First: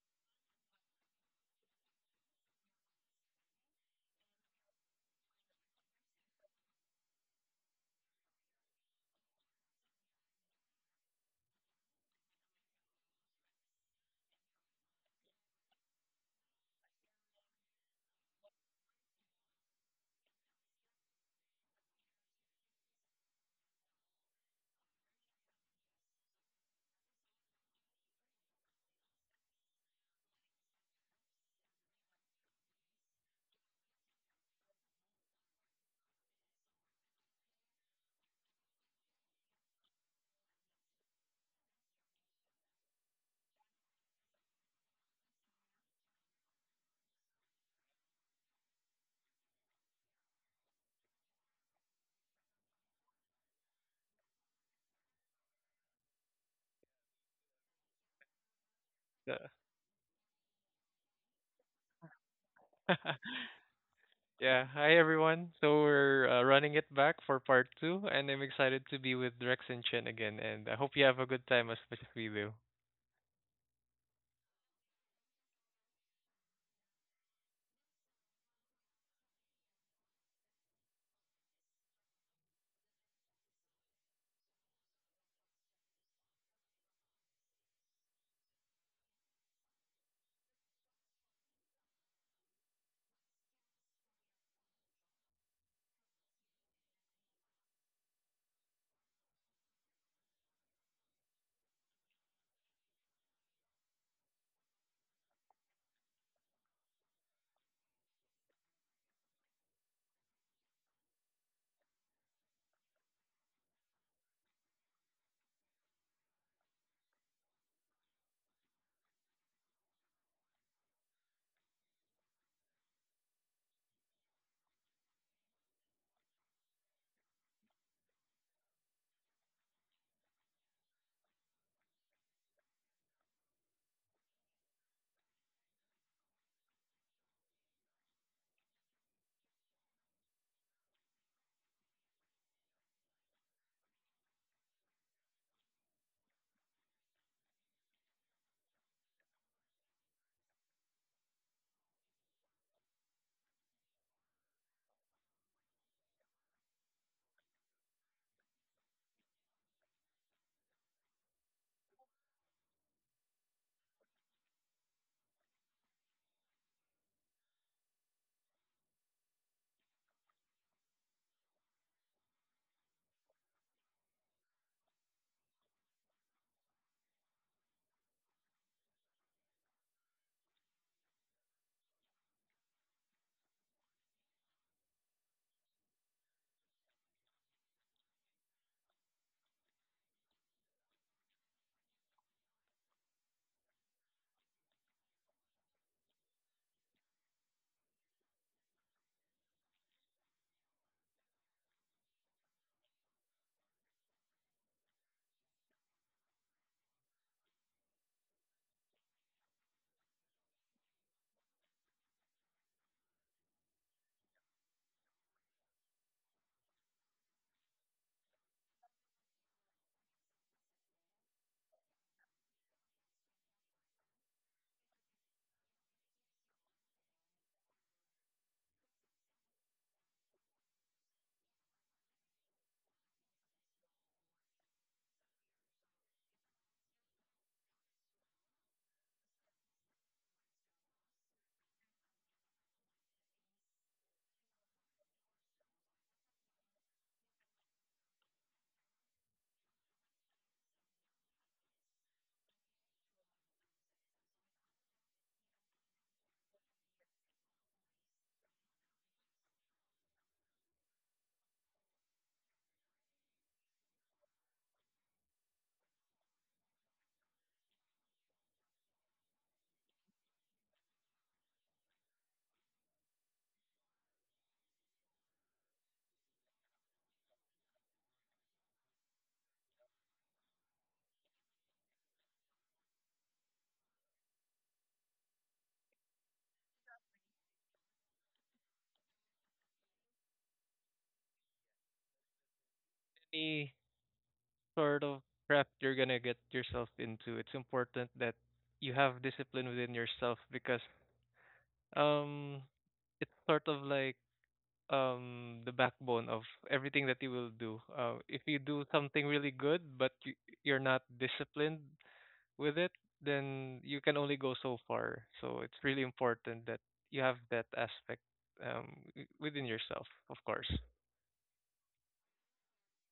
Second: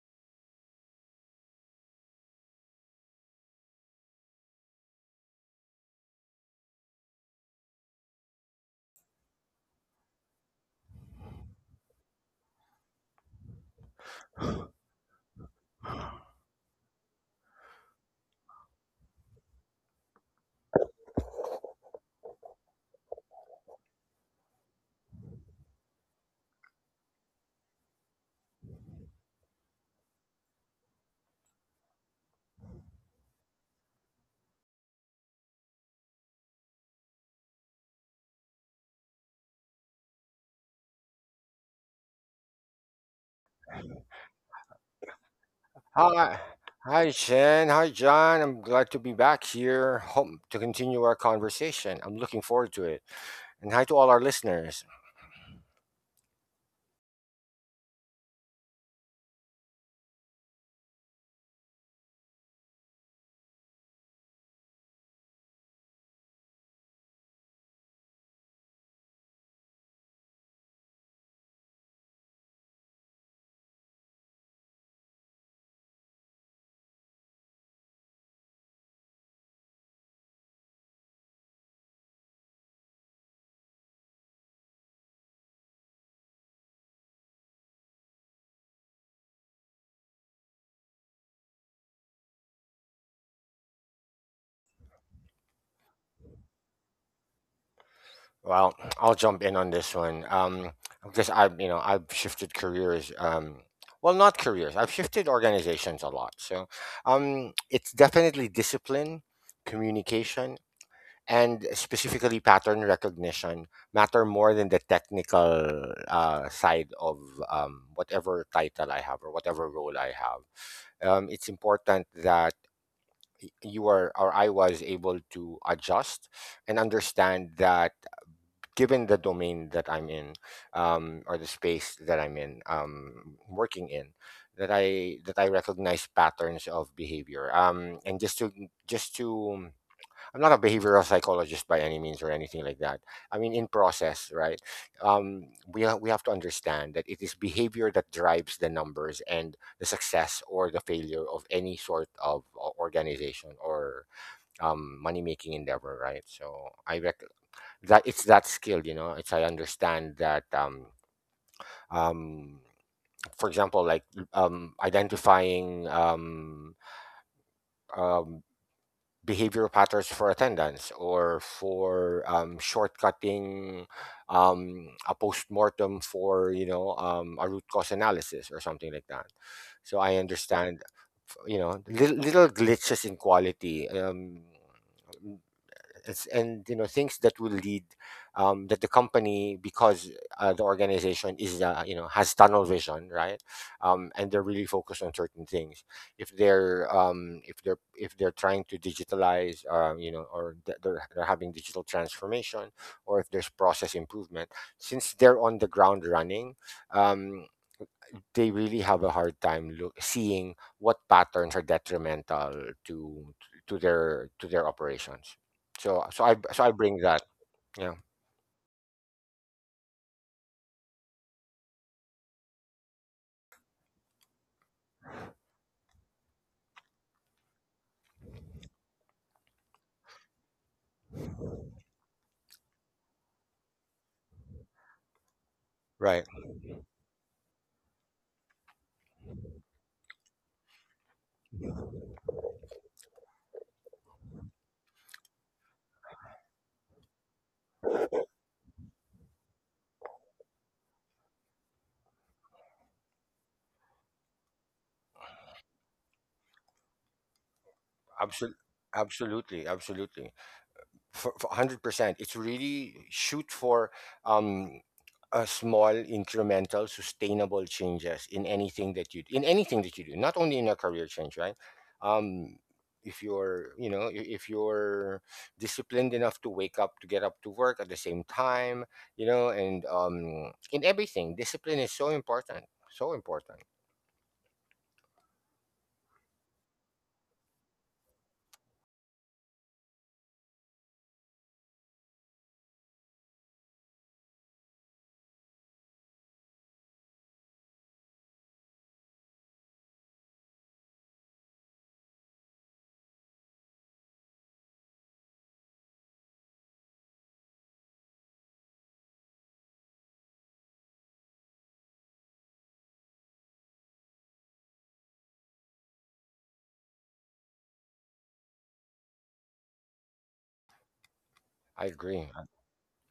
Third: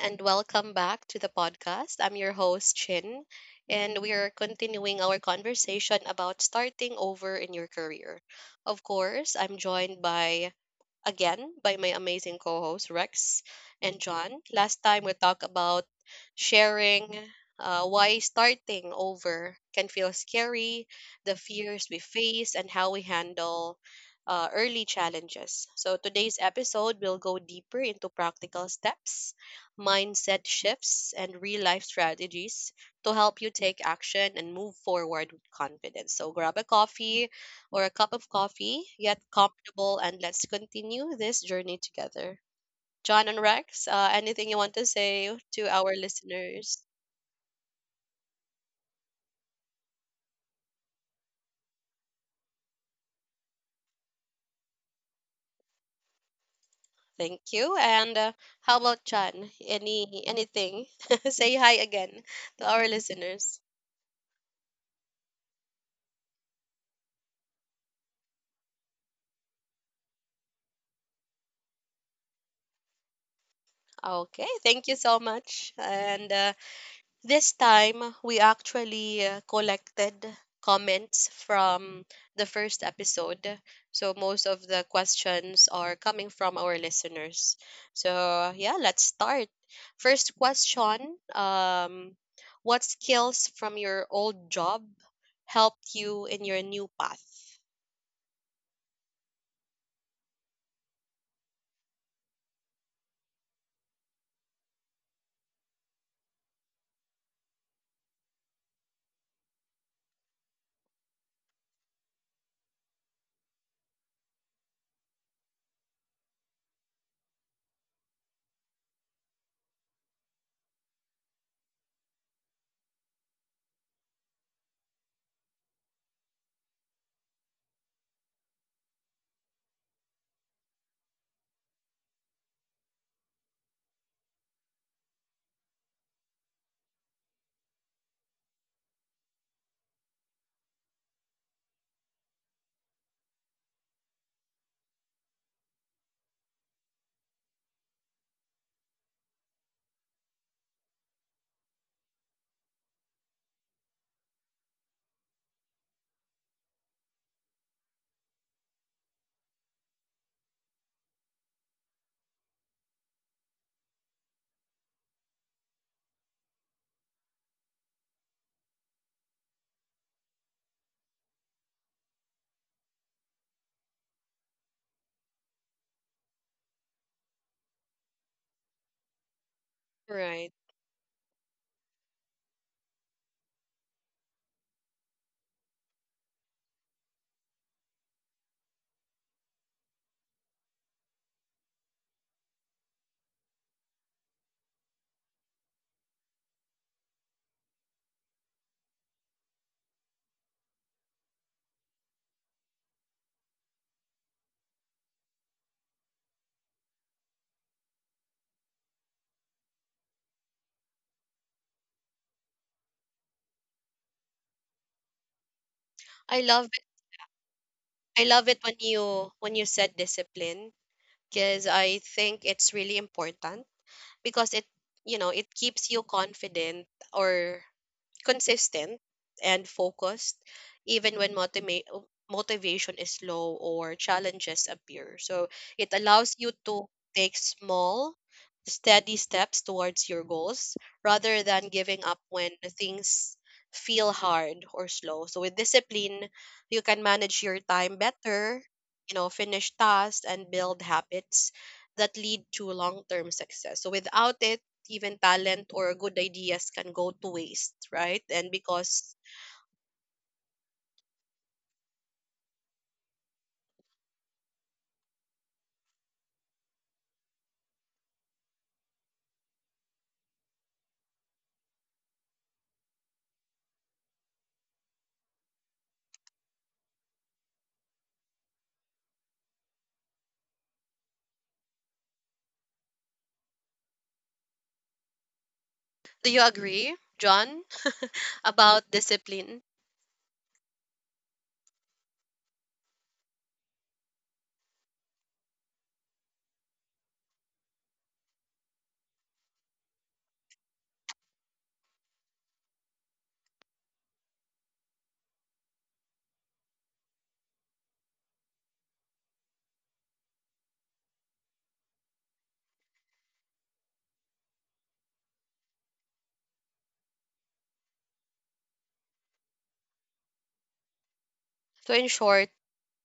and welcome back to the podcast. I'm your host, Chin, and we are continuing our conversation about starting over in your career. Of course, I'm joined by again by my amazing co hosts, Rex and John. Last time we talked about sharing why starting over can feel scary, the fears we face, and how we handle early challenges. So, today's episode will go deeper into practical steps, mindset shifts, and real life strategies to help you take action and move forward with confidence. So, grab a coffee or a cup of coffee, yet comfortable, and let's continue this journey together. John and Rex, anything you want to say to our Hi. listeners? Hi, Jen. Hi, John. I'm glad to be back here. Hope to continue our conversation. I'm looking forward to it. And hi to all our listeners. Thank you. And how about Uh, John? Anything? Say hi again to our listeners. yeah. Hi, everyone. So we're running it back for part two, and I'm excited to be with Rex and Chen again. And I hope you have a good time as much as we do. Okay, thank you so much. And this time, we actually collected comments from the first episode. So, most of the questions are coming from our listeners. So, yeah, let's start. First question, what skills from your old job helped you in your new path? Well, I'll jump in on this one. Because I've shifted careers. Not careers. I've shifted organizations a lot. It's definitely discipline, communication, and specifically pattern recognition matter more than the technical side of whatever title I have or whatever role I have. It's important that you are or I was able to adjust and understand that given the domain that I'm in or the space that I'm in working in that I recognize patterns of behavior, and just to I'm not a behavioral psychologist by any means or anything like that. I mean, in process, right? We have to understand that it is behavior that drives the numbers and the success or the failure of any sort of organization or money making endeavor, right? So that it's that skill, you know. It's I understand that. Um, for example, identifying um, behavior patterns for attendance or for shortcutting a postmortem for a root cause analysis or something like that. So I Right. understand, you know, little, little glitches in quality. It's, and you know, things that will lead, that the company, because the organization is, you know, has tunnel vision, right, and they're really focused on certain things. If they're if they're trying to digitalize, you know, or they're having digital transformation or if there's process improvement, since they're on the ground running, um, they really have a hard time seeing what patterns are detrimental to to their operations. So so I I so love I it. bring that. Yeah, I love it when you said discipline because I think it's really important because it, you know, it keeps you confident or consistent and focused even when motivation is low or challenges appear. So it right. allows you to take small, steady steps towards your goals rather than giving up when things feel hard or slow. So with discipline, you can manage your time better, you know, finish tasks and build habits that lead to long-term success. So without it, even talent or good ideas can go to waste, right? And Absolutely, because, absolutely. For 100% it's really shoot for um a small incremental sustainable changes in anything that you do, not only in a career change, right? Um if you're you know i- if you're disciplined enough to wake up, to get up, to work at the same time, you know. And in everything discipline is so important, so important. do you agree, John, about discipline? Any sort of crap you're gonna get yourself into, it's important that you have discipline within yourself because um, it's sort of like the backbone of everything that you will do. If you do something really good, but you're not disciplined with it, then you can only go so far. So it's really important that you have that aspect, within yourself, of course. I So agree.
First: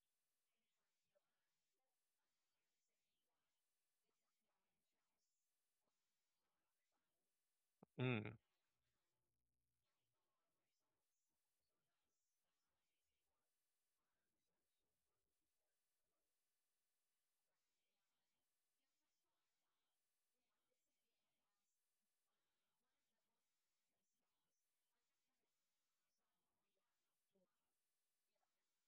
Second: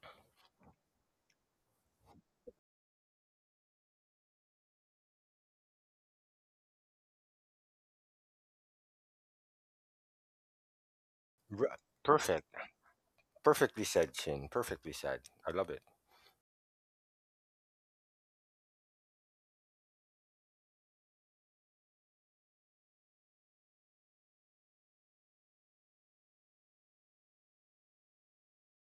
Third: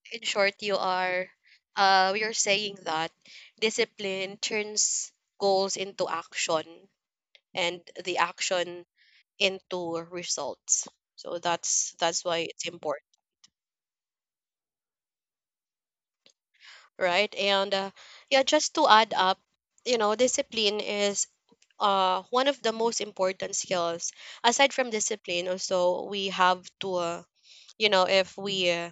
in short, you are, we are saying that discipline turns goals into action and the Mm. It's action into results. So R- that's Perfect, why it's important, perfectly said, Chin, perfectly said. I love it. right? And yeah, just to add up, you know, discipline is, one of the most important skills. Aside from discipline, also we have to, you know, if we,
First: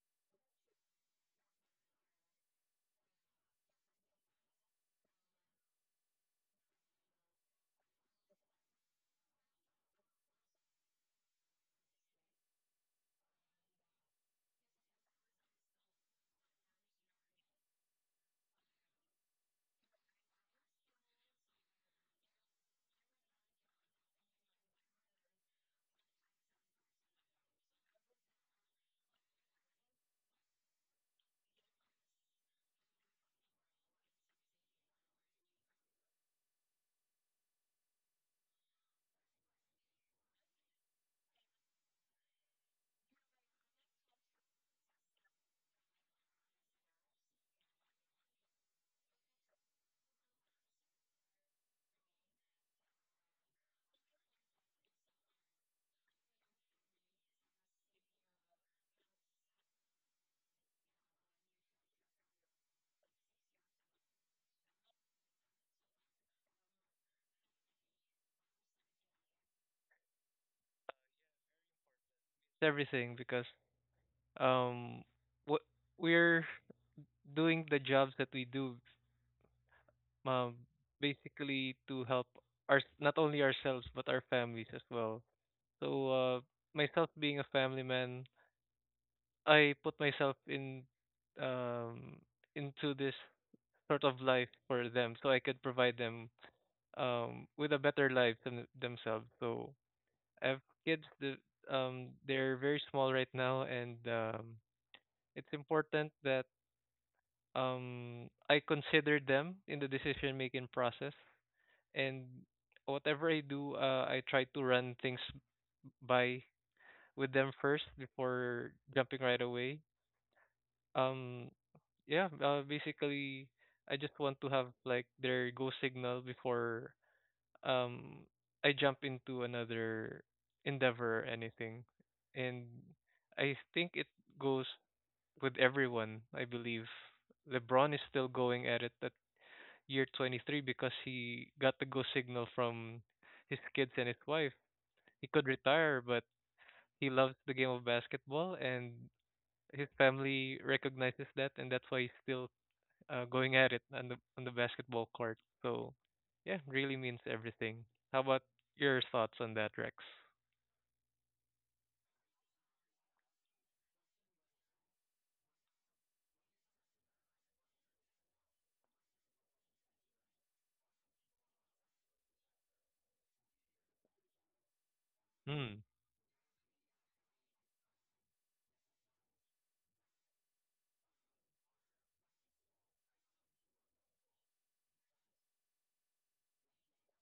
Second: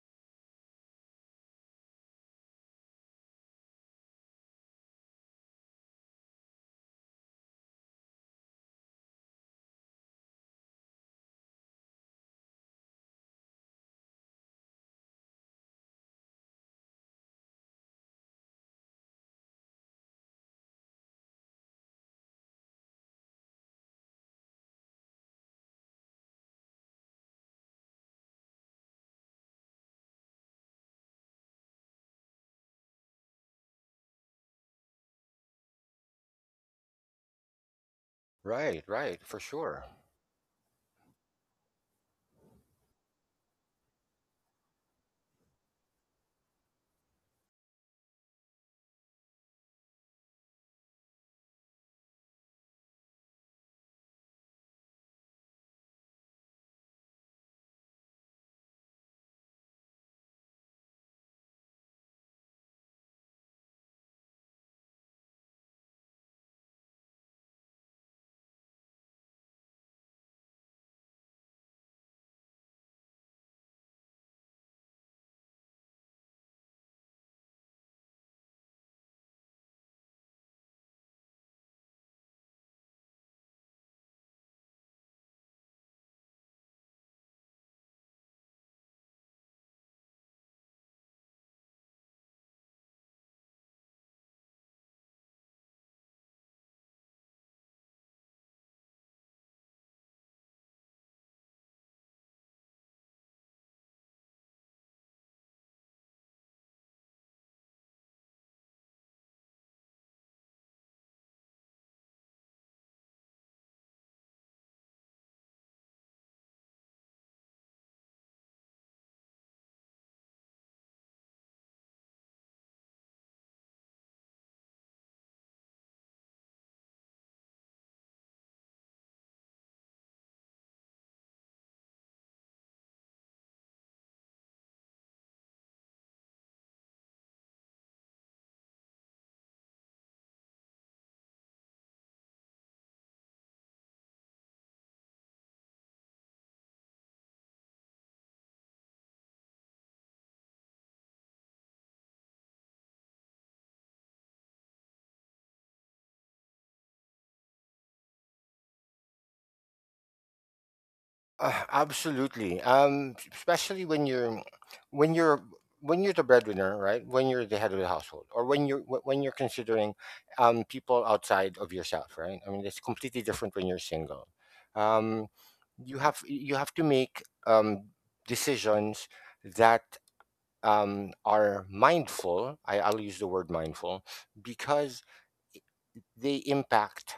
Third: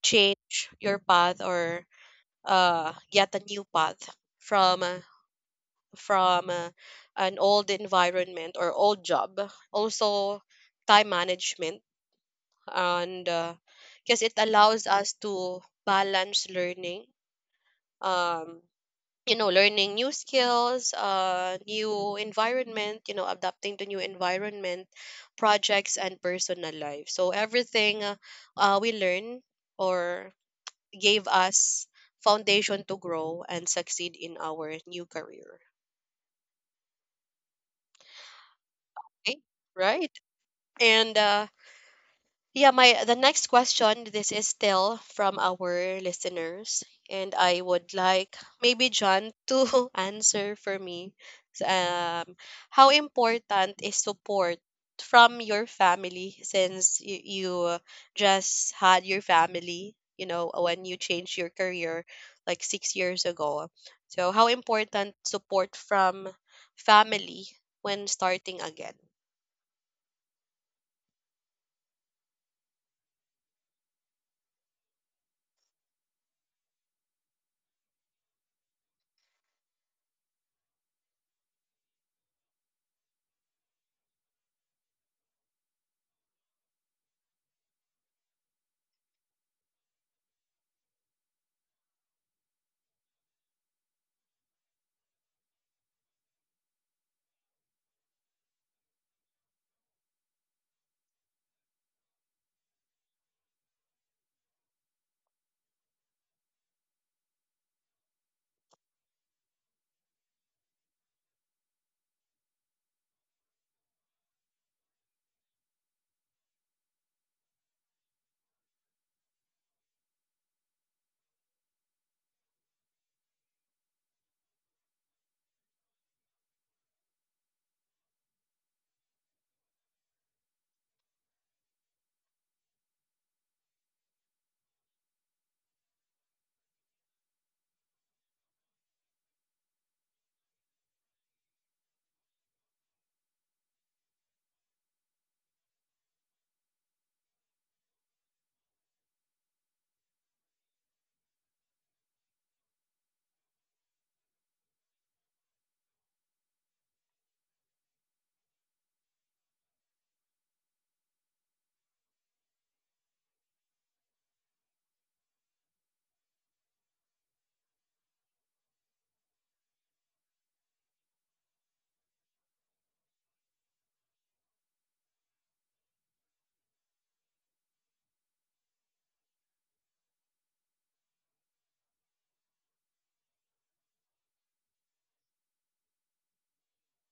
change your path or get a new path from from uh, an old environment or old job, also time management. And because it allows us to balance learning, um, you know, learning new skills, uh, new environment, you know, adapting to new environment, projects and personal life. So everything we learn or gave us foundation to grow and succeed in our new career. Right, right, Okay, for sure. right. And uh, yeah, my the next question, this is still from our listeners, and I would like maybe John to answer for me. So, how important is support from your family since you just had your family, you know, when you changed your career like 6 years ago? So, how important support from family when starting again? everything because, um, what we're doing, the jobs that we do, um, basically to help our, not only ourselves but our families as well. So myself being a family man, I put myself in um, into this sort of life for them so I could provide them with a better life, them themselves. So I have kids. They're very small right now, and it's important that I consider them in the decision making process, and whatever I do, I try to run things by with them first before jumping right away. um yeah Basically, I just want to have like their go signal before um I jump into another endeavor or anything. And I think it goes with everyone, I believe. LeBron is still going at it at year 23 because he got the go signal from his kids and his wife. He could retire, but he loves the game of basketball, and his family recognizes that, and that's why he's still going at it on the basketball court. So, yeah, really means everything. How about your thoughts on that, Rex? Absolutely. Especially when you're when you're when you're the breadwinner, right? When you're the head of the household, or when you're when you're considering people outside of yourself, right? I mean, it's completely different when you're single. Um, Hmm. Mm. you have to make decisions that are mindful. I'll use the word mindful because they impact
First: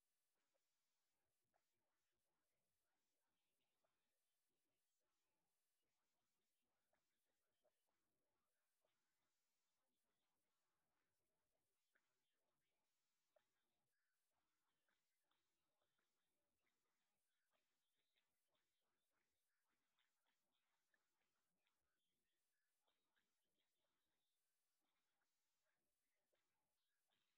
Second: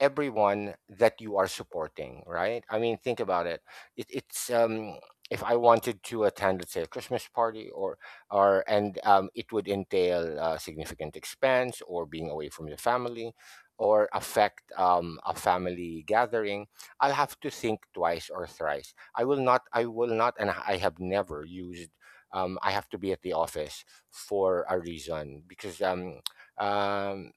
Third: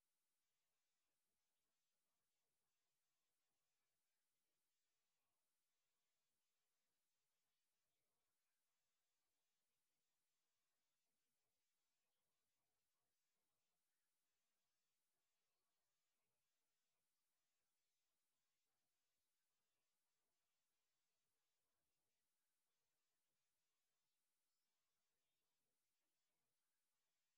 everyone that you are supporting, right? I mean, think about it. It it's If I wanted to attend, let's say, a Christmas party, or and it would entail significant expense or being away from the family, or affect a family gathering. I'll have to think twice or thrice. I will not. I will not, and I have never used. I have to be at the office for a reason because um,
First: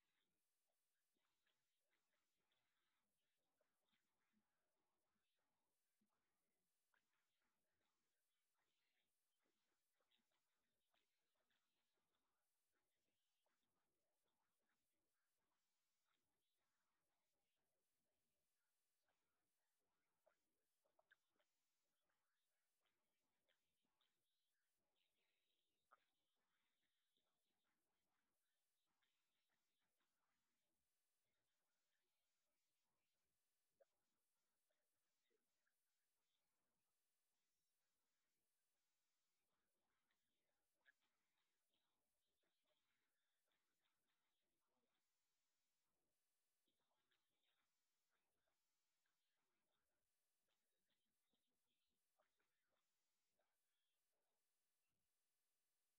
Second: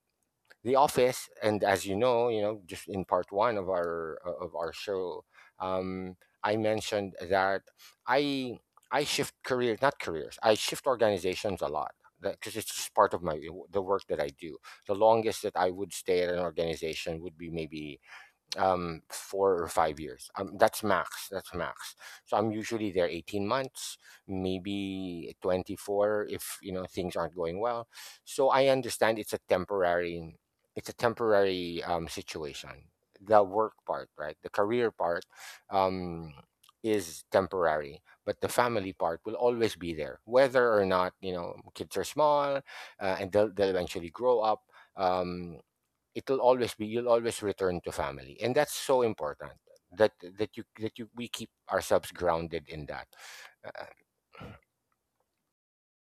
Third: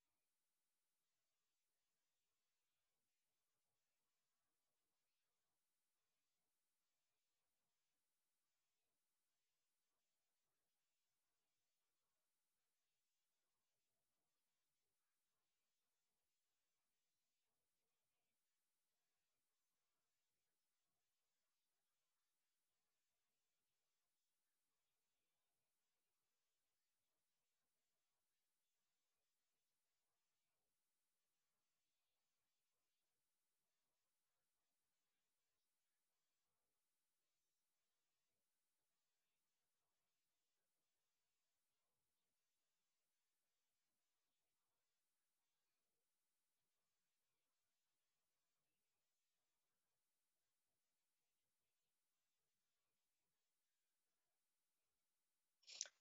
the office, and as you know, just in part one of our show, um, I mentioned that I I shift careers, not careers. I shift organizations a lot because it's just part of my the work that I do. The longest that I would stay at an organization would be maybe 4 or 5 years, that's max, that's max. So I'm usually there 18 months, maybe 24 if, you know, things aren't going well. So I understand it's a temporary, situation. The work part, right, the career part, um is temporary, but the family part will always be there, whether or not, you know, kids are small. They'll eventually grow up. um It'll always be, you'll always return to family, and that's so important that that you we keep ourselves grounded in that. uh,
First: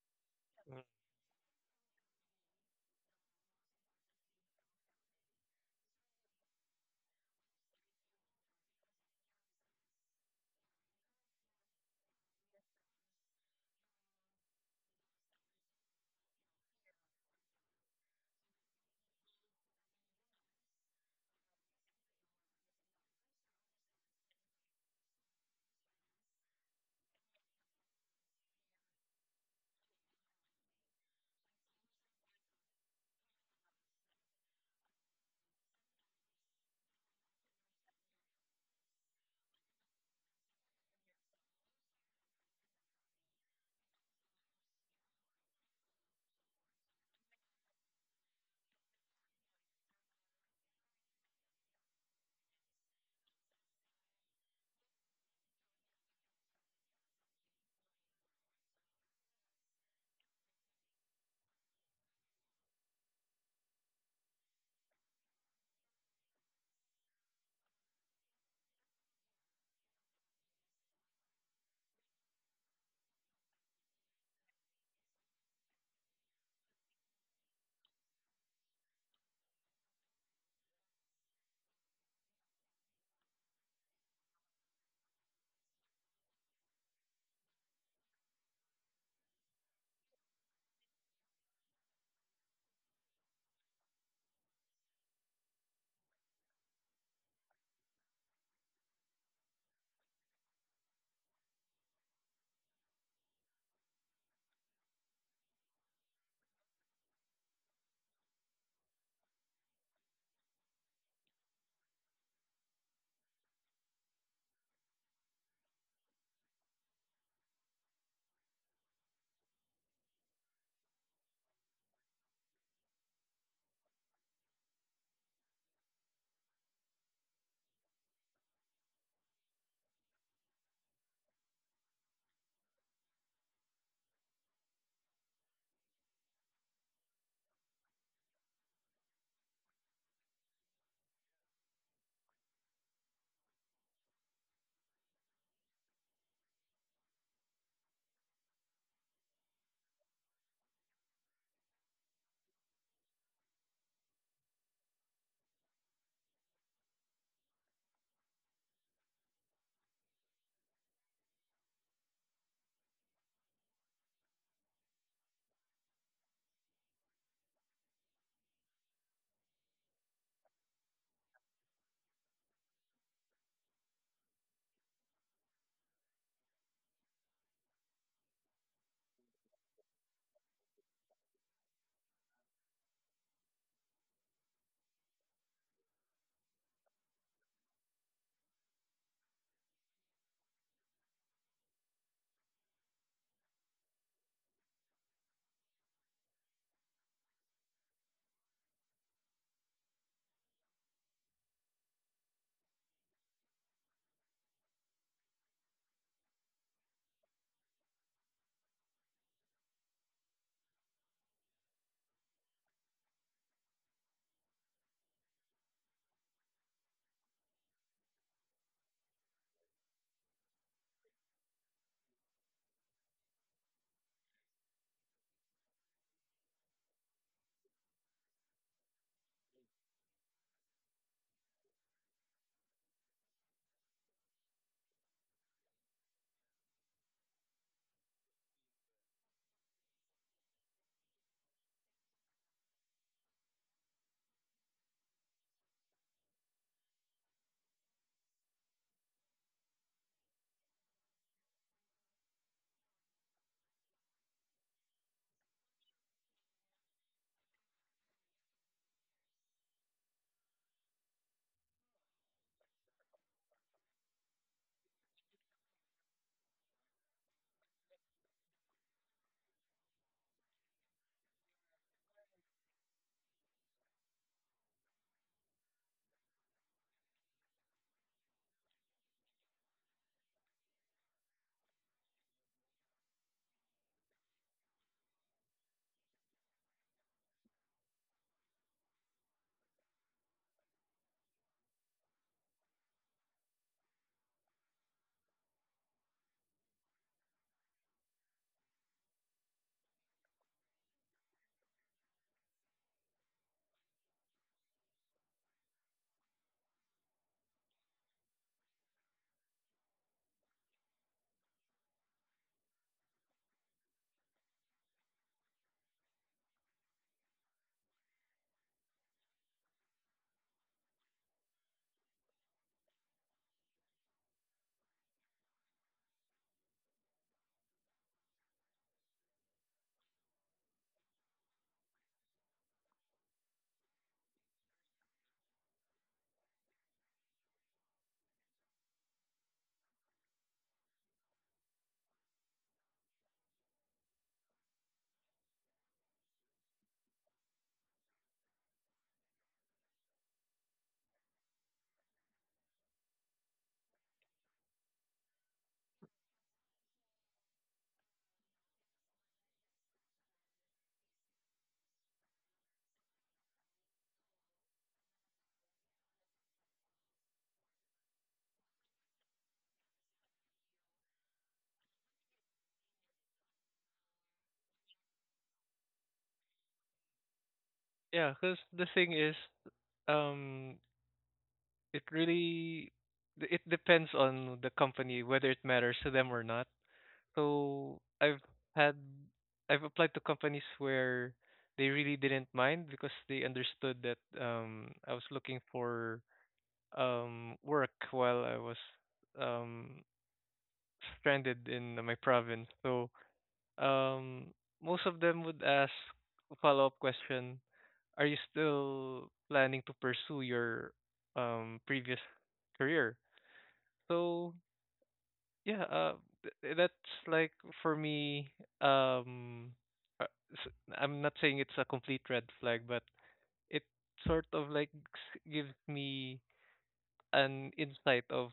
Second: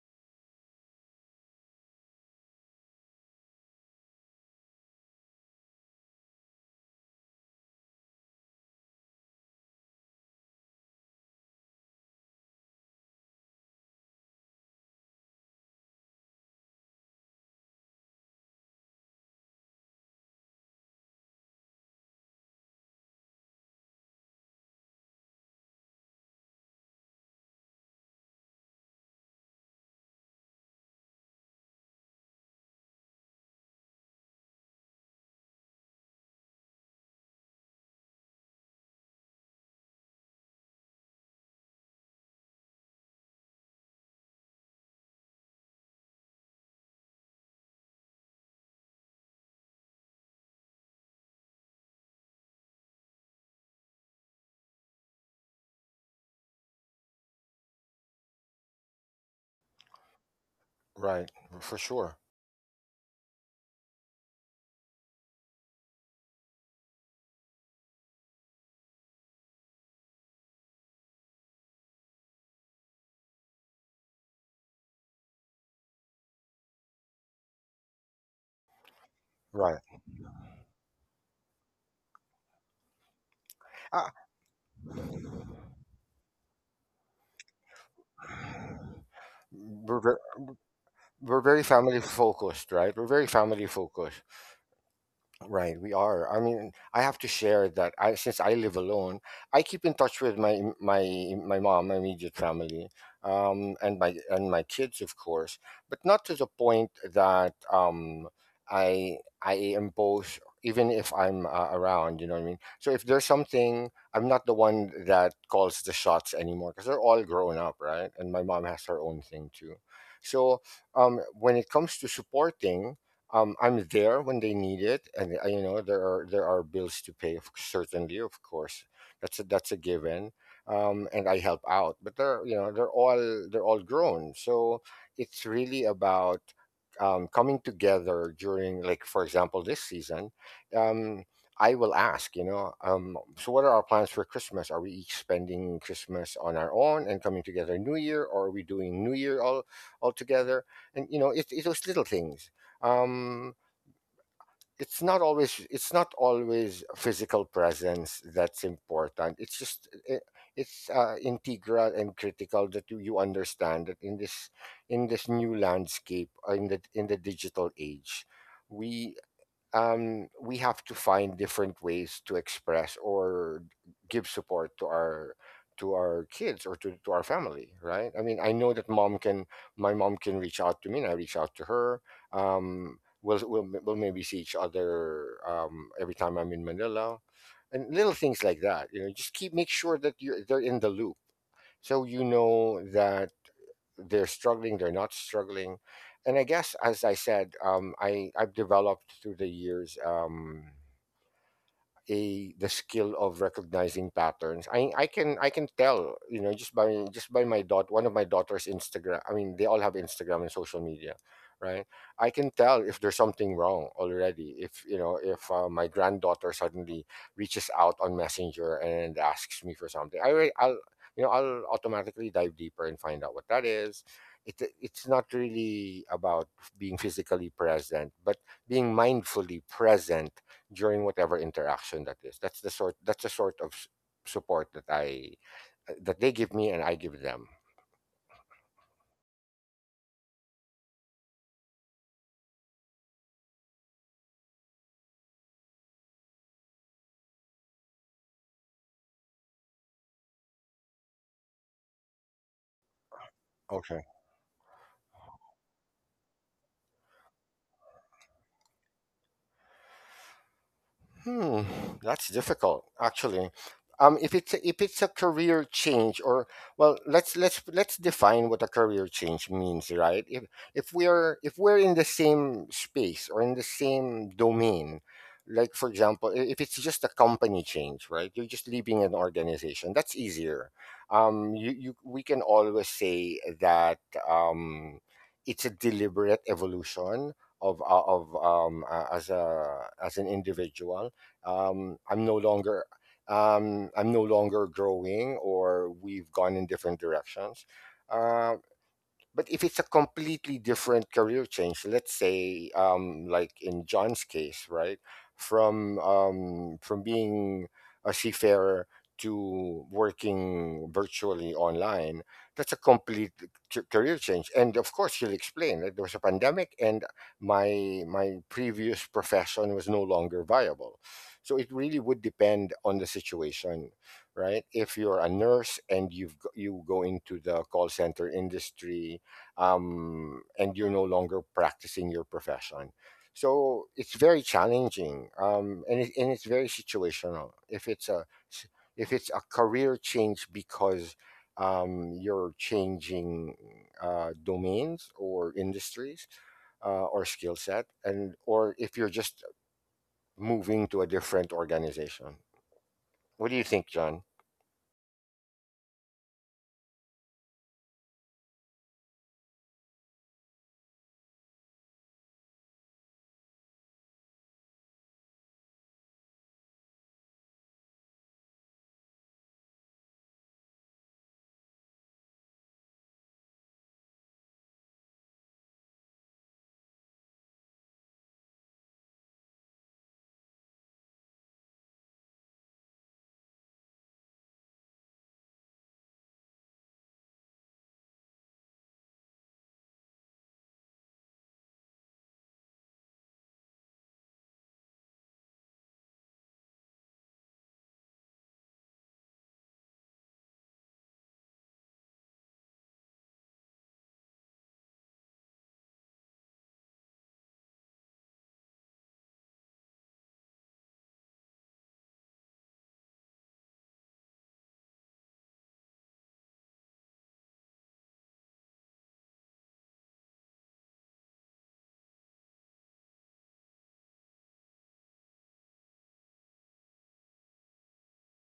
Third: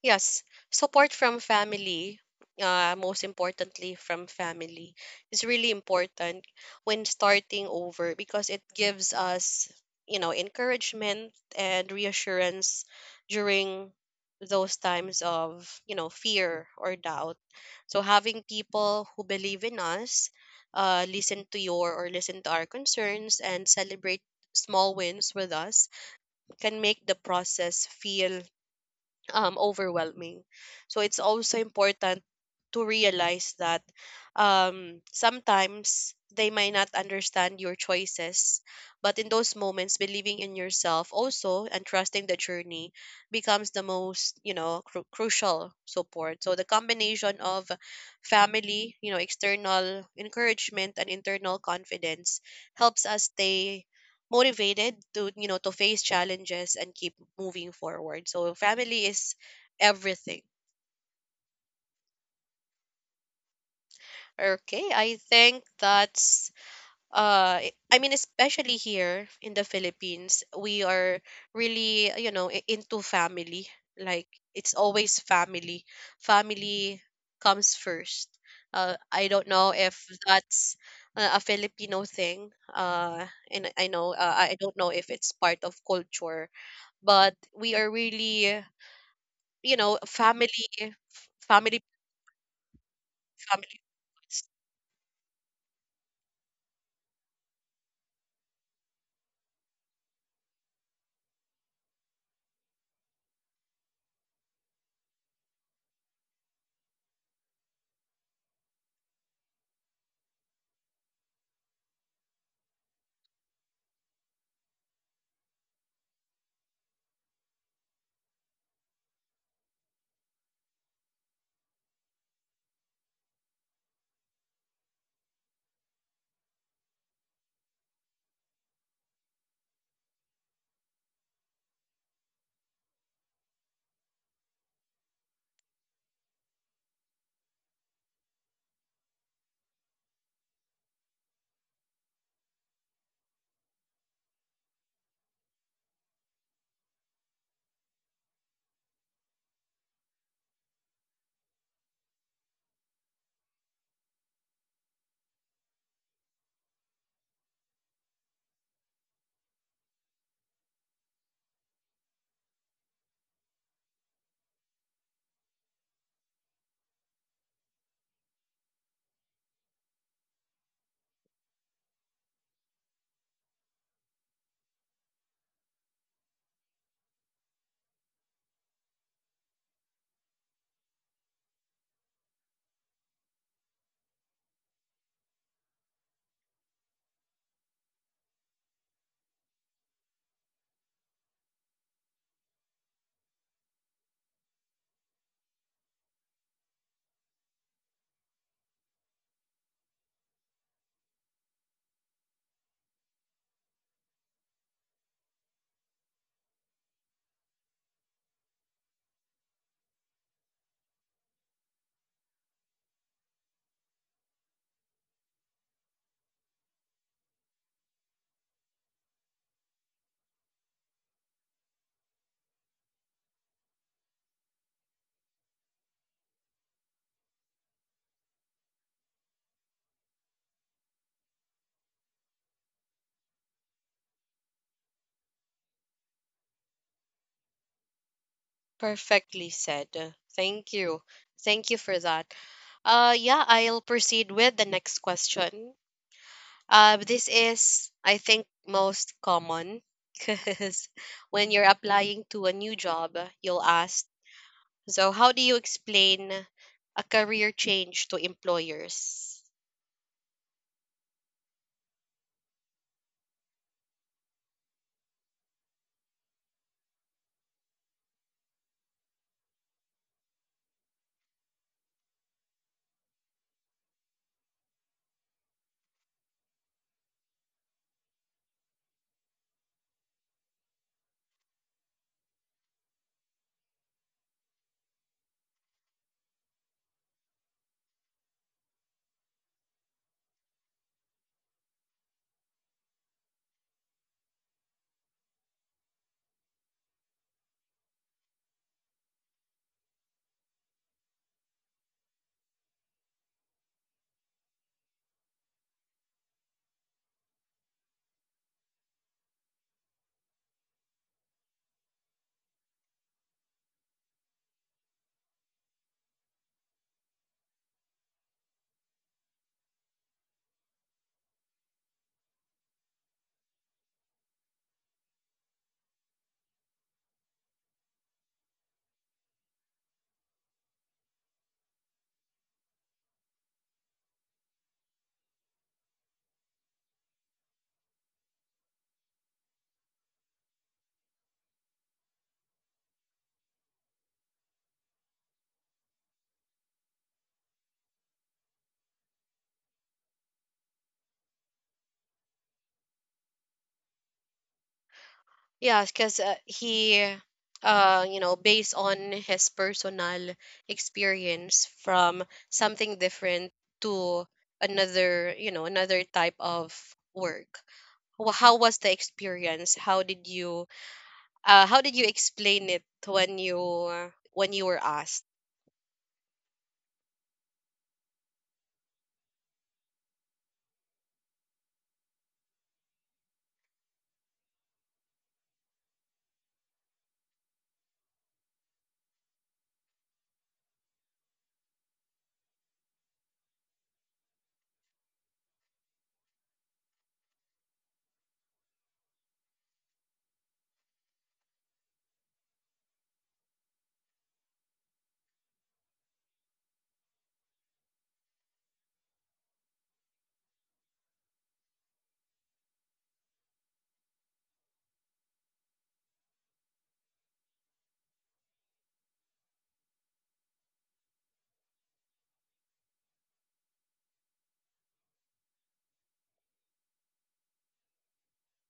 Yes, support from family, most importantly from family, is really important when starting over because it gives us, you know, encouragement and reassurance during those times of, you know, fear or doubt. So having people who believe in us, listen to your or listen to our concerns and celebrate small wins with us can make the process feel, overwhelming. So it's also important to realize that, sometimes they might not understand your choices, but in those moments, believing in yourself also and trusting the journey becomes the most, you know, crucial support. So the combination of family, you know, external encouragement and internal confidence helps us stay motivated to, you know, to face challenges and keep moving forward. So family is everything. right, for sure. Okay, I think that's I mean, especially here in the Philippines, we are really, you know, into family. Like, it's always family. Family comes first. Uh, I don't know right if that's a Filipino thing. Uh, and I know, uh, I don't know if it's part of culture, but we are really, you know, we're, ver- family, we're very family, family focused, right, we're very family family focused. foods. Right, we are. I mean, I have to share that I since I live alone, I keep in touch with my mom, my immediate family, and my kids, of course, but not to the point that, I impose, even if I'm around. You know what I mean? So if there's something, I'm not the one that calls the shots anymore because they're all grown up, right? And my mom has her own thing too. So when it comes to supporting, I'm there when they need it, and, you know, there are bills to pay. Certainly, of course, that's that's a given. And I help out, but they're, you know, they're all grown, so it's really about, coming together during, like for example, this season. Um, I will ask, you know, so what are our plans for Christmas? Are we each spending Christmas on our own and coming together New Year, or are we doing New Year all together? And you know, it's those little things. um it's not always, it's not always physical presence that's important. It's just I- it's integral and critical that you understand that in this, in this new landscape, in the, in the digital age, we, we have to find different ways to express or give support to our, to our kids, or to our family, right? I mean, I know that mom can my mom can reach out to me and I reach out to her. We'll maybe see each other every time I'm in Manila. And little things like that, you know, just keep make sure that you are they're in the loop, so you know that they're struggling, they're not struggling. And I guess, as I said, I've developed through the years a the skill of recognizing patterns. I can tell, you know, just by my daughter, one of my daughter's Instagram. I mean, they all have Instagram and social media, right? I can tell if there's something wrong already. If, you know, if my granddaughter suddenly reaches out on Messenger and asks me for something, I'll, you know, I'll automatically dive deeper and find out what that is. It's not really about being physically present, but being mindfully present during whatever interaction that is. That's the sort, that's the sort of support that I, that they give me and I give them. Perfectly said. Thank you. Thank you for that. Yeah, I'll proceed with the next question. This is, I think, most common because when you're applying to a new job, you'll ask, Okay. so how do you explain a career change to employers? Hmm, that's difficult, actually. If it's a, if it's a career change, or well, let's define what a career change means, right? If we're in the same space or in the same domain, like for example, if it's just a company change, right? You're just leaving an organization. That's easier. You, we can always say that, um, it's a deliberate evolution of, as a, as an individual. um, i'm no longer I'm no longer growing, or we've gone in different directions. uh, but if it's a completely different career change, let's say, like in John's case, right, from, from being a seafarer to working virtually online, that's a complete career change. And of course, he'll explain that there was a pandemic, and my previous profession was no longer viable. So it really would depend on the situation, right? If you're a nurse and you've g- you go into the call center industry, and you're no longer practicing your profession. So it's very challenging, and and it's very situational. If it's a, if it's a career change because, you're changing domains or industries, or skill set, and or if you're just moving to a different organization. What do you think, John? Yeah, because you know, based on his personal experience from something different to another, you know, another type of work. How was the experience? How did you explain it when you were asked? Yeah, because the thing is, um, it really it depends on the company whether it matters to them or not. So had I've applied to companies where they really didn't mind because they understood that I was looking for work while I was um stranded in my province. So um, most of them would ask a follow-up question: are you still planning to pursue your previous career? So yeah, that's like for me. Um, uh, s- I'm not saying it's a complete red flag, but it sort of like gives me an insight of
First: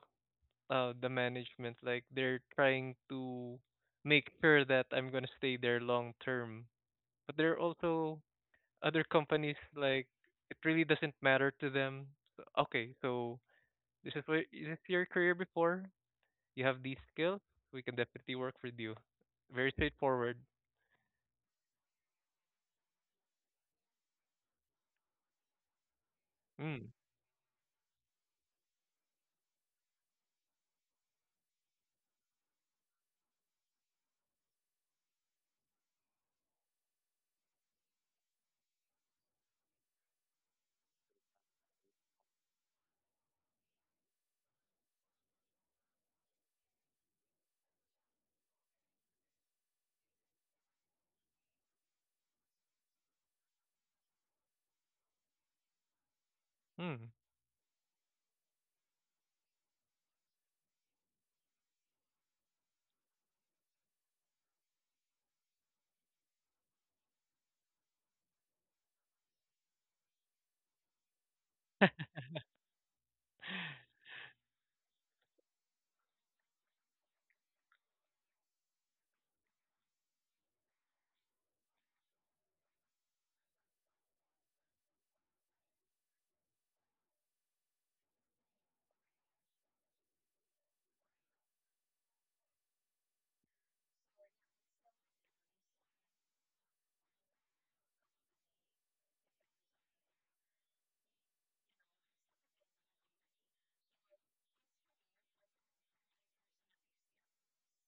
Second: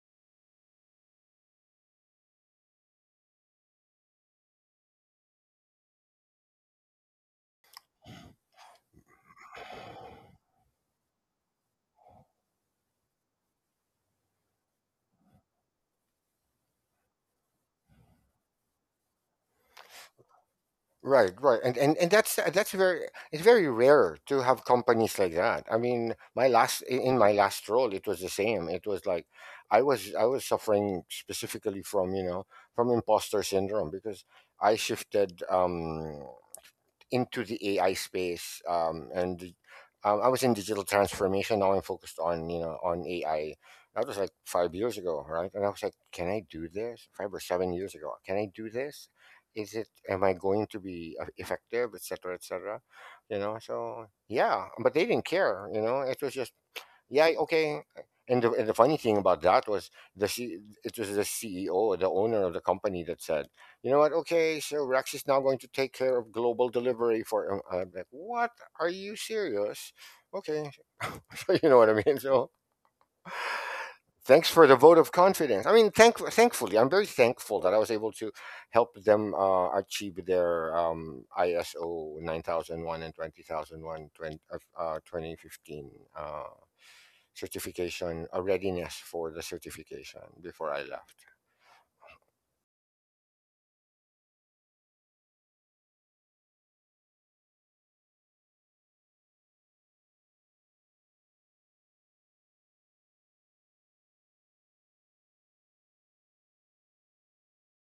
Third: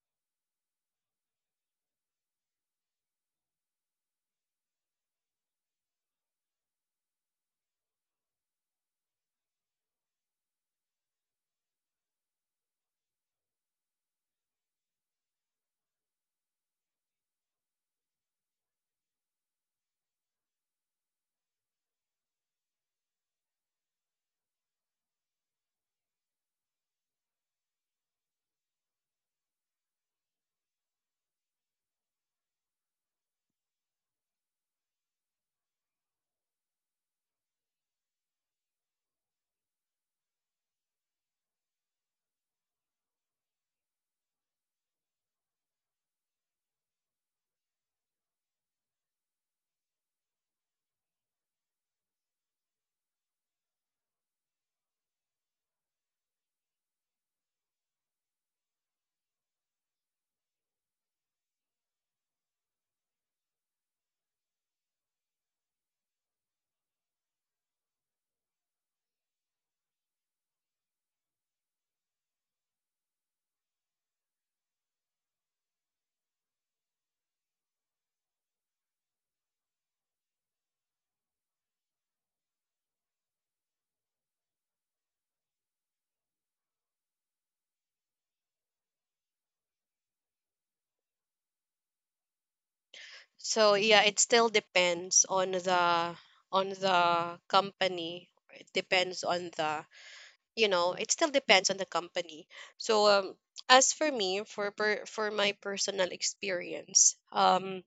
the management. Like they're trying to make sure that I'm gonna stay there long term. But there are also other companies like it really doesn't matter to them. So, okay, so this is your career before. You have these skills. We can definitely work with you. Very straightforward. Right, right, and that's very, it's very rare to have companies like that. I mean, my last, Mm. In my last role, it was the same. It was like I was, I was suffering specifically from, you know, from imposter syndrome because I shifted. Into the AI space, I was in digital transformation. Now I'm focused on, you know, on AI. That was like 5 years ago, right? And I was like, can I do this? 5 or 7 years ago, can I do this? Is it? Am I going to be effective, etc., cetera, etc.? Cetera? You know, so yeah, but they didn't care. You know, it was just Mm. yeah okay and the funny thing about that was it was the CEO, the owner of the company, that said, "You know what? Okay, so Rex is now going to take care of global delivery for. I'm like, "What? Are you serious? Okay." So, you know what I mean? So thanks for the vote of confidence. I mean, thankfully I'm very thankful that I was able to help them achieve their ISO 9001 and 20001 2015 certification, a readiness for the certification before I left. So yeah, it still depends on the company. It depends on the, you know, it still depends on the company. So as for me for for my personal experience,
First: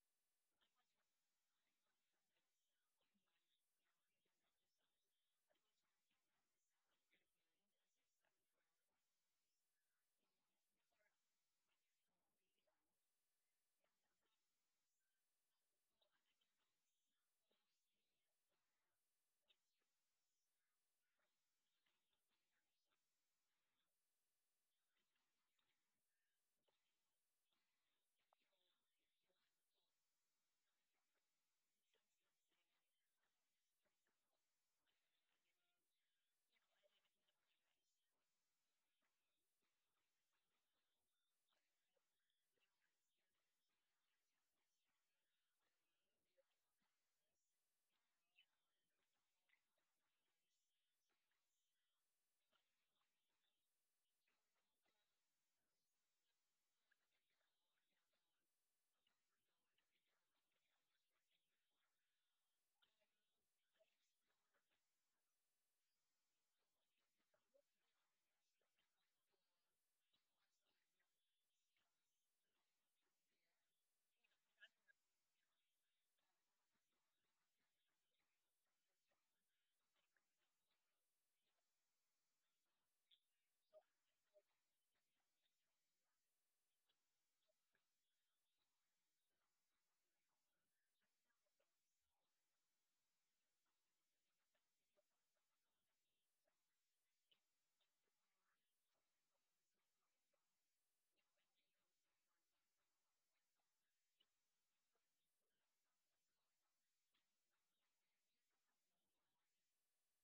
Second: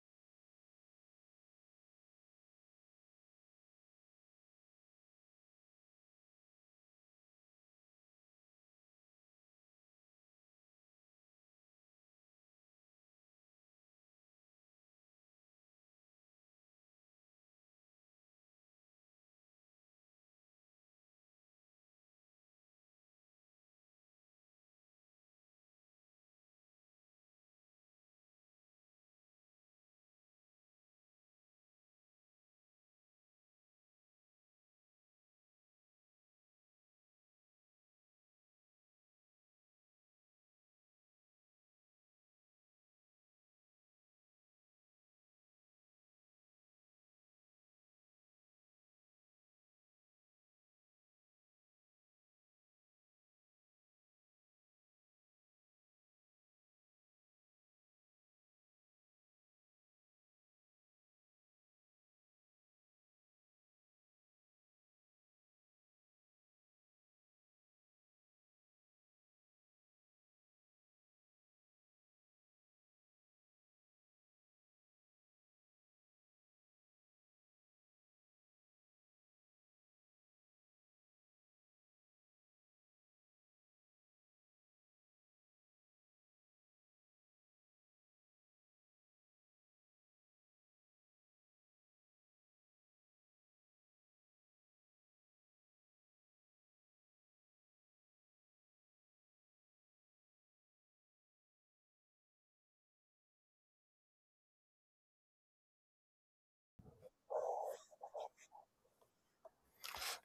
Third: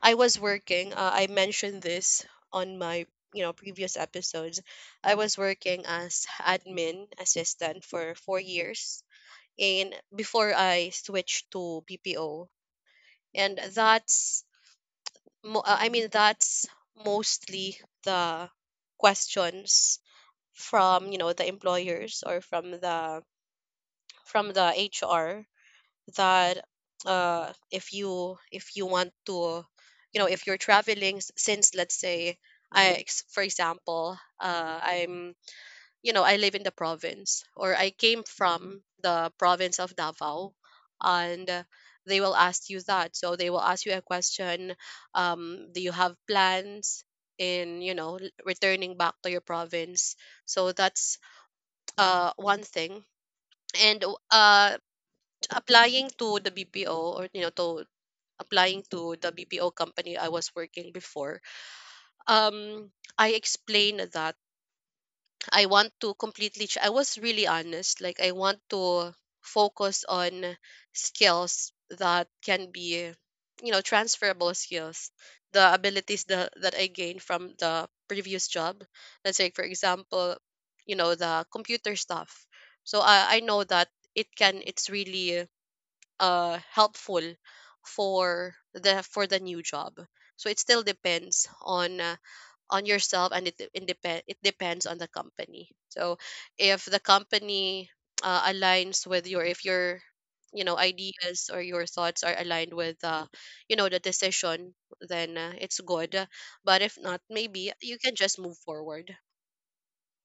I was working, I mentioned this on my, you know, previous episodes. I was working as admin assistant for 4 years, and before I switched to BPO. And that's I mean, that's mostly the questions from, you know, the employers or from the HR, that if you want to, you know, if you're traveling, since, let's say, for example, I'm, you know, I live in the province or I came from the province of Davao, and they will ask you that. So they will ask you a question: do you have plans in, you know, returning back to your province? So that's one thing. And uh, applying to the BPO, or you know, to applying to the BPO company I was working before, um, I explained that I want to completely. I was really honest. Like, I want to focus on skills that can be, you know, transferable skills, the abilities that that I gained from the previous job. Let's say, for example, you know, the computer stuff. So I know that it can. It's really uh, helpful for the new job. So it still depends on, on yourself. And it depends on the company. So if the company aligns with your, if your, you know, ideas or your thoughts are aligned with, you know, the decision, then it's good. But if not, maybe you can just move forward.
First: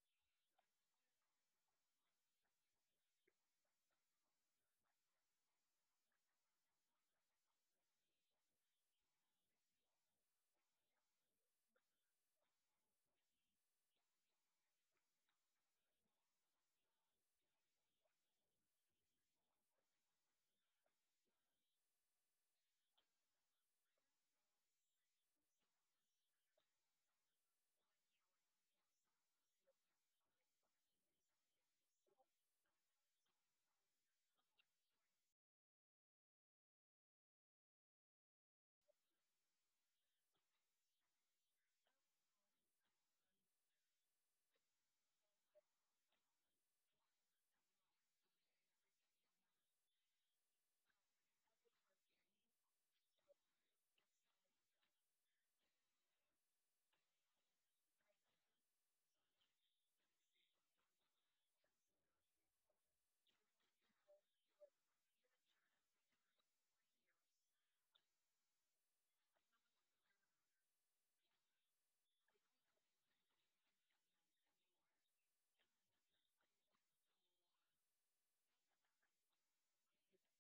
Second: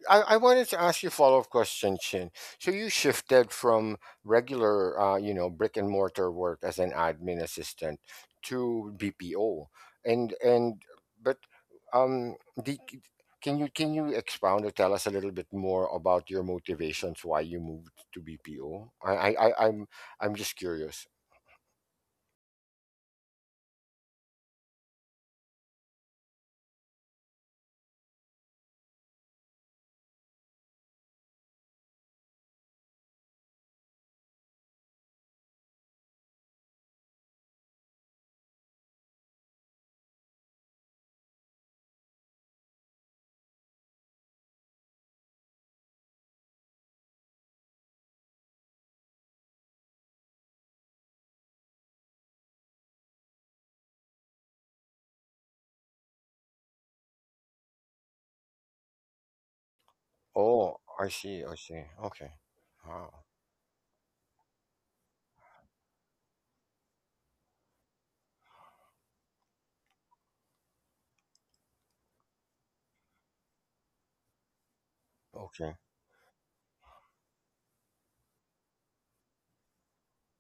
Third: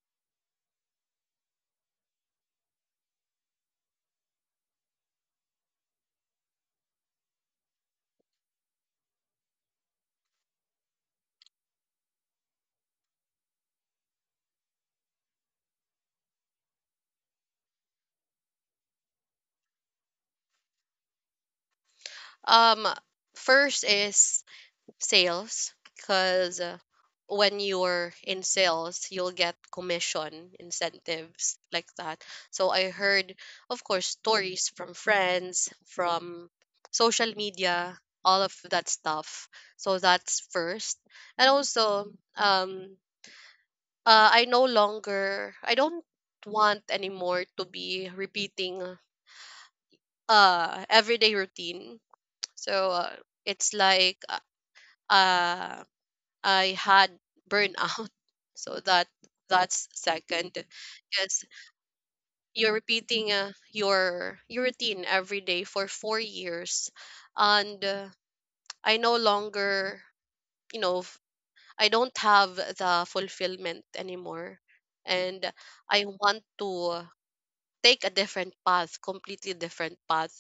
I wanted to ask you a follow-up question, Chin. So you shifted from regular, you know, brick and mortar work as an admin assistant to BPO, and but um, the, can you expound or tell us a little bit more about your motivations why you moved to BPO? I'm I'm just curious. um first is sales, because when you're in sales, you'll get commission incentives like that. So I heard, of course, stories from friends, from social media, all of that stuff. So that's first. And also, um I no longer, I don't want anymore to be repeating, uh, everyday routine. So it's like, uh, I had burnout. So that that's second, Oh, I see. because I see. Okay. you're Wow. repeating, your routine every day for 4 years. And I no longer, you know, I don't have the fulfillment anymore. And Okay. I want to take a different path, completely different path.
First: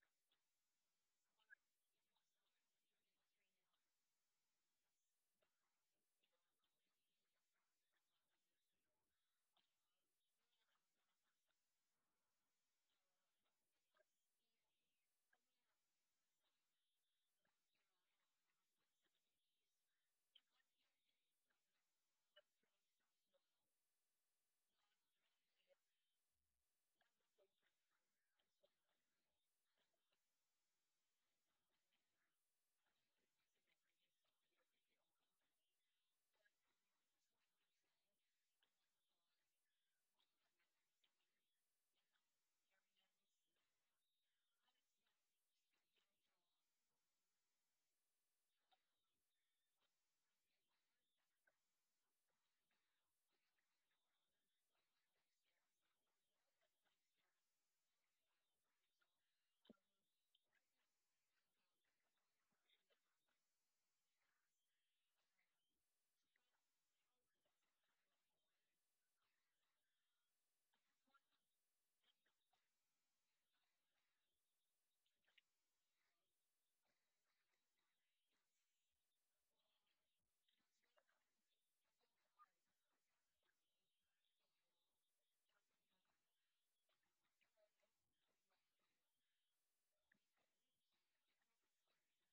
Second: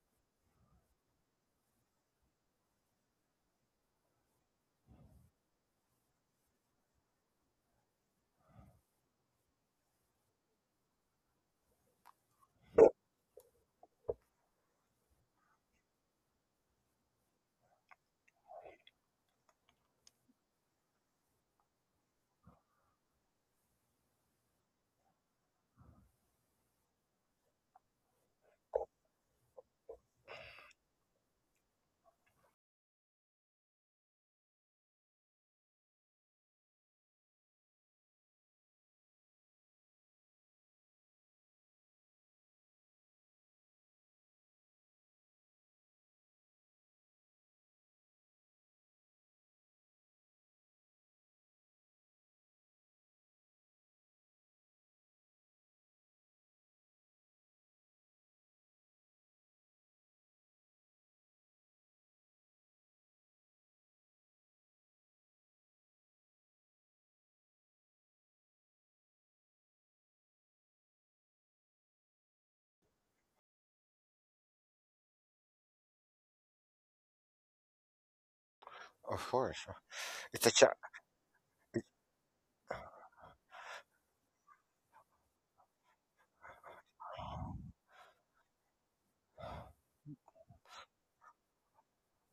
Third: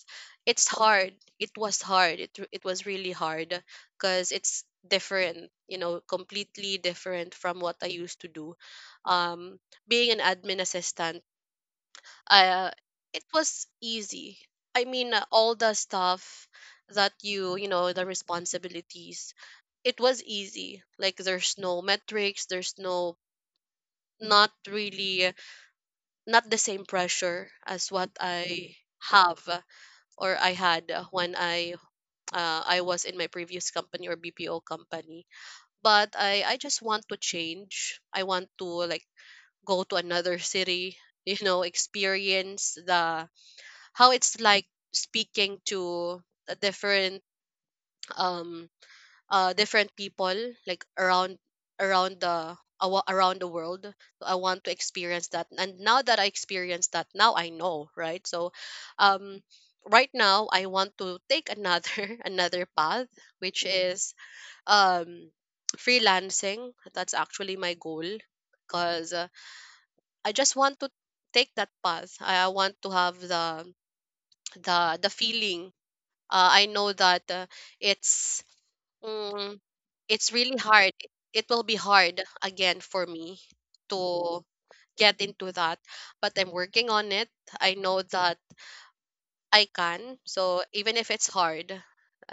It's hard. It was hard. It was really hard, because it's different, you know, completely different from what I used to do. Um, being an admin assistant, uh, it was easy. I mean, all the stuff that you know, the responsibilities, it was easy. Like, there's no metrics, there's no, not really, not the same pressure as what I have or I had when I, I was in my previous company or BPO company. But I just want to change. I want to like go to another city, you know, experience the how it's like speaking to a different, um different people, like around around the around the world. So I want to experience that. And now that I experienced that, now I know, right? So, um, right now I want to take another another path, which is, um freelancing. That's actually my goal, because I just want to take that path. I want to have the feeling. I know that it's, Of mm, course. it's It's a really cha- hard. It will be hard again for me to get into that, but I'm working on it. I know that I can. So even if it's hard,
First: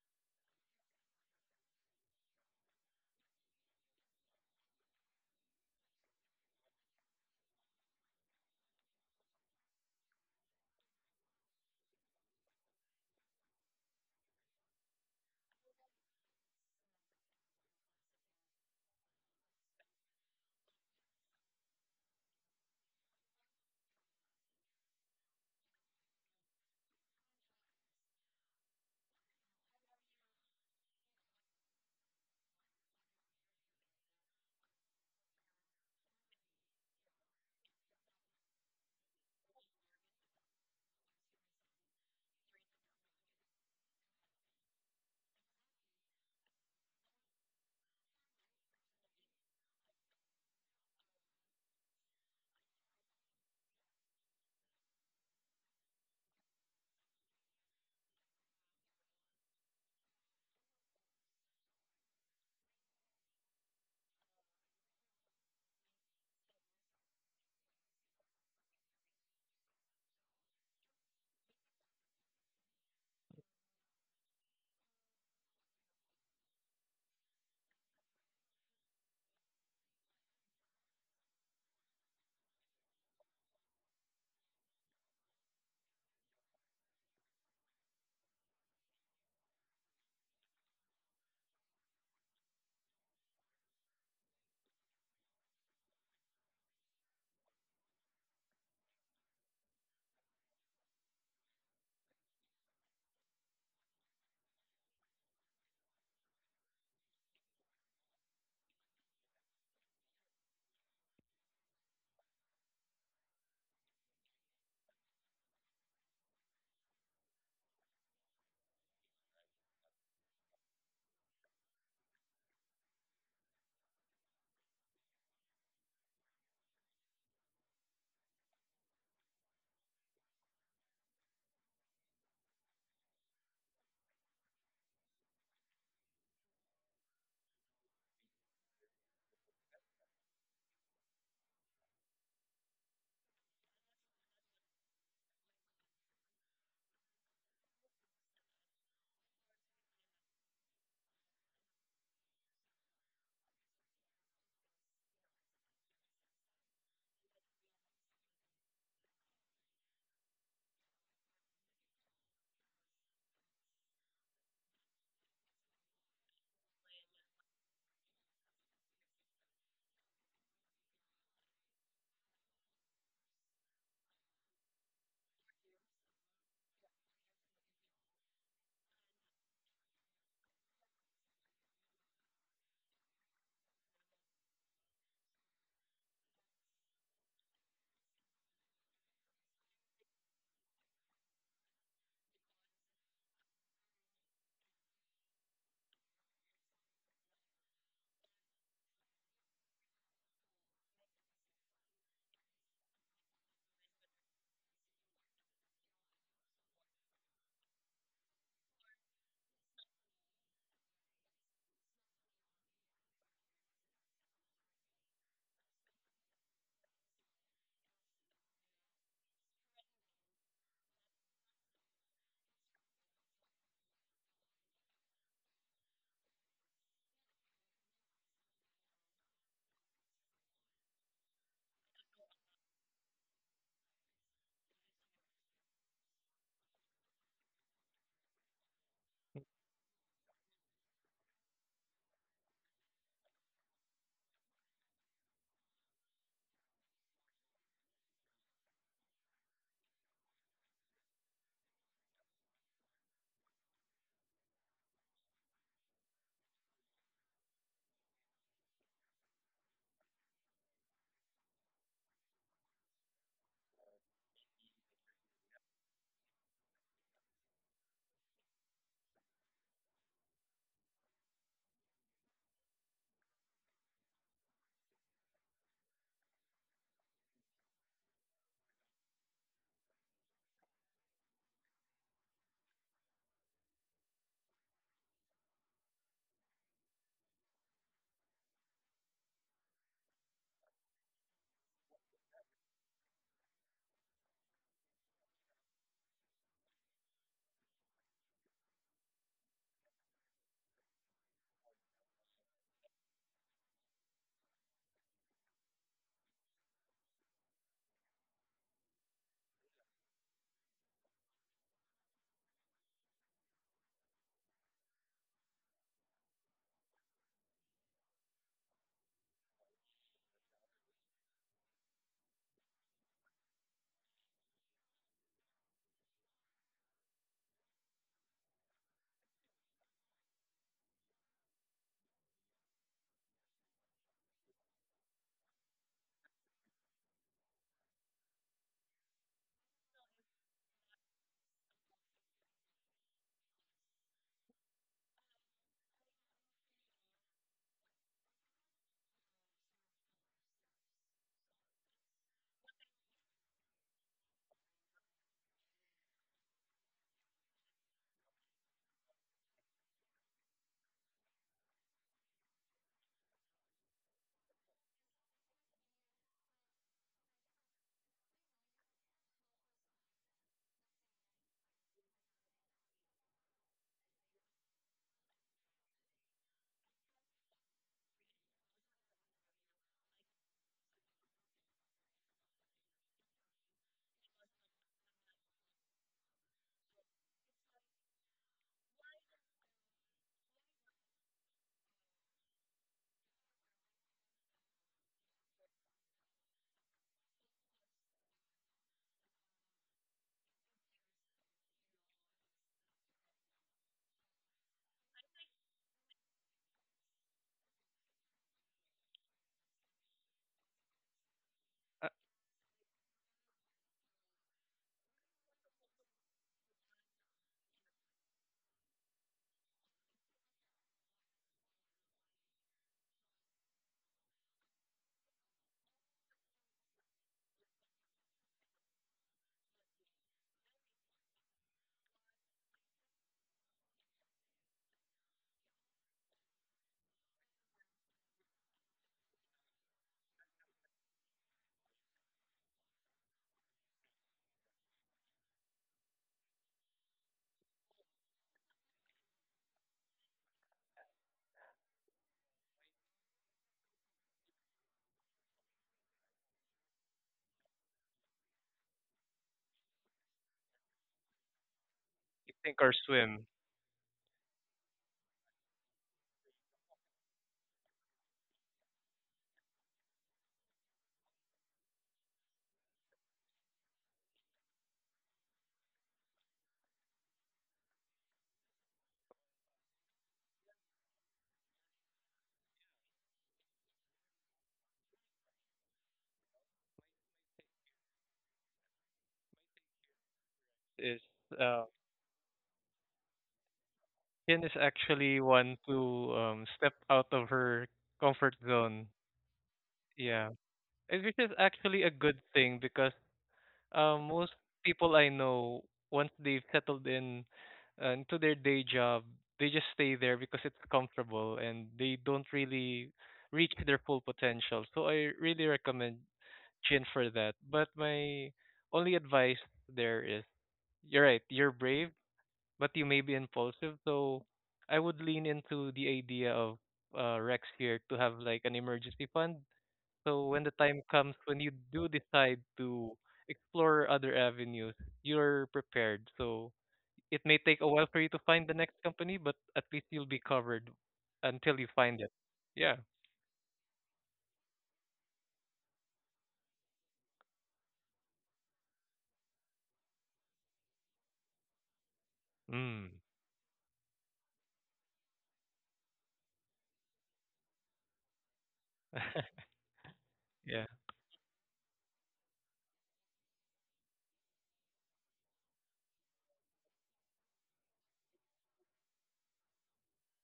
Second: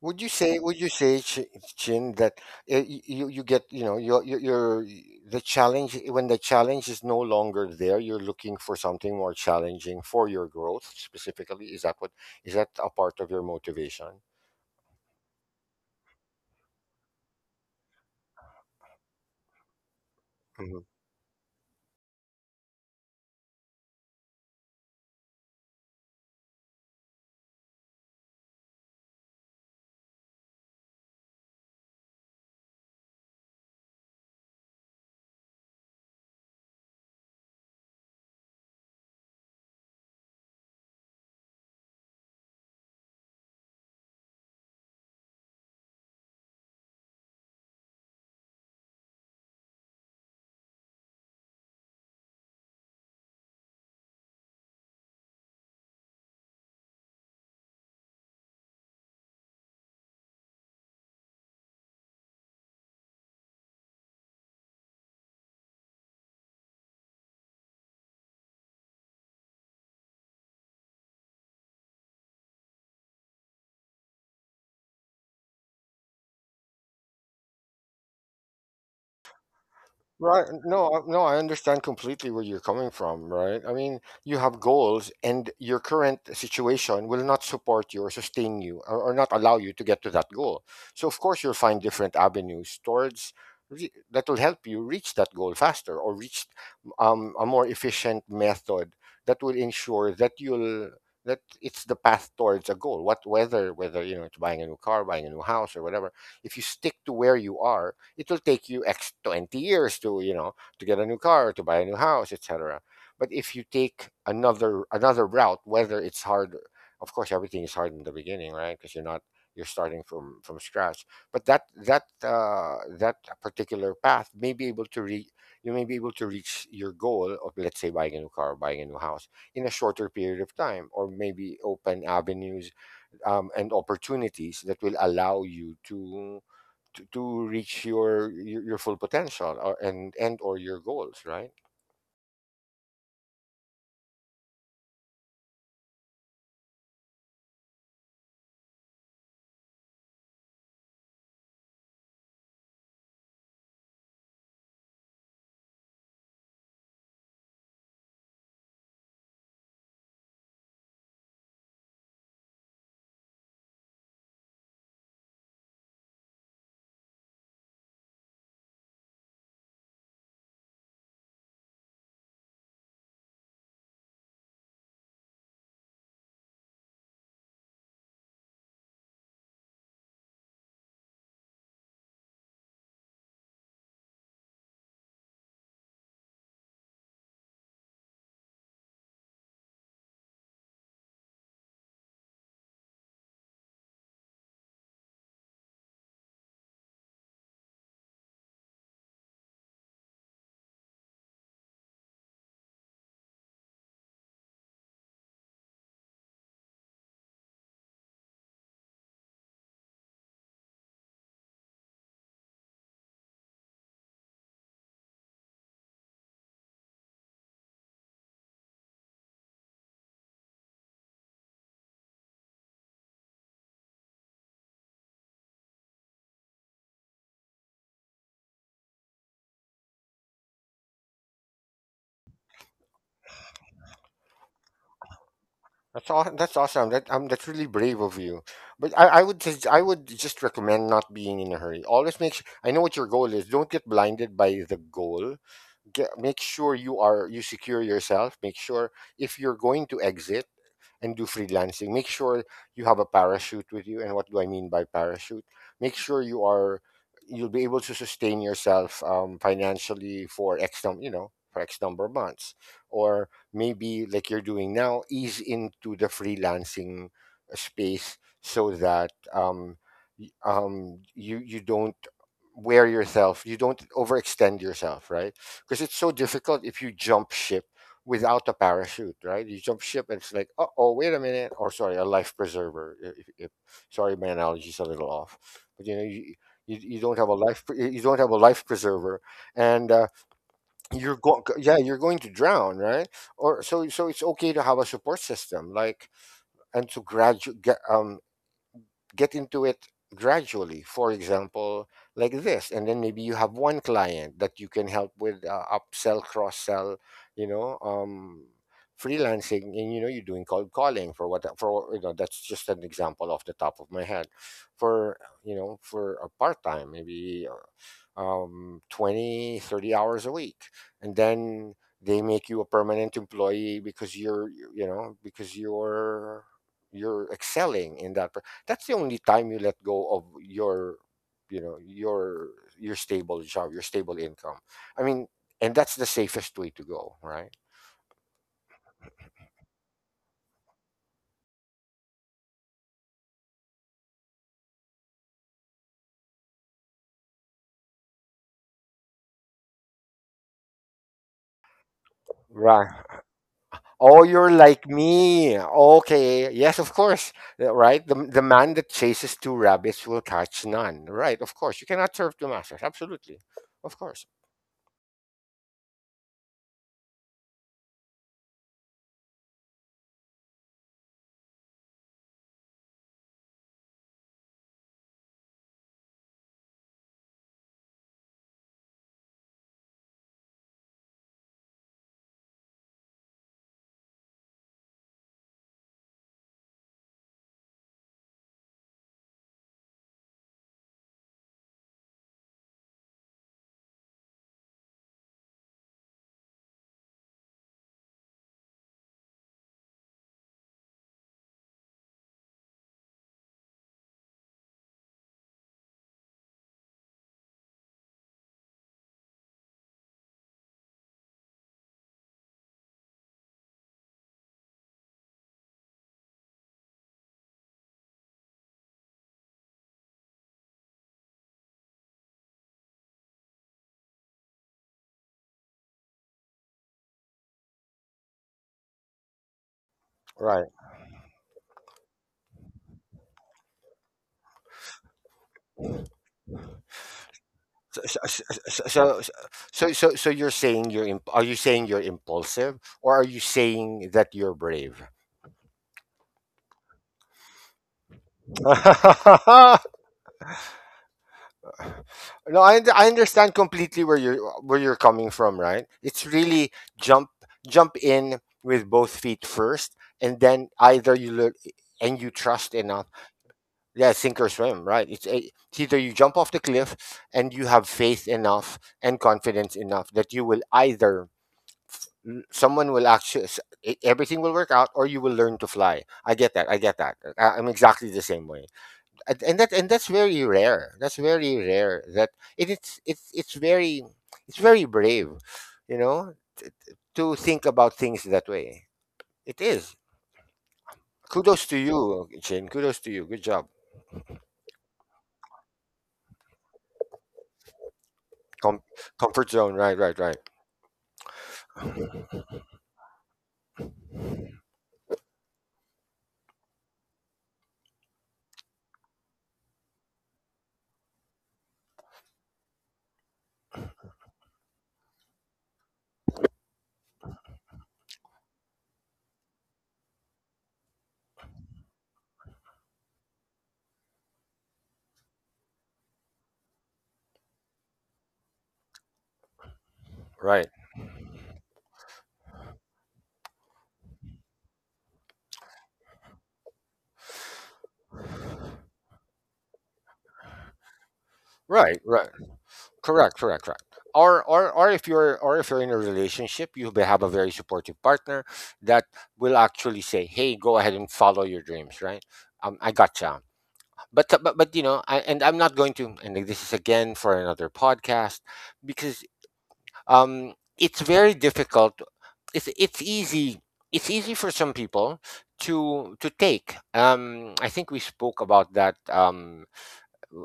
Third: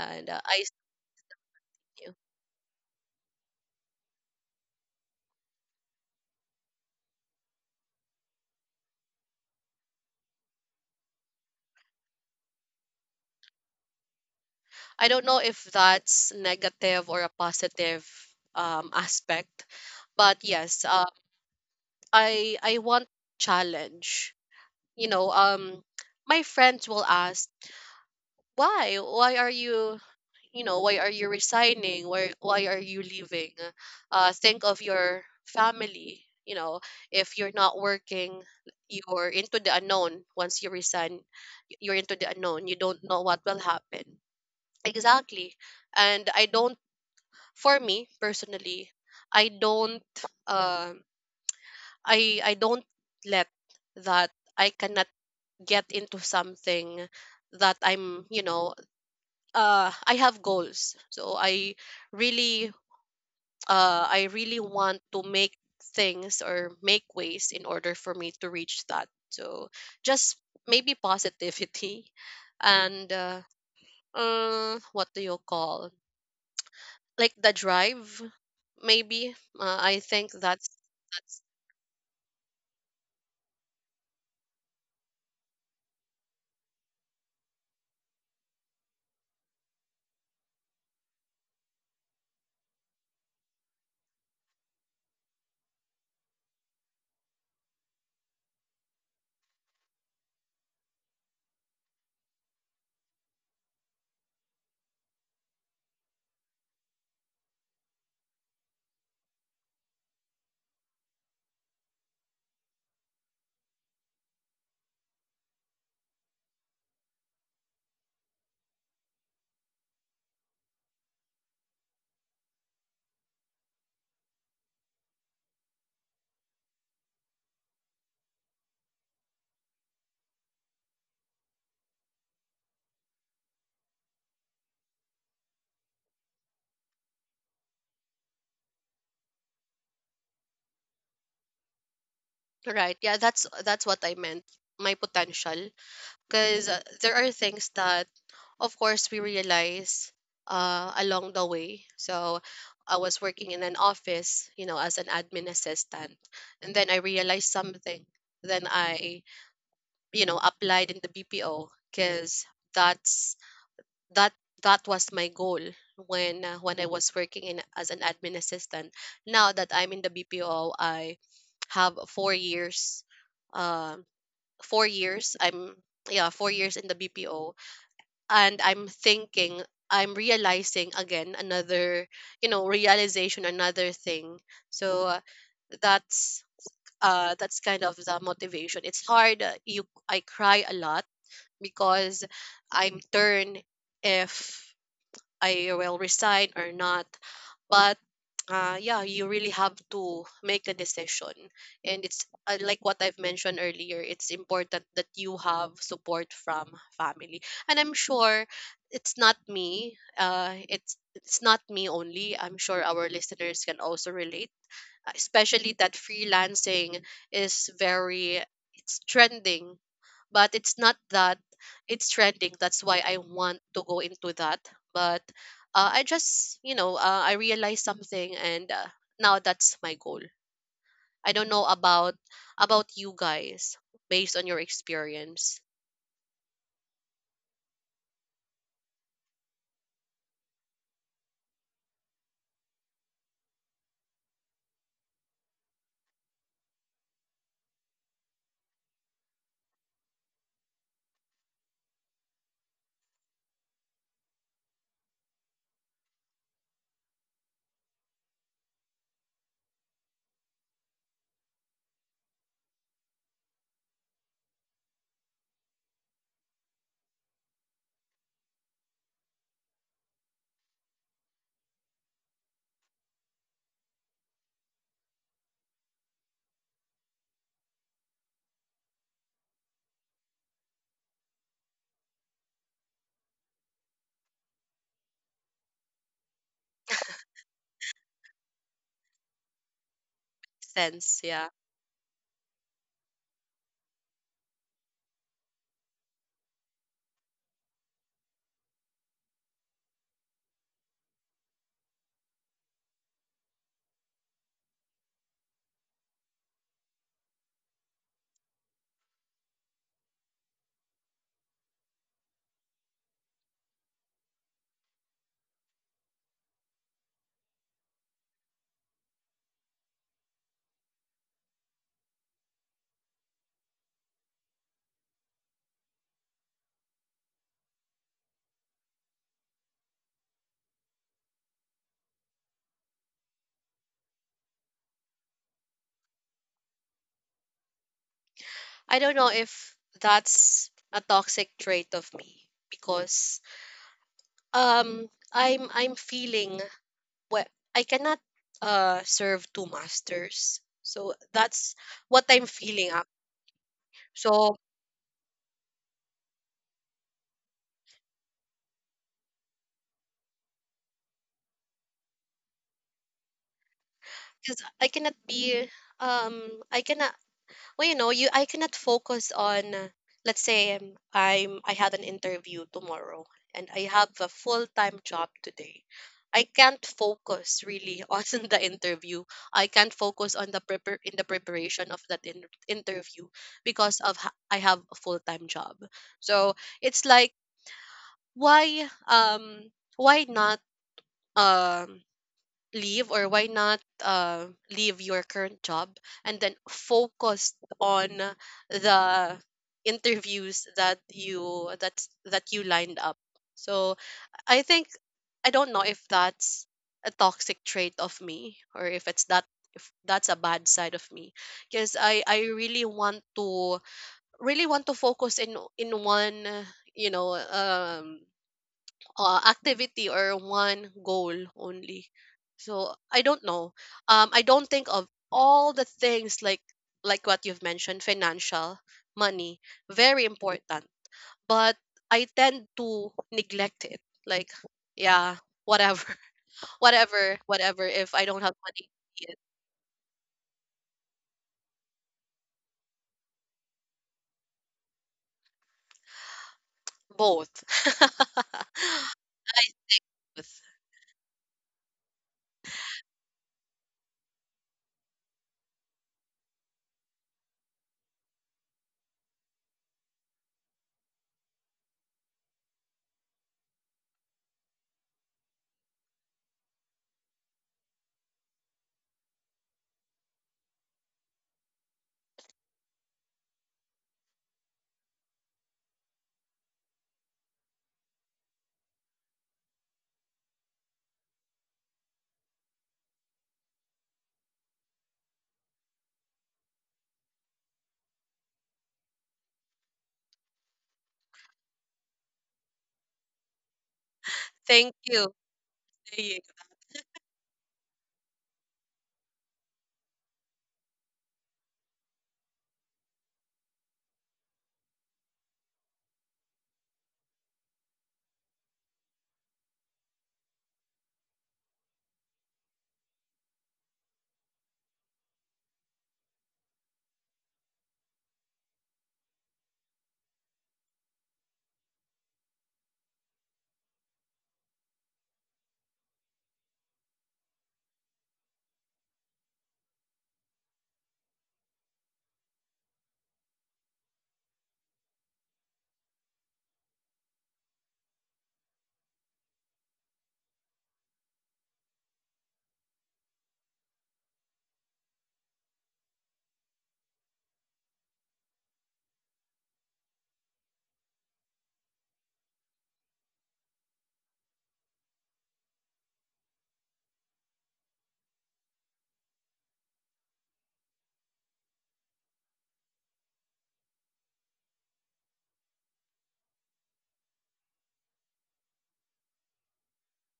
Would you say, Chin, that you get, you know, the challenge, when the challenge is no longer there, you're looking for something more challenging for your growth specifically. Is that what? Is that a part of your motivation? I don't know if that's negative or a positive, aspect, but Mm-hmm. yes, I want challenge. You know, my friends will ask, why? Why are you, you know, why are you resigning? Why are you leaving? Uh, think of your family, you know. If you're not working, you're into the unknown. Once you resign, you're into the unknown. You don't know what will happen, exactly. And I don't, for me personally, I don't, um I don't let that. I cannot get into something that I'm, you know, I have goals. So I really, I really want to make things or make ways in order for me to reach that. So just maybe positivity and what do you call, like, the drive? Maybe, I think Right. No, that's I understand completely where you're coming from, right? I mean, you have goals and your current situation will not support you or sustain you, or not allow you to get to that goal. So of course you'll find different avenues towards that will help you reach that goal faster, or reach a more efficient method that will ensure that you'll that it's the path towards a goal. What whether whether you know it's buying a new car, buying a new house or whatever, if you stick to where you are, it will take you X 20 years to, you know, to get a new car, to buy a new house, etc. But if you take another route, whether it's hard, of course, everything is hard in the beginning, right? Because you're not, you're starting from scratch. But that particular path may be able to re you may be able to reach your goal of, let's say, buying a new car, buying a new house in a shorter period of time, or maybe open avenues and opportunities that will allow you to reach your full potential, or, and or your goals, right? right. Yeah, that's what I meant. My potential. Because there are things that of course we realize along the way. So I was working in an office, you know, as an admin assistant, and then I realized something. Then I, applied in the BPO because that's that that was my goal when I was working in as an admin assistant. Now that I'm in the BPO, I have 4 years. um 4 years I'm yeah, 4 years in the BPO. And I'm thinking, I'm realizing again another, realization, another thing. So that's that's kind of the motivation. It's hard. You I cry a lot because I'm turned if I will resign or not. But yeah, you really have to make a decision. And it's like what I've mentioned earlier, it's important that you have support from family. And I'm sure it's not me. It's not me only. I'm sure our listeners can also relate, especially that freelancing is very, it's trending, but it's not that it's trending that's why I want to go into that. But I just, I realized something. And now that's my goal. I don't know about you guys, based on your experience. That's awesome that that's really brave of you, but I would just recommend not being in a hurry. Always make sure, I know what your goal is. Don't get blinded by the goal. Make sure you secure yourself. Make sure if you're going to exit and do freelancing, make sure you have a parachute with you. And what do I mean by parachute? Make sure you are, you'll be able to sustain yourself financially for x num you know, for x number of months. Or maybe like you're doing now, ease into the freelancing space, so that you you don't wear yourself, you don't overextend yourself, right? Because it's so difficult if you jump ship without a parachute, right? You jump ship and it's like, oh, oh, wait a minute, or sorry, a life preserver. If, sorry, my analogy's a little off, but you know, you don't have a life, you don't have a life preserver, and you're Sense, going, yeah. yeah, you're going to drown, right? So it's okay to have a support system, like, and to gradually get into it gradually, for example, like this. And then maybe you have one client that you can help with upsell, cross sell, you know, freelancing. And you know, you're doing cold calling for what, for you know, that's just an example off the top of my head for, you know, for a part-time, maybe 20 30 hours a week. And then they make you a permanent employee because you're you know because you're excelling in that. That's the only time you let go of your, you know, your stable job, your stable income, I mean. And that's the safest way to go, right? I don't know if that's a toxic trait of me because I'm feeling what I cannot serve two masters. So that's what I'm feeling up. Right. Oh, So you're like me. Okay, yes, of course. Right, the man that chases two rabbits will catch none, right? Of course you cannot serve two masters, absolutely, of course. because I cannot be, um I cannot, well, you know you I cannot focus on let's say I have an interview tomorrow and I have a full-time job today. I can't focus really on the interview. I can't focus on the in the preparation of that interview because of I have a full-time job. So it's like why, why not, um leave, or why not leave your current job and then focus on the interviews that you, that you lined up. So I think, I don't know if that's a toxic trait of me, or if it's that, if that's a bad side of me, because Uh, I really want to, really want to focus in one, you know um activity, or one goal only. So I don't know. I don't think of all the things like what you've mentioned: financial, money, very Right. important. But I tend to neglect it. Like, yeah, whatever, whatever, whatever. So If I don't have money, so it- so so you're saying are you saying you're impulsive, or are you saying that you're brave? both. No, I- I understand completely where you're, where you're coming from, right? It's really jump, jump in with both feet first, and then either you look and you I trust think or enough, swim. yeah, sink or swim, right? It's either you jump off the cliff and you have faith enough and confidence enough that you will either, someone will actually, everything will work out, or you will learn to fly. I get that, I get that. I'm exactly the same way. And that's very rare, that's very rare that it, it's very brave, you know, to think about things that way. It is Is kudos to uh, you, Chin. Kudos to you. Good job. Jen is Thank you. actually one to Thank you. Go. step out of her comfort Com- zone. Comfort zone, right, right, right, Yeah. Which is actually a good thing because, most people I know, once they've settled in into their day job, they just stay there because it's comfortable and they don't really reach their full potential. So I really recommend Chin for that. But my only advice there is, you're right, you're brave, but you may be impulsive. So I would lean into the idea of, Rex here, to have like an emergency fund, so when right, the time comes when you do decide to explore other avenues, you're prepared. So it may take a while for you to find the next company, but at least you'll be covered until you right, find right. it. Yeah. Correct, correct, correct. Or if you're in a relationship, you will have a very supportive partner that will actually say, "Hey, go ahead and follow your dreams." Right? I Mm. gotcha. But, but you know, and I'm not going to. And this is again for another podcast because Yeah. it's very difficult. It's easy. It's easy for some people to take. I think we spoke about that.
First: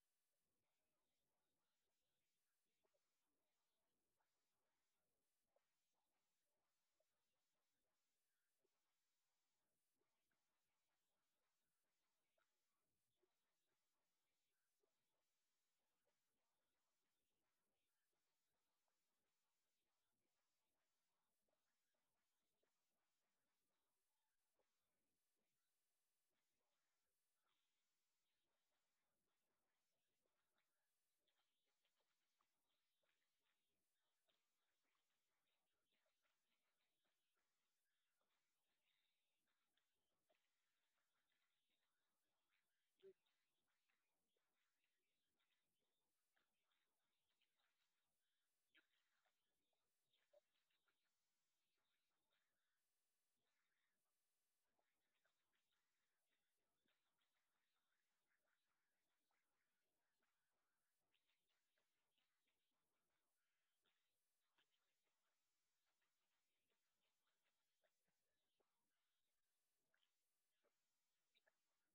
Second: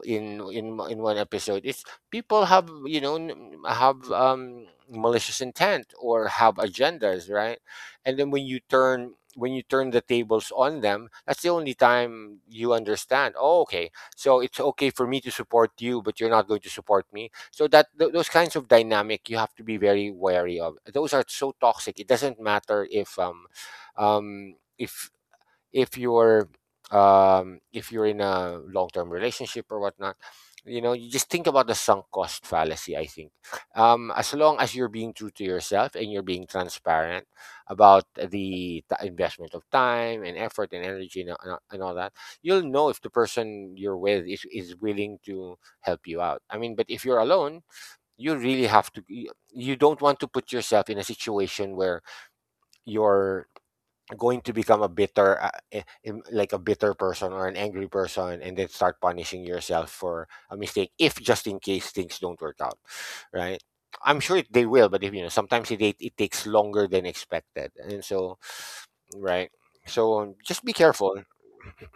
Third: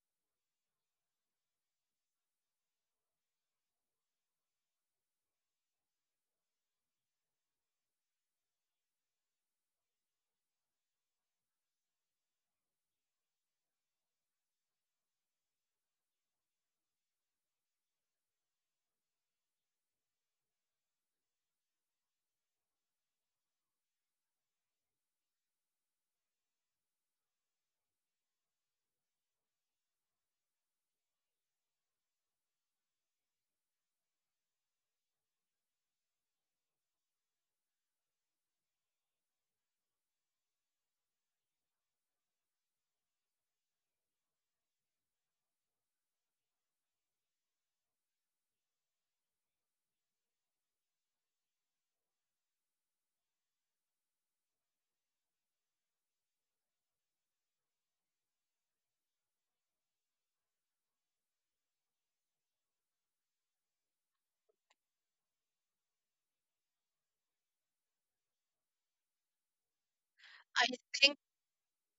in one episode. It's people have, you know, have malicious intent or have agendas, right? And then when you turn, when you turn the tables on them, that's the only time you understand. Oh, okay, so it's okay for me to support you, but you're not going to support me. So that those kinds of dynamic, you have to be very wary of. Those are so toxic. It doesn't matter if um if if you're if you're in a long-term relationship or whatnot. You know, you just think about the sunk cost fallacy, I think. Um, as long as you're being true to yourself and you're being transparent about the investment of time and effort and energy and all that, you'll know if the person you're with is willing to help you out, I mean. But if you're alone, you really have to, you don't want to put yourself in a situation where you're going to become a bitter like a bitter person or an angry person, and then start punishing yourself for a mistake if, just in case, things don't work out, right? I'm sure they will, but if, you know, sometimes it it takes longer than expected. And so right. So I just be think, careful.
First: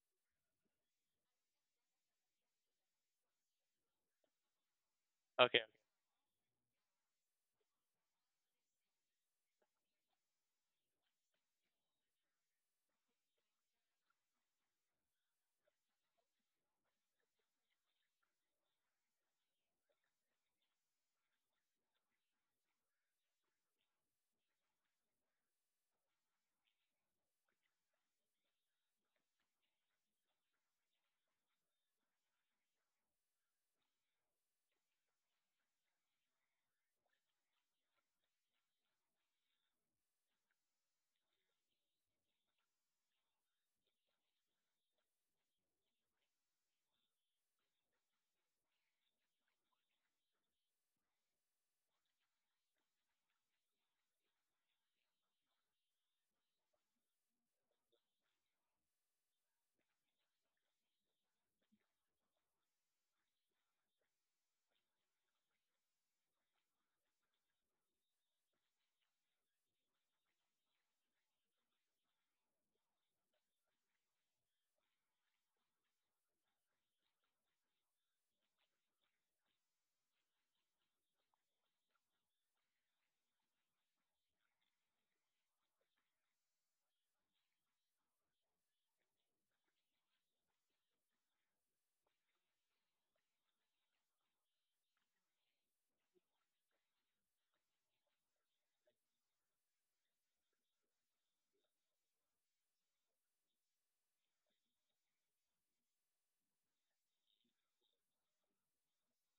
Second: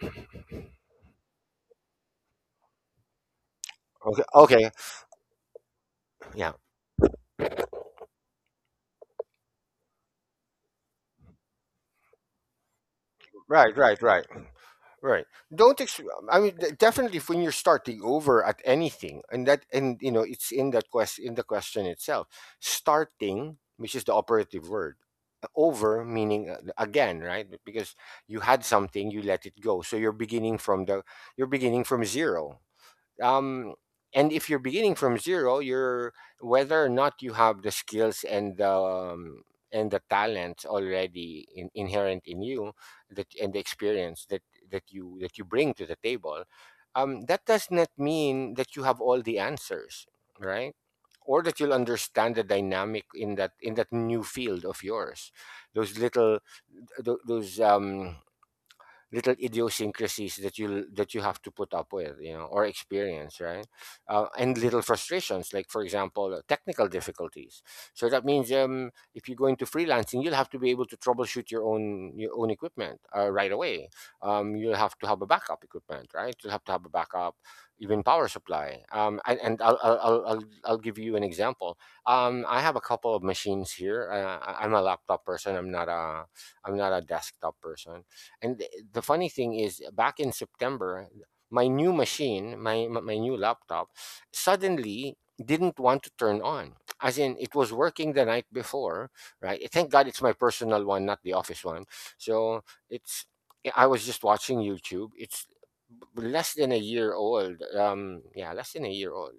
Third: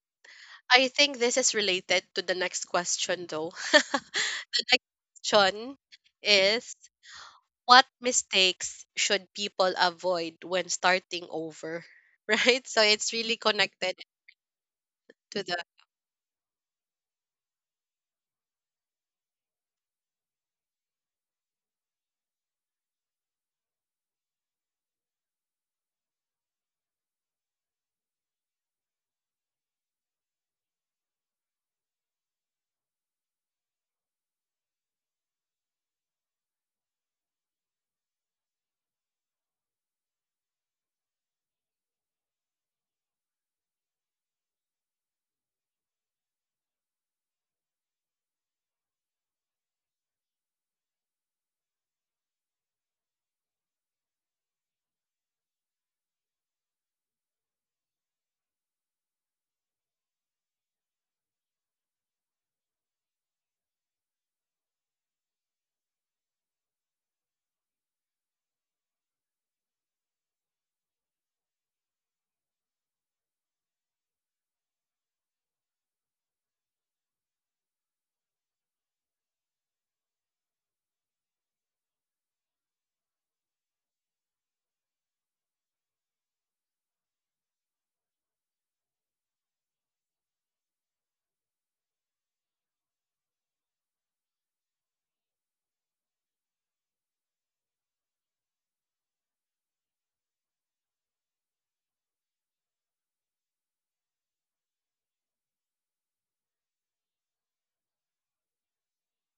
I think this is related to the next question though. Okay, okay. Okay. Question Yeah, is, what mistakes should people avoid when starting over? Right? So it's really right, connected right, right. Right. to the— Don't. Ex- I mean, definitely, if, when you're starting over at anything, and that, and you know, it's in that quest in the question itself. Starting, which is the operative word, over, meaning again, right? Because you had something, you let it go, so you're beginning from the, you're beginning from zero, um, and if you're beginning from zero, you're, whether or not you have the skills and the talent already inherent in you, that, and the experience that that you bring to the table, that does not mean that you have all the answers, right? Or that you'll understand the dynamic in that, in that new field of yours. Those little th- those little idiosyncrasies that you have to put up with, you know, or experience, right? And little frustrations, like, for example, technical difficulties. So that means if you go into freelancing, you'll have to be able to troubleshoot your own, your own equipment, right away. Um, you'll have to have a backup equipment, right? You'll have to have a backup even power supply. And I'll give you an example. Um, I have a couple of machines here. I'm a laptop person. I'm not a, I'm not a desktop person. And the funny thing is, back in September, my new machine, my new laptop, suddenly didn't want to turn on. As in, it was working the night before, right? Thank God it's my personal one, not the office one. So it's yeah, I was just watching YouTube. It's less than a year old. Yeah, Less than a year old.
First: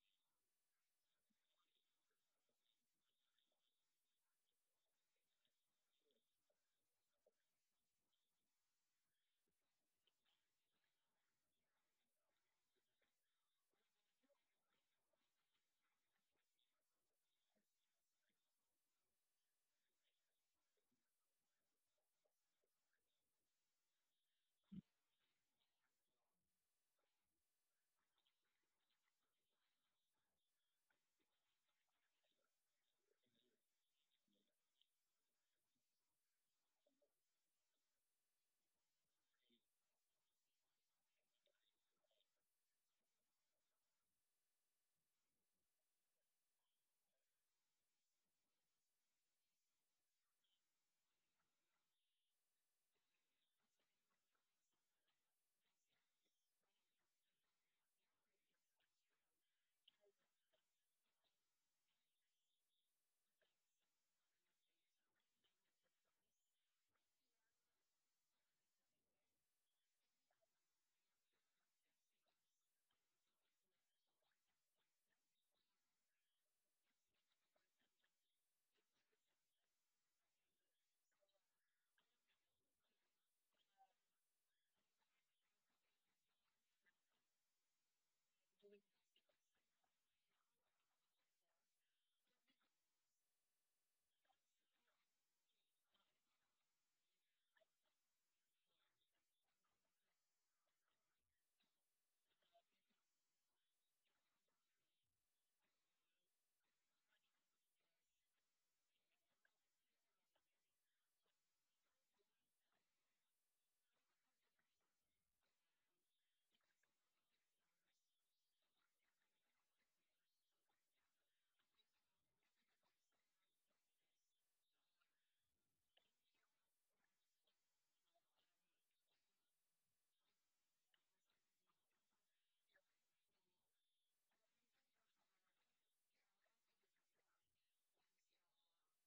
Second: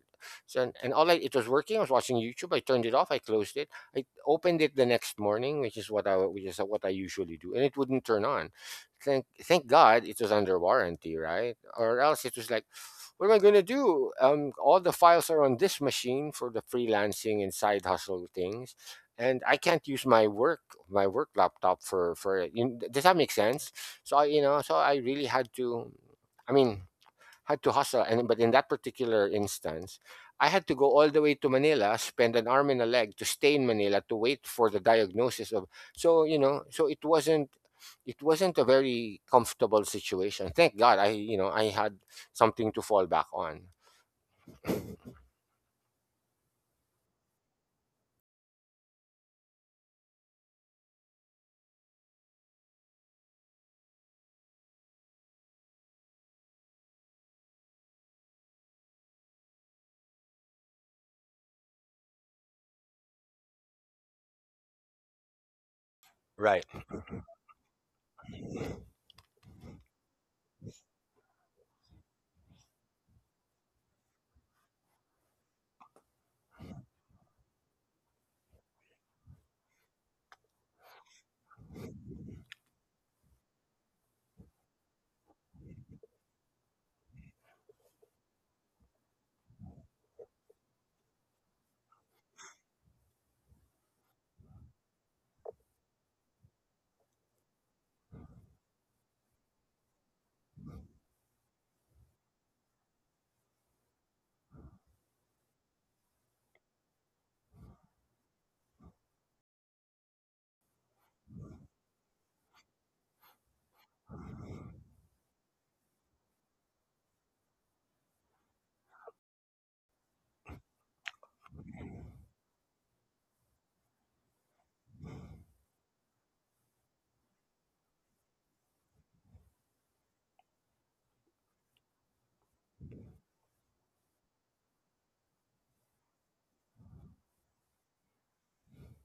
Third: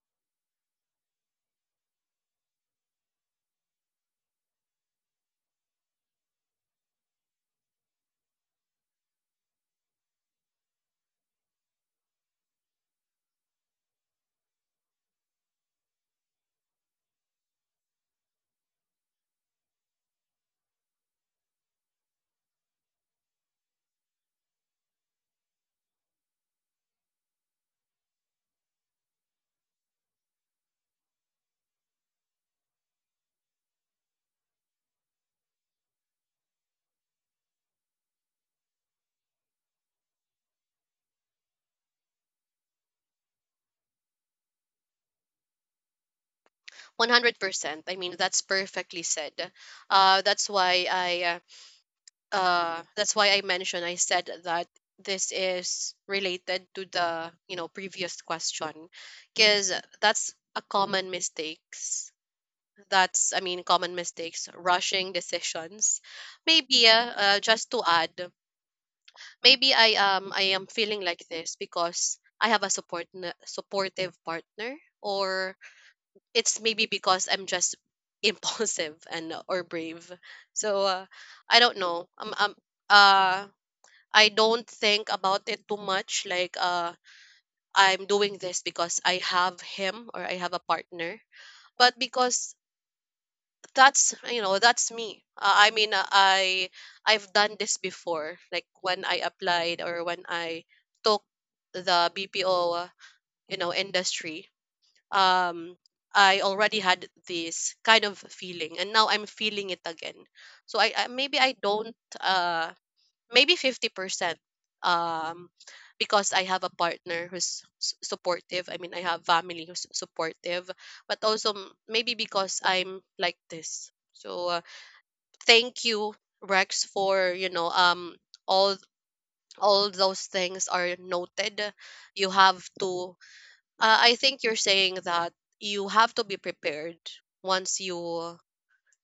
So and all I It was working. I was watching YouTube. I turned it off. I closed it. I opened it the next morning, which is what I which is what I usually do, and it wouldn't turn on. Thank God it was under warranty, right? Or else it was like, what am I gonna do? All the files are on this machine for the freelancing and side hustle things, and I can't use my work laptop for for. You, does that make sense? So so I really had to. I mean, Had to hustle. And but in that particular instance, I had to go all the way to Manila, spend an arm and a leg to stay in Manila to wait for the diagnosis of. So, so it wasn't a very comfortable situation. Thank God, I you know I had something to fall back on. 100%. I mean, that's perfectly said. That's why I, that's why I mentioned, I said that this is related to the, you know, previous question because that's a common mistakes. That's, I mean, common mistakes, rushing decisions. Right. Maybe just to add, maybe I, I am feeling like this because I have a supportive partner, or it's maybe because I'm just impulsive and or brave. So I don't know. Um uh I don't think about it too much, like I'm doing this because I have him or I have a partner. But because that's, you know, that's me. I I've done this before, like when I applied or when I took the BPO, you know, industry. um I already had this kind of feeling, and now I'm feeling it again. So I maybe, I don't, uh maybe 50%, um because I have a partner who's supportive, I mean I have family who's supportive. But also, maybe because I'm like this. So thank you, Rex, for, all all those things are noted. You have to, I think you're saying that you have to be prepared once you,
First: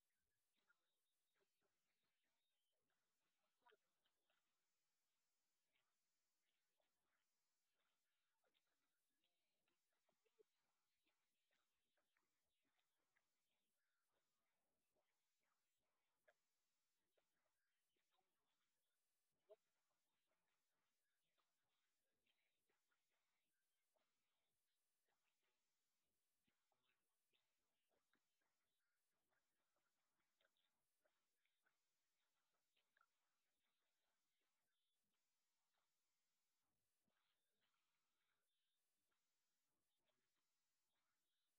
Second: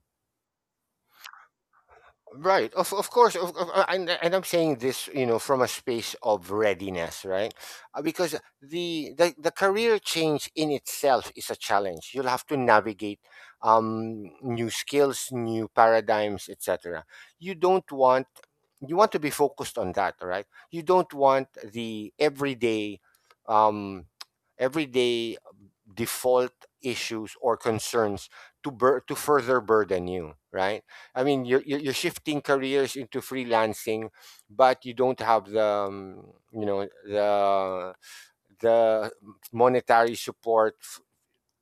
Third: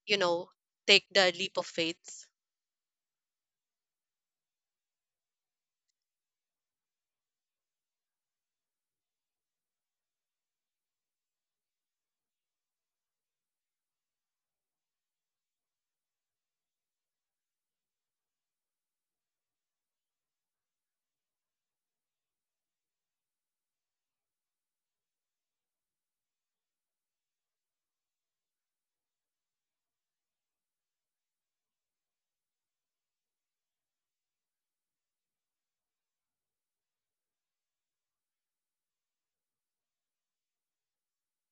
you know, take the leap of faith. Right. Of course. Of, and I'm saying this, you know, from a space of readiness, right? Because the the career change in itself is a challenge. You'll have to navigate new skills, new paradigms, etc. You don't want you want to be focused on that, right? You don't want the um, everyday default issues or concerns to further burden you, right? I mean, you're shifting careers into freelancing, but you don't have the the the monetary support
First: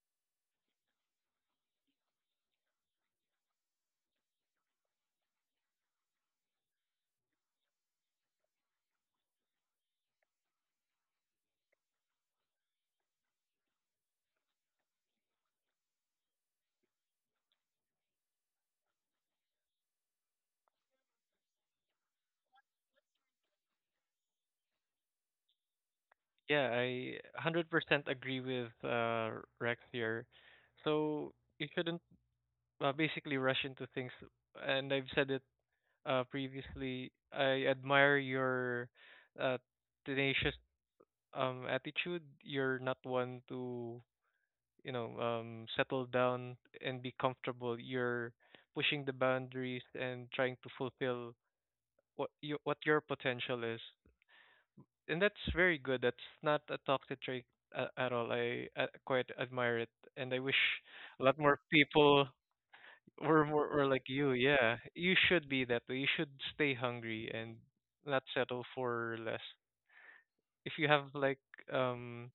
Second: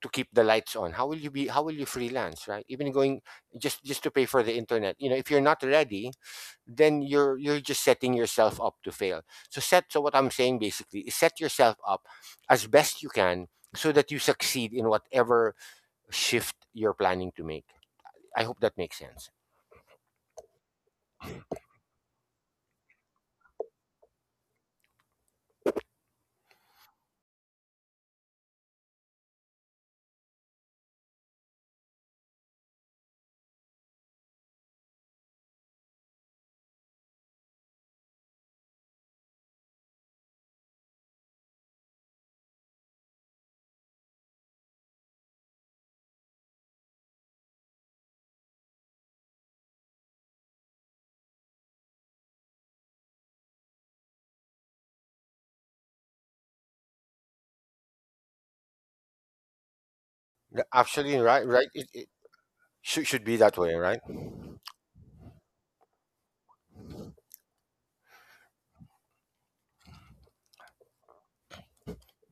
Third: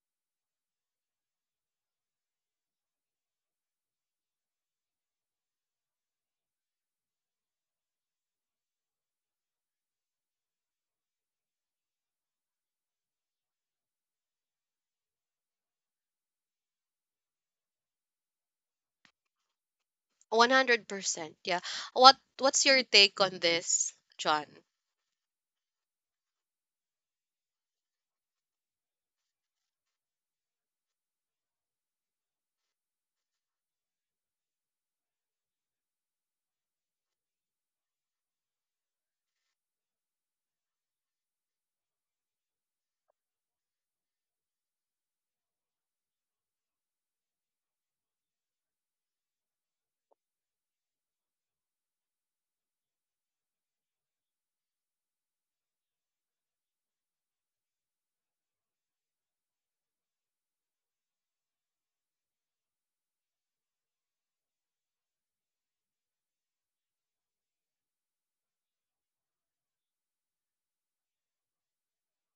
to keep the lights on. How will you freelance, right? even going Just to pay for the internet, you know, if you're not ready, then you're just setting yourself up to fail. So what I'm saying basically is set yourself up as best you can so that you succeed in whatever shift you're planning to make. I hope that makes sense. 100%, yeah. What, what's your take on this, John? Yeah, I 100% agree with Rex here. So you shouldn't, basically, rush into things. And I've said it previously. I admire your uh, tenacious attitude. You're not one to, you know, settle down and be comfortable. You're pushing the boundaries and trying to fulfill what your potential is. And that's very good. That's not a toxic trait at all. I quite admire it, and I wish Actually, a lot right, more right. It, people should be that way, were right? like you. Yeah, you should be that way. You should stay hungry and not settle for less. If you have like um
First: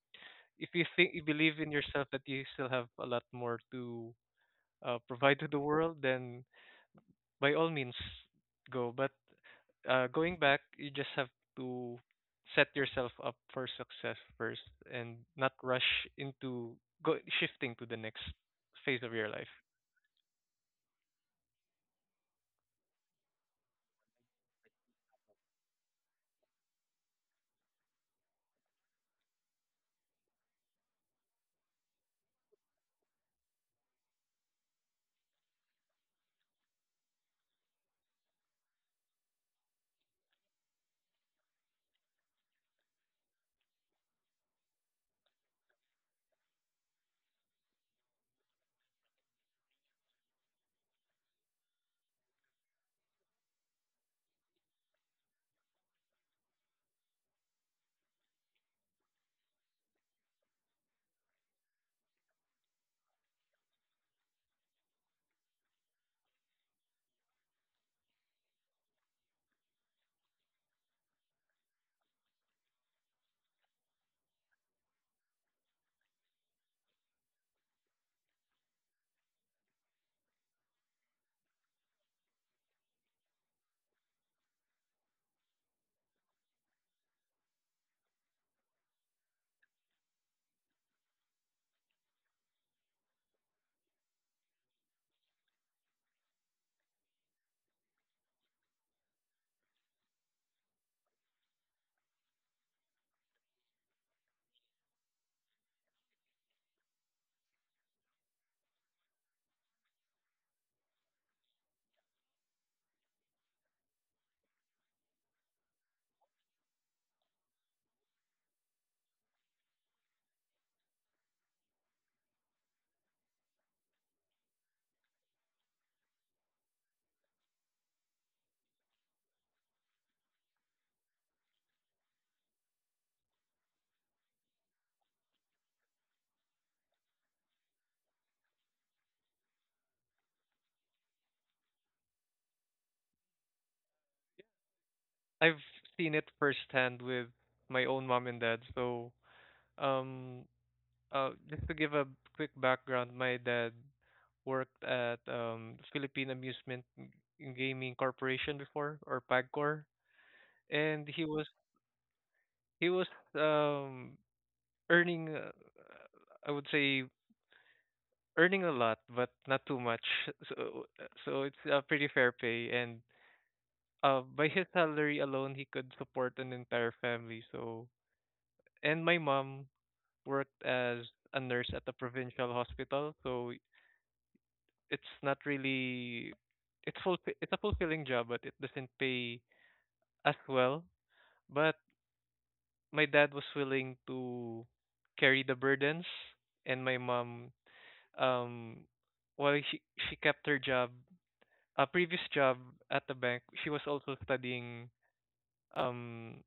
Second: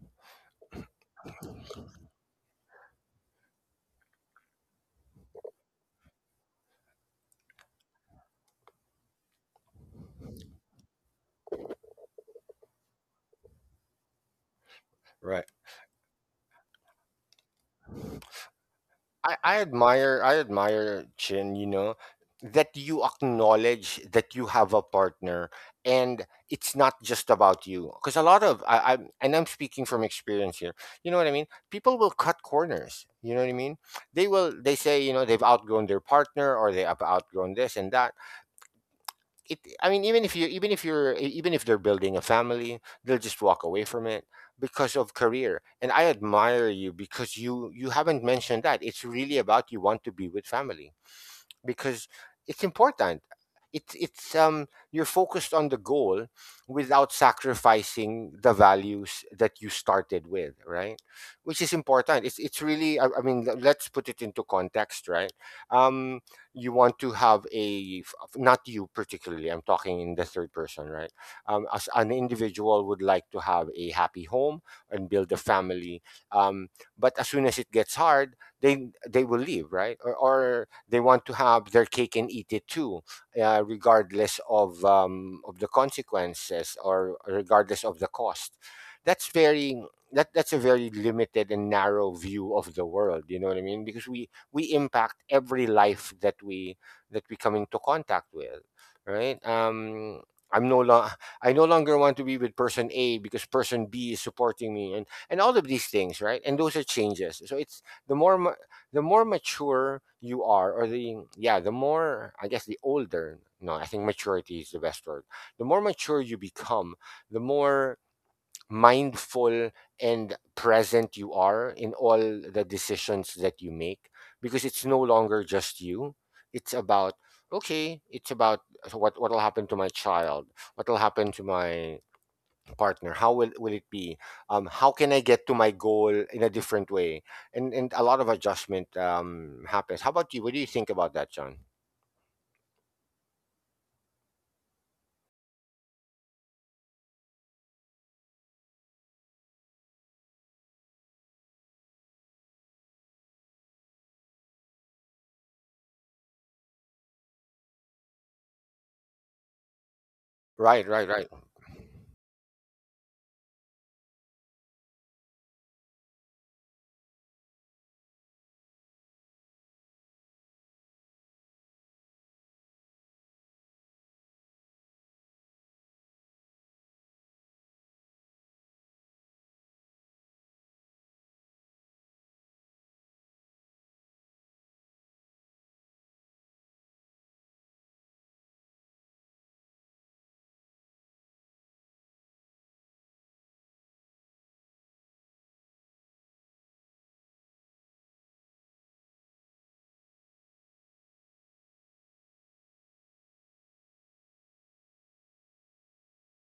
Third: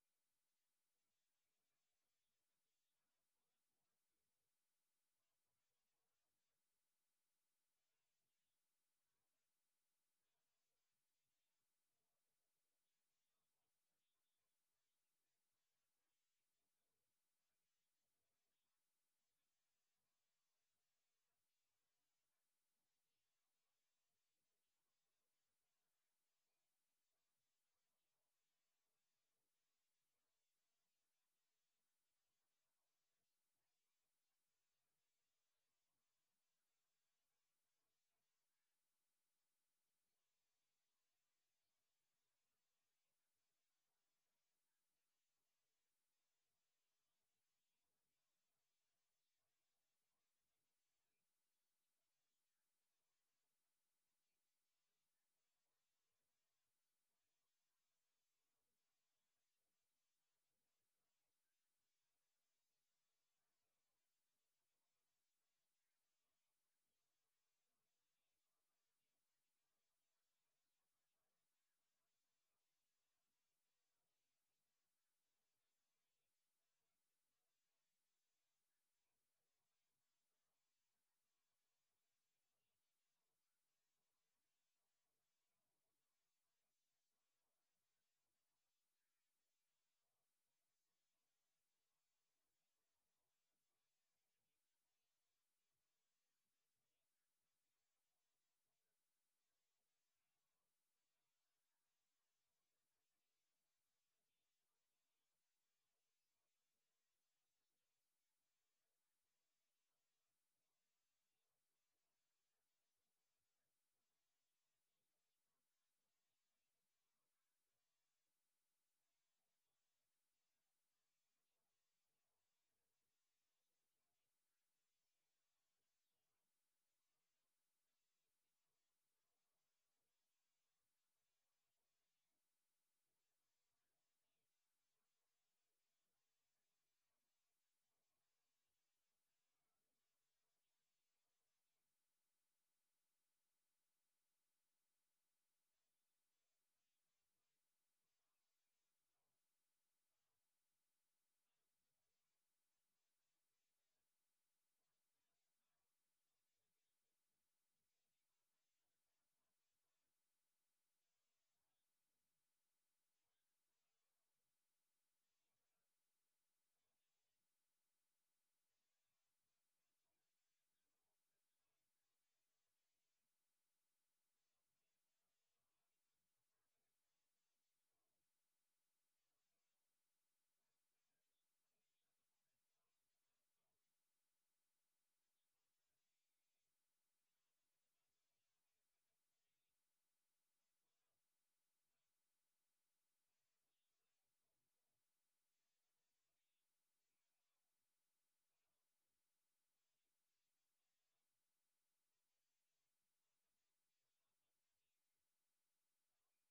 if you think you believe in yourself that you still have a lot more to provide to the world, then by all means go. But going back, you just have to set yourself up for success first, and Right. not rush into go shifting to the next phase of your life. I admire Chin, you know, that you acknowledge that you have a partner and it's not just about you. Because a lot of I and I'm speaking from experience here. You know what I mean? People will cut corners. You know what I mean? They say, you know, they've outgrown their partner or they have outgrown this and that. It I mean even if you, even if even if they're building a family, they'll just walk away from it because of career. And I admire you because you haven't mentioned that. It's really about you want to be with family, because it's important. It's You're focused on the goal without sacrificing the values that you started with, right? Which is important. It's really I mean, let's put it into context, right? Um, you want to have not you particularly. I'm talking in the third person, right? As an individual would like to have a happy home and build a family. Um, but as soon as it gets hard, they will leave, right? Or they want to have their cake and eat it too, regardless of the consequences or regardless of the cost. That's very that that's a very limited and narrow view of the world. You know what I mean? Because we impact every life that we come into contact with, right? I'm no lo- I no longer want to be with person A because person B is supporting me, and all of these things, right? And those are changes. So it's the more mature you are, or the yeah the more I guess the older no I think maturity is the best word. The more mature you become, the more mindful and present you are in all the decisions that you make, because it's no longer just you. It's about, okay, it's about, so what will happen to my child? What will happen to my partner? Will it be, how can I get to my goal in a different way? And a lot of adjustment happens. How about you? What do you think about that, John? I've seen it firsthand with my own mom and dad. Um just to give a quick background, my dad worked at Philippine Amusement Gaming Corporation before, or PAGCOR, Right, right, and he right, was he was um earning, I would say earning a lot, but not too much. So so it's a pretty fair pay, and by his salary alone, he could support an entire family. And my mom worked as a nurse at a provincial hospital. So it's not really it's full it's a fulfilling job, but it doesn't pay as well. But my dad was willing to carry the burdens, and my mom, um, while she kept her job, a previous job at the bank, she was also studying, um,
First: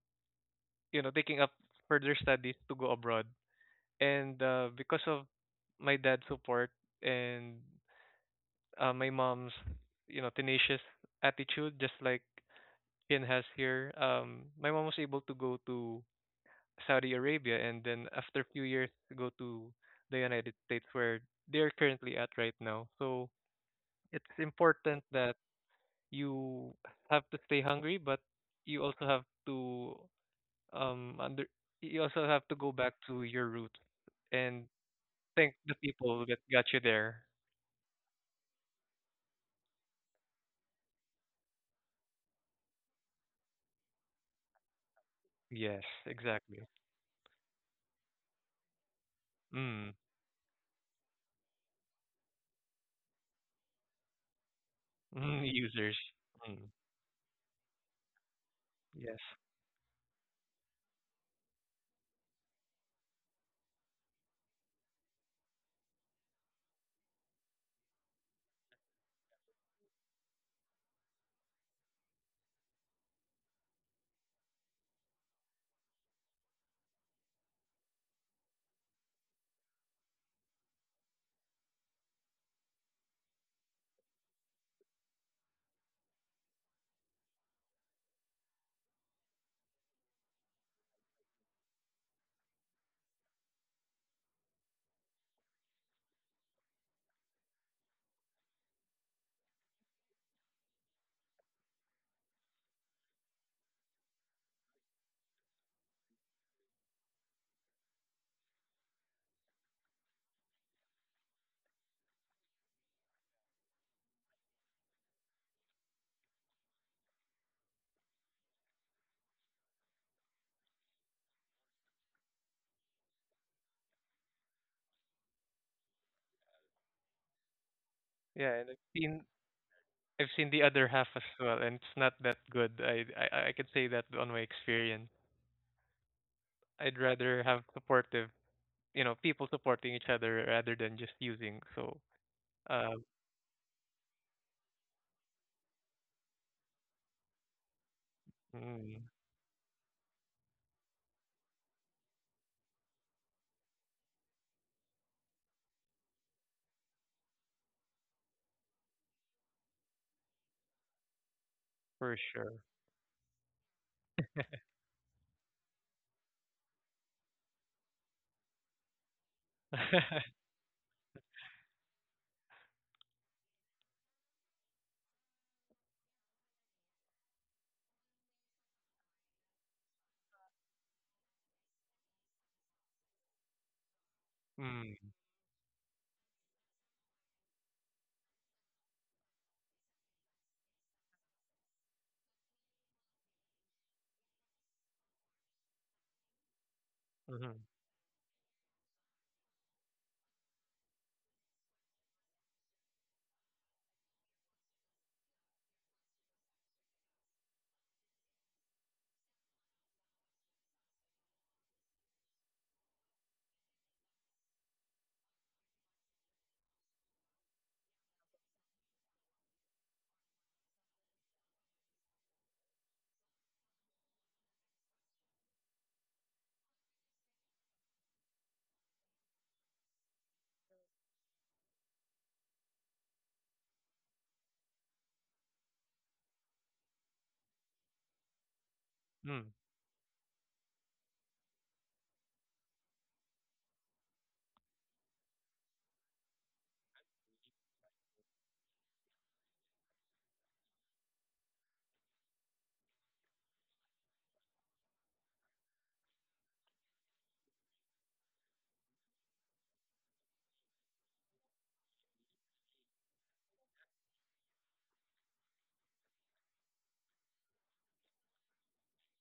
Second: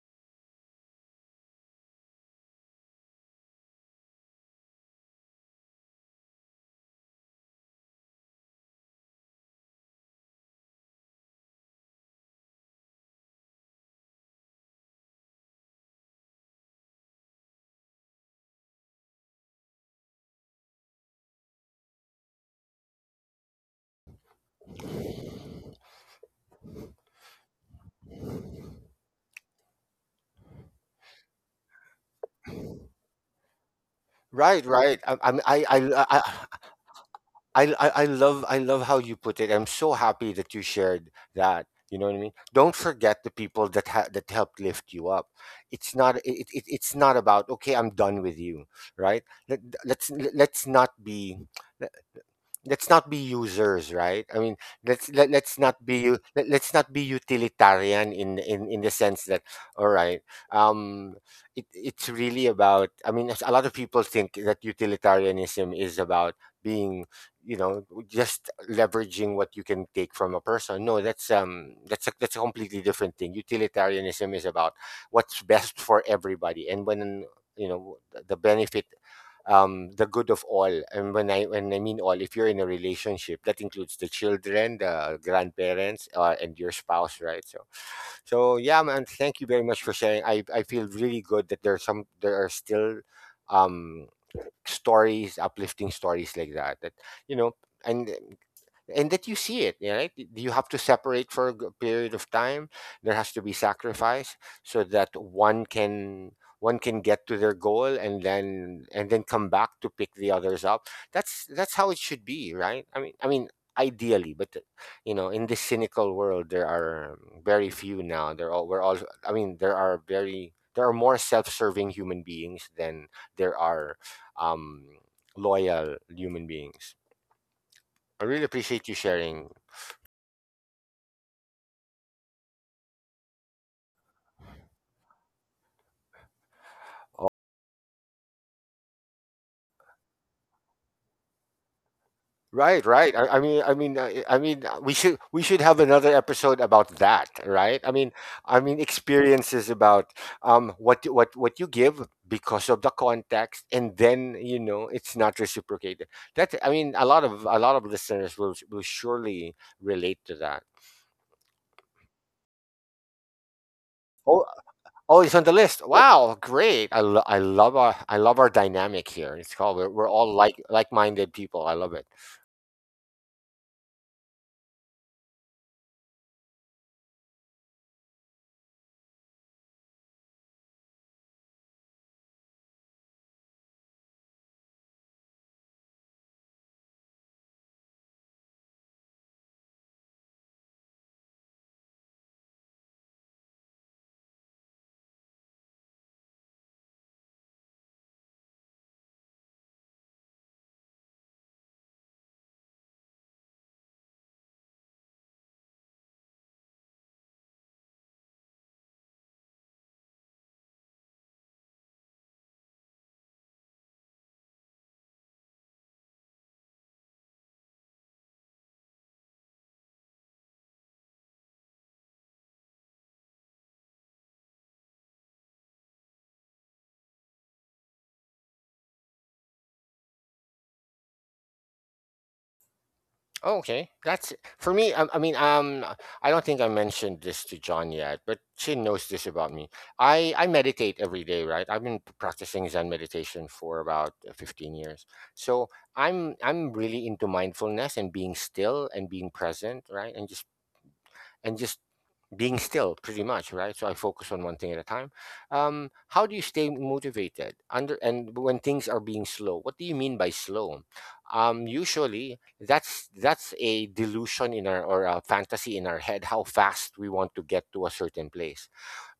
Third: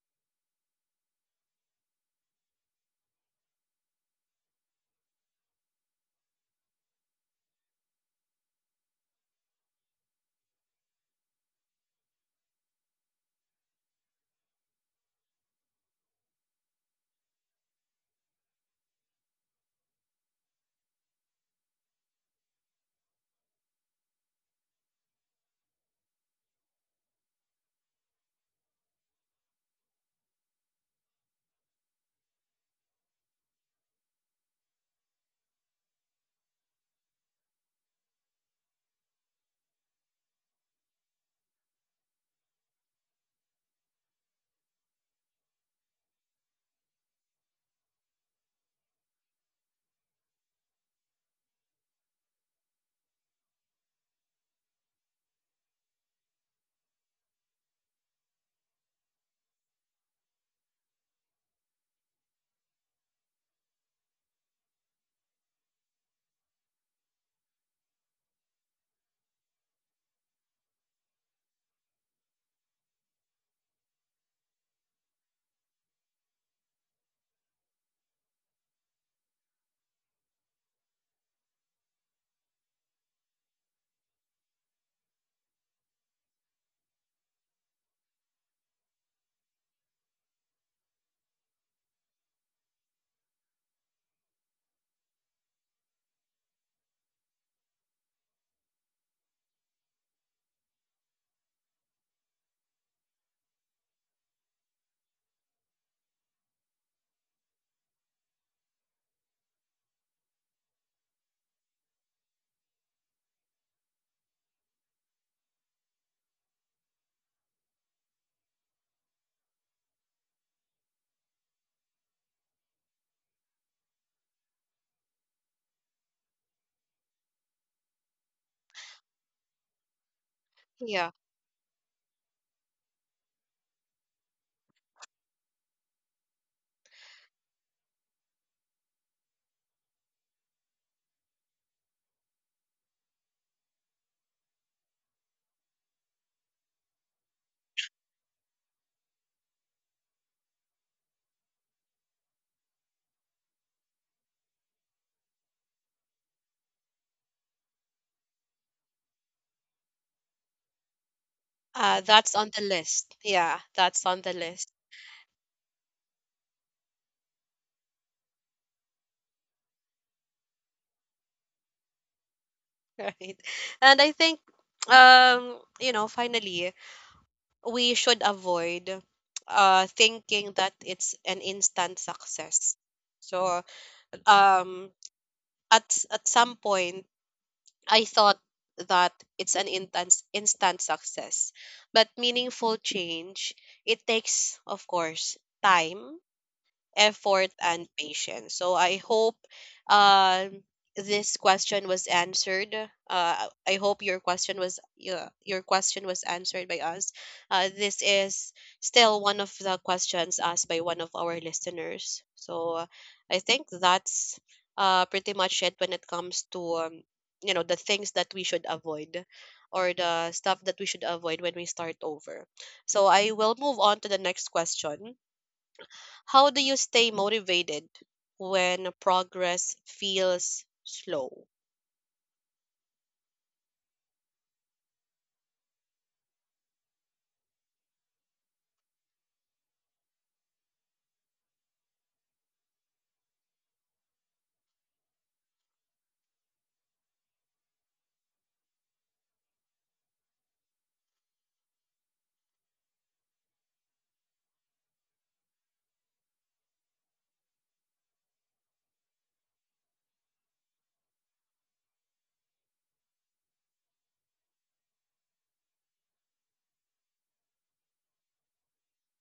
taking up further studies to go abroad. And Because of my dad's support and, my mom's, tenacious attitude, just like Ian has here. My mom was able to go to Saudi Arabia and then, after a few years, go to the United States, where they're currently at right now. So it's important that you have to stay hungry, but you also have to um under you also have to go back to your roots and right, right. I, I'm- thank the people that got you there. I love how you put it. I'm so happy that you shared that. You know what I mean? Don't forget the people that helped lift you up. Yes, It's not exactly. It's not about, okay, I'm done with you, right? Mm. Let's not be users, right? I mean, Mm, let's not users. be u- Mm. let, let's not be utilitarian in the Yes. sense that, all right, um it, it's really about, I mean, a lot of people think that utilitarianism is about being, you know, just leveraging what you can take from a person. No, that's that's a completely different thing. Utilitarianism is about what's best for everybody, and when, you know, the benefit, the good of all. And when I mean all, if you're in a relationship, that includes the children, the grandparents, and your spouse, right? So yeah, man, thank you very much for sharing. I feel really good that there are still um stories, uplifting stories like that. That, you know, and that you see it, yeah, right? You have to separate for a period of time. There has to be sacrifice so that one can get to their goal and then come back to pick the others up. That's how it should be, right? Ideally, but you know, in this cynical world, there are very few now. They're all we're all. I mean, there are more self-serving human beings than there are um, loyal human beings. I really Yeah, and I've appreciate you seen sharing. I've seen the other Yeah. half as well, and it's not that good. I can say that on my experience. I'd rather have supportive, people supporting each other rather than just using. So, Right, uh, right. I mean, I mean, I mean, We should have another episode about that, right? I mean, mm, experiences about what what you give because of the context, and then, you know, it's not reciprocated. That I mean, a lot of listeners will surely relate to that. For That's on sure. the list, yeah, that's on the Oh. list. Oh, he's on the list. Wow, great. I love our dynamic here. It's called we're all like like-minded people. I love it. Right. And I think, you know, finally, we should avoid thinking that it's an instant success. So, um, Mm, at at some point, I thought that it's an instant, instant success, but meaningful change, it takes, of course, time, effort, mhm, and patience. So I hope, um this question was answered. I hope your question was, yeah, your question was answered by us. This is still one of the questions asked by one of our listeners. So I think that's pretty much it when it comes to, you know, the things that we should avoid, or the stuff that we should avoid when we start over. So I will move on to the next question. How do you stay motivated when progress feels slow? Oh, okay. That's for me. I mean, I don't think I mentioned this to John yet, but Chin knows this mm. about me. I meditate every day, right? I've been practicing Zen meditation for about 15 years. So, I'm really into mindfulness and being still and being present, right? And just and just being still pretty much, right? So I focus on one thing at a time. How do you stay motivated under, and when things are being slow, what do you mean by slow? Usually that's a delusion in our, or a fantasy in our head, how fast we want to get to a certain place,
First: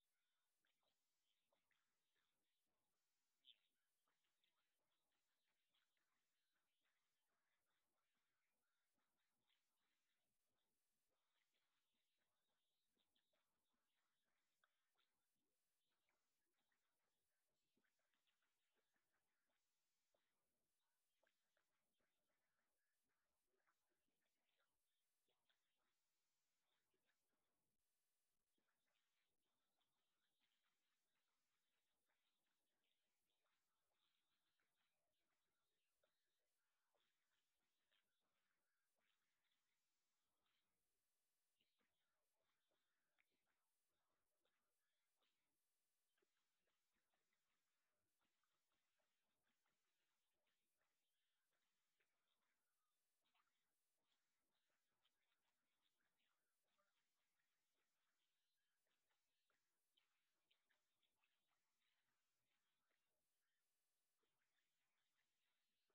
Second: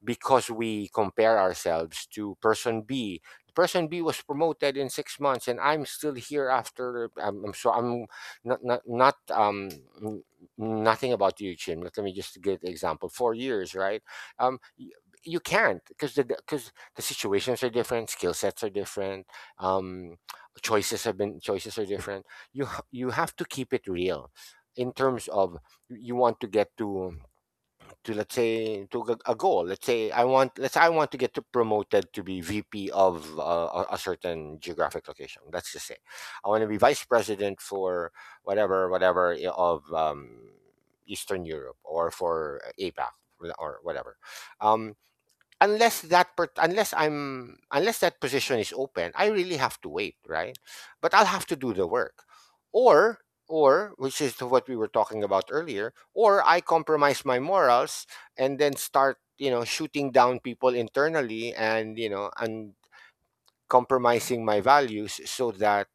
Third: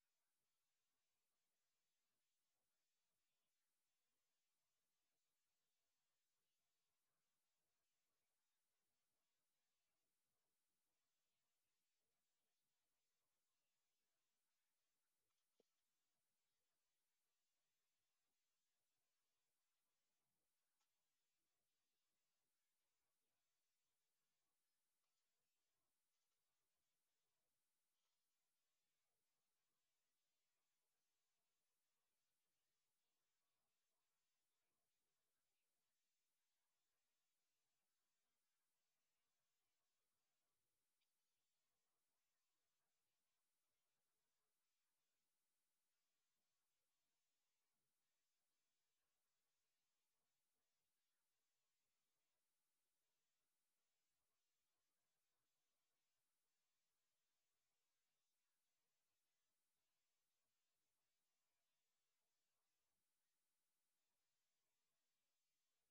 because we compare ourselves to person B. Person B was promoted in 6 months, and I'm still here after. I'm not n- nothing about you, Chin. But let me just give the example. 4 years, right? Um, y- you can't, because the situations are different, skill sets are different, um, choices have been, choices are different. You have to keep it real in terms of, you want to get to, let's say to a goal. Let's say I want let's say I want to get to promoted to be VP of a certain geographic location. Let's just say I want to be vice president for whatever, of Eastern Europe or for APAC or whatever. um, Unless unless I'm, unless that position is open, I really have to wait, right? But I'll have to do the work, or which is what we were talking about earlier, or I compromise my morals and then start, you know, shooting down people internally, and you know, and compromising my values so that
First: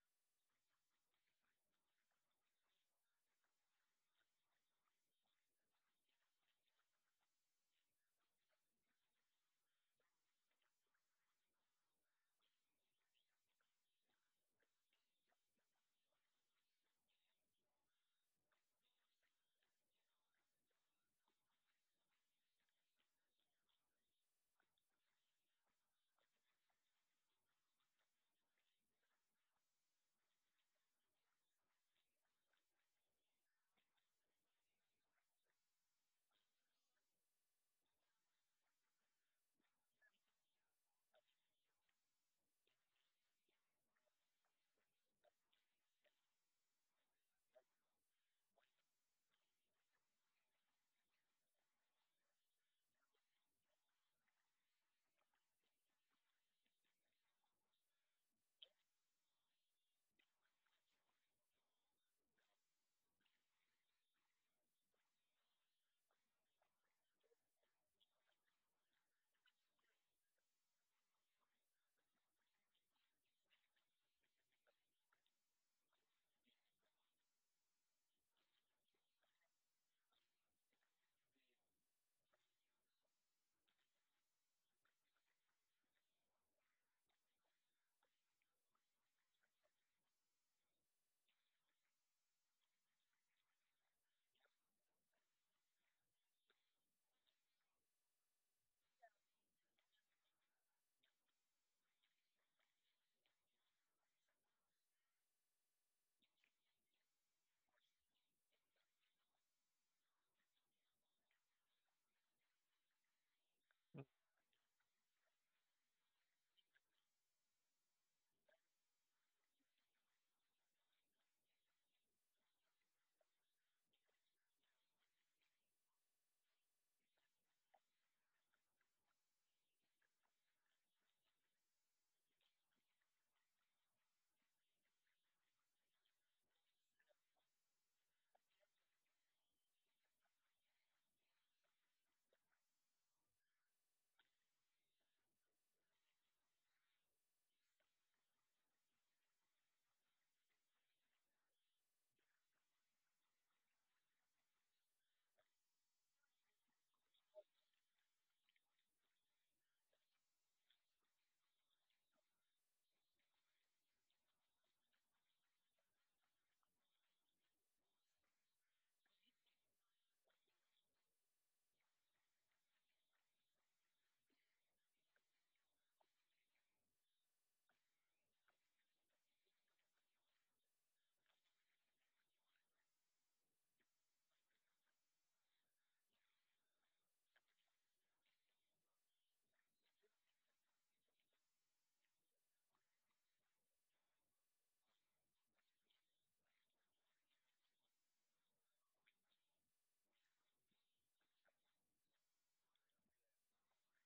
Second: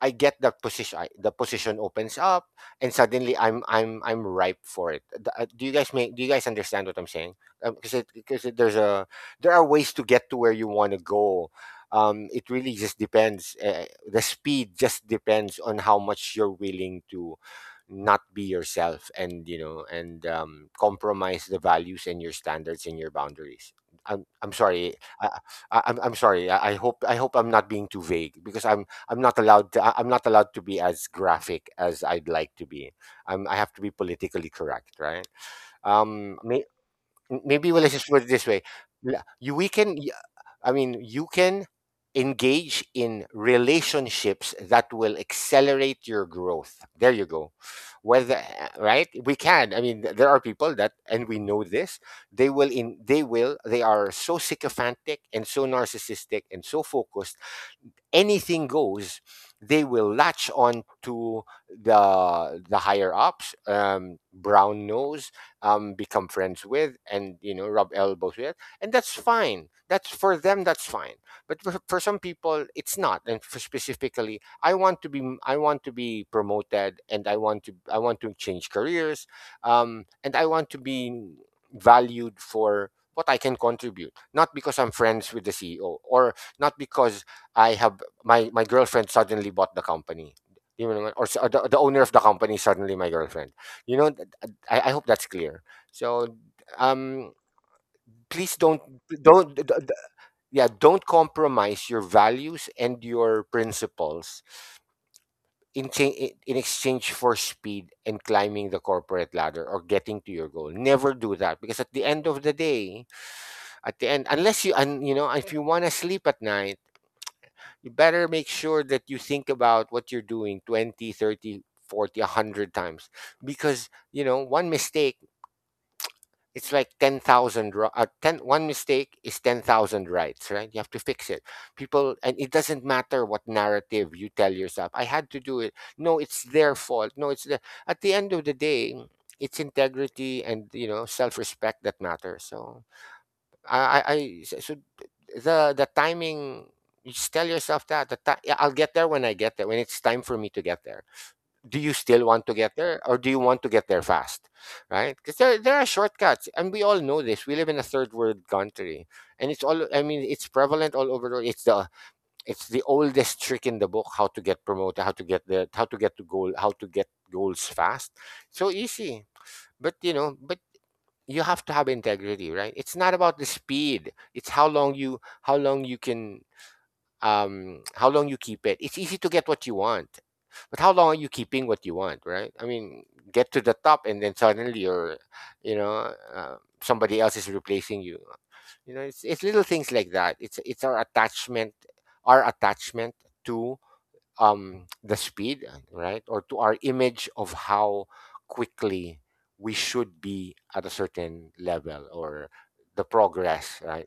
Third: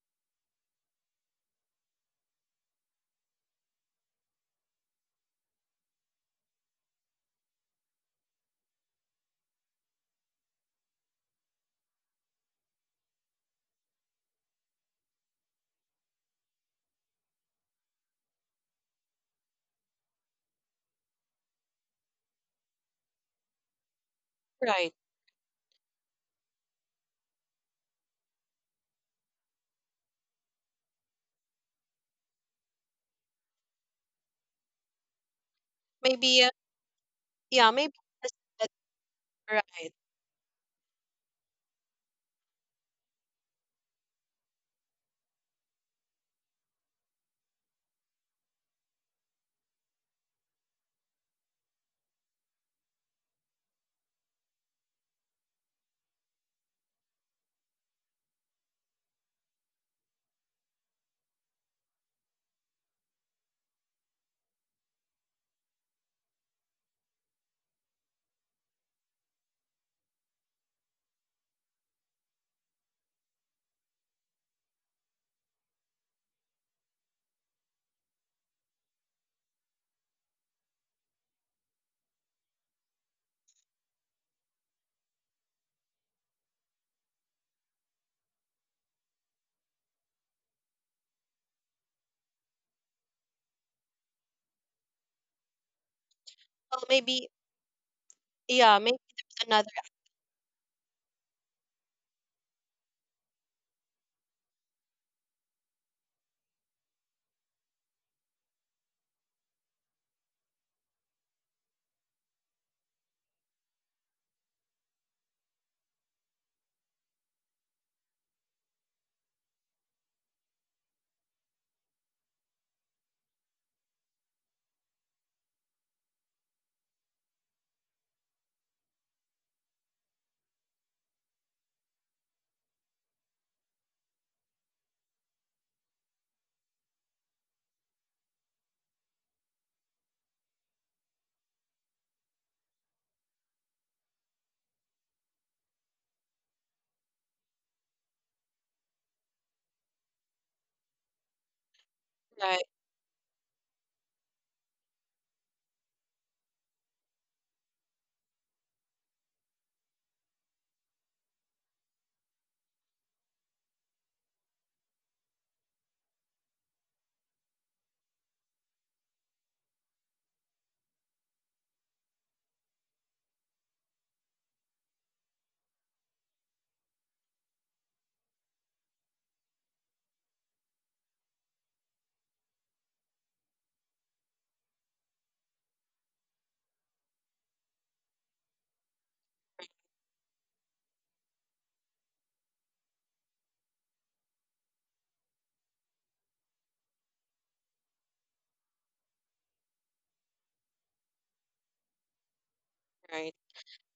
I get that position. The position opens up, and suddenly I'm ripe for it. Do you guys make? Do you guys understand what I'm saying? Because it, there's a there are ways to get to where you want to go. It really just depends. The speed just depends on how much you're willing to not be yourself, and you know, and compromise the values and your standards and your boundaries. I'm sorry. Right. I, I'm sorry. I hope I hope I'm not being too vague because I'm not allowed to, I'm not allowed to be as graphic as I'd like to be. I have to be politically correct, right? Maybe, May, m- yeah, maybe we'll maybe. let's just put it That's this way: that- L- you we right. can, y- I mean, you can engage in relationships that will accelerate your growth. There you go. Whether right, we can. I mean, there are people that, and we know this. They will in. They will. They are so sycophantic and so narcissistic and so focused, anything goes, they will latch on to the higher ups. Brown knows, become friends with, and you know, rub elbows with, and that's fine. That's for them. That's fine. But for some people, it's not. And for specifically, I want to be I want to be promoted, and I want to change careers, and I want to be valued for what I can contribute, not because I'm friends with the CEO or not because I have my girlfriend suddenly bought the company. You know, or the owner of the company suddenly my girlfriend. You know, I hope that's clear. So, Well, um, maybe, please yeah, maybe there's don't d- another, d- d- yeah don't compromise your values and your principles in exchange for speed and climbing the corporate ladder or getting to your goal. Never do that because at the end of the day, at the end, unless you know, if you want to sleep at night, you better make sure that you think about what you're doing 20 30 100 times, because you know, one mistake, it's like 10,000 uh, 10 one mistake is 10,000 rights, right? You have to fix it people, and it doesn't matter what narrative you tell yourself. I had to do it, no it's their fault, no it's the, at the end of the day, it's integrity and you know, self-respect that matters. So I I I so so the timing, you just tell yourself that yeah, I'll get there when I get there, when it's time for me to get there. Do you still want to right, get there or do you want to get there fast? Right? Because there are shortcuts and we all know this. We live in a third world country, and it's all, I mean, it's prevalent all over the world. It's the oldest trick in the book, how to get promoted, how to get to goal, how to get goals fast. So easy. But you know, but you have to have integrity, right? It's not about the speed, it's how long you can, um, how long you keep it. It's easy to get what you want, but how long are you keeping what you want, right? I mean, get to the top and then suddenly you're, you know, somebody else is replacing you. You know, it's little things like that. It's our attachment, our attachment to, the speed, right? Or to our image of how quickly we should be at a certain level, or the right. progress, right?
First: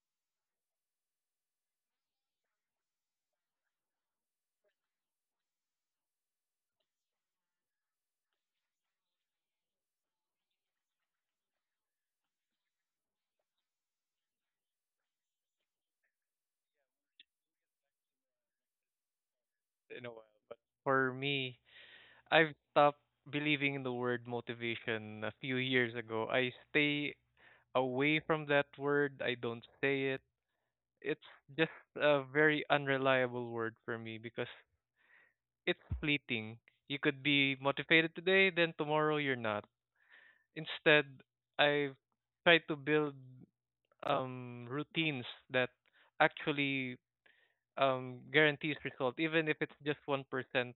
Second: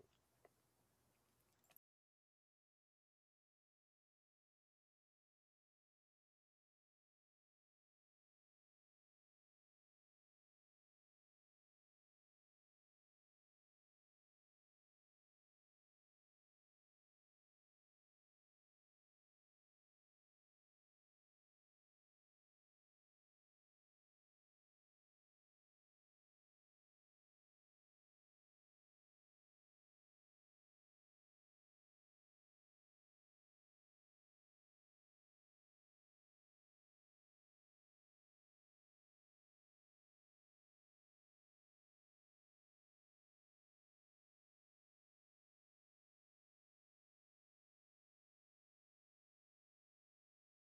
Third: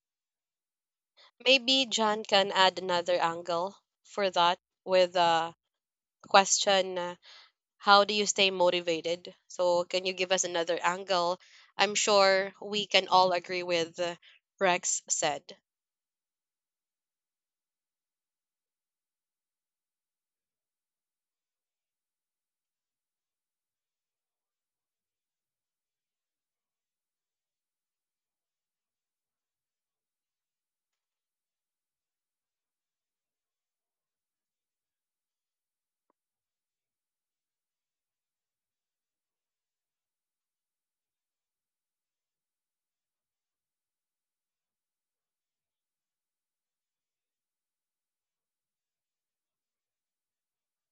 Maybe John can add another angle for that, with a question, how do you stay motivated? So, can you give us another angle? I'm sure we can all agree with Rex said. In a while, but for me, I've stopped believing in the word motivation a few years ago. I stay away from that word. I don't say it. It's just a very unreliable word for me because it's fleeting. You could be motivated today, then tomorrow you're not. Instead, I've tried to build, routines that actually guarantees result, even if it's just 1%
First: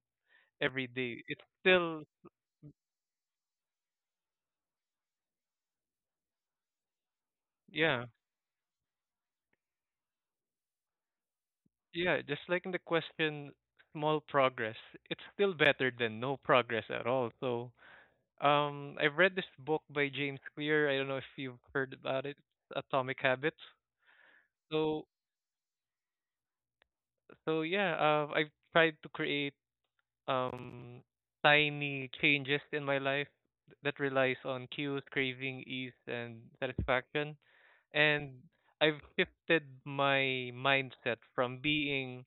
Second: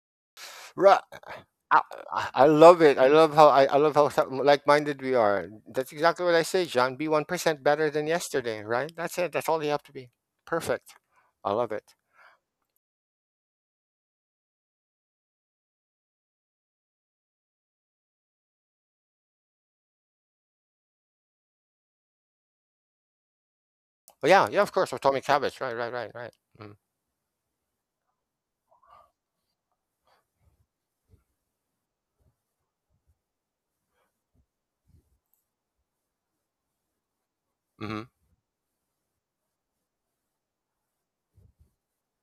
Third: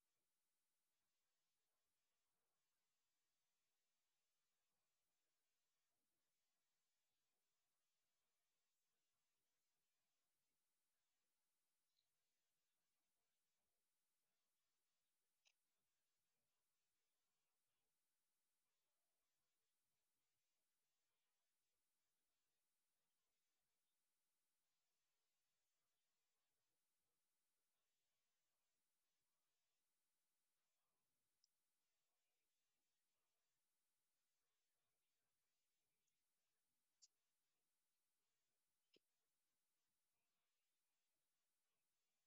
every Right. day. It's I, still. I love it. I love how like-minded we are. That's exactly what I say, John. Be 1% better Yeah, than yesterday, right? That's it. That's all you have to be. Perfect. I love it. yeah. Just like in the question, small progress. It's still better than no progress at all. So I've read this book by James Clear. I don't know if you've heard about it, Atomic Habits. Well, yeah, yeah, of course. So Atomic habits. Right, right, right, right. Mm-hmm. So I've tried to create um tiny changes in my life that relies on cues, craving, ease, and satisfaction. Mm-hmm. And I've shifted my mindset from being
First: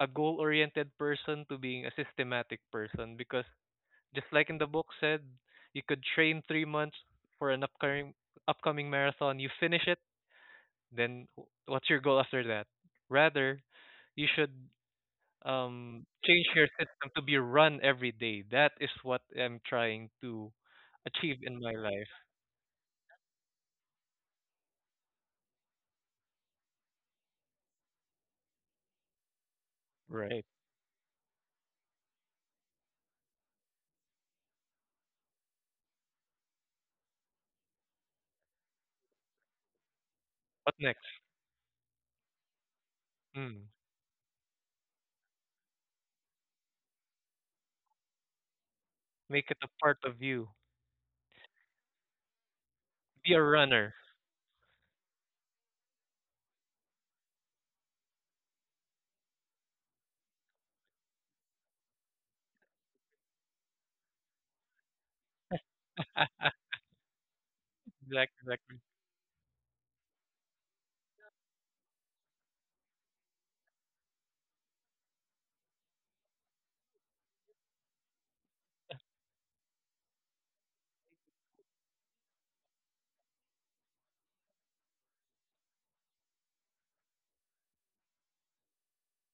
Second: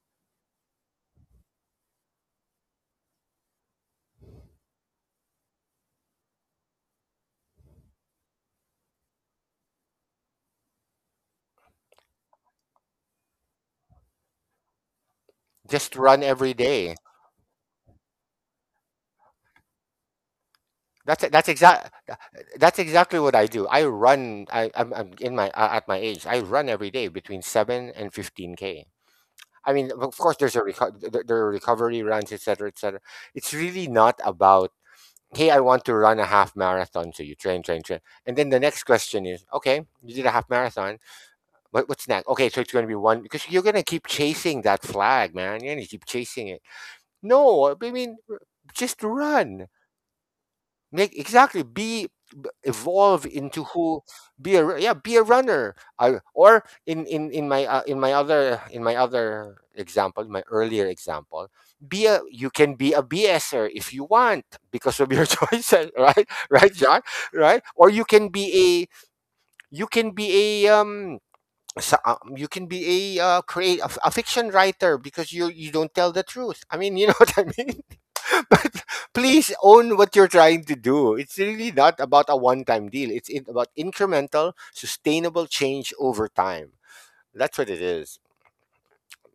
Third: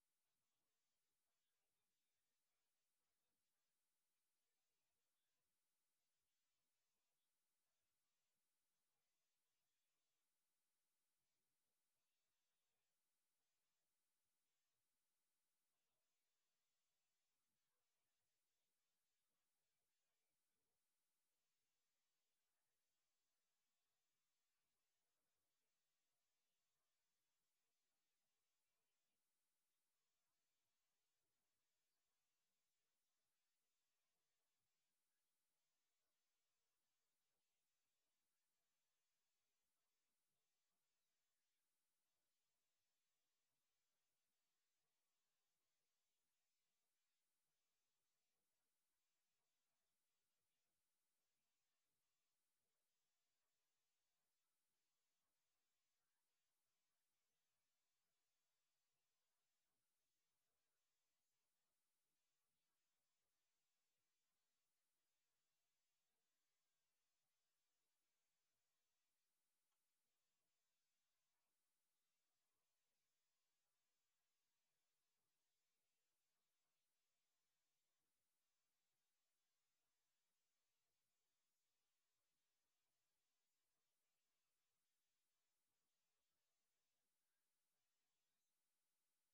a goal-oriented person to being a systematic person because, just like in the book said, you could train 3 months for an upcoming marathon. You finish it, then what's your goal after that? Rather, you should Just run change every your day. system to be run every day. That is what I'm trying to That's it. achieve That's in my exact. life. That's exactly what I do. I run. I'm in my at my age. I run every day between 7 and 15 k. I mean, of course, Right. there's a there are recovery runs, etc., etc. It's really not about, hey, I want to run a half marathon. So you train, train, train, and then the next question is, okay, you did a half What marathon. next? What's next? Okay, so it's going to be one, because you're Mm. going to keep chasing that flag, man. You're going to keep chasing it. No, I mean, just Make it run. a part of you. Make exactly be b- evolve Be a into runner. who, yeah, be a runner. Or in my other, in my other example, my earlier example, be a you can be a bser if you want because of your choices, right? Right, John? Right, or you can Exactly, exactly, be a, you can be a, um, so, you can be a, create a fiction writer because you don't tell the truth. I mean, you know, what I mean. But please own what you're trying to do. It's really not about a one time deal, about incremental, sustainable change over time. That's what it is.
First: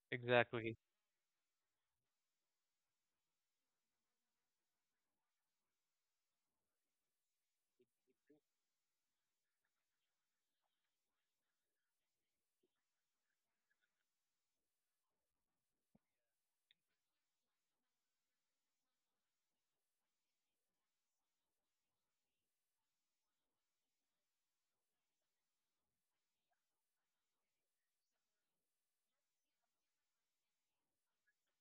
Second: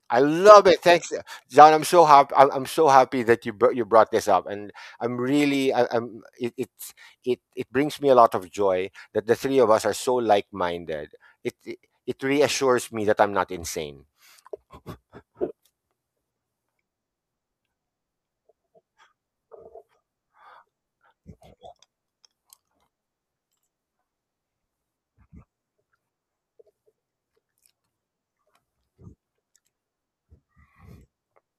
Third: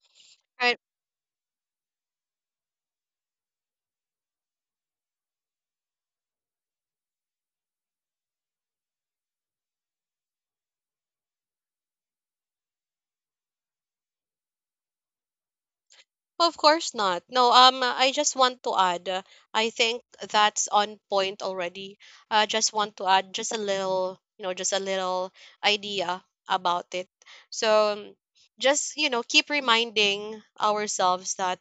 I love Right. exactly. it. Thanks, John. I'm so happy. I'm so happy that you brought this up, and I'm really I'm, it it brings me a lot of joy that the three of us are so like minded. It, it it reassures me that I'm not insane. Of course not. No, I just want to add, I think that's on point already. I just want to add just a little, you know, just a little idea about it. So just, you know, keep reminding ourselves that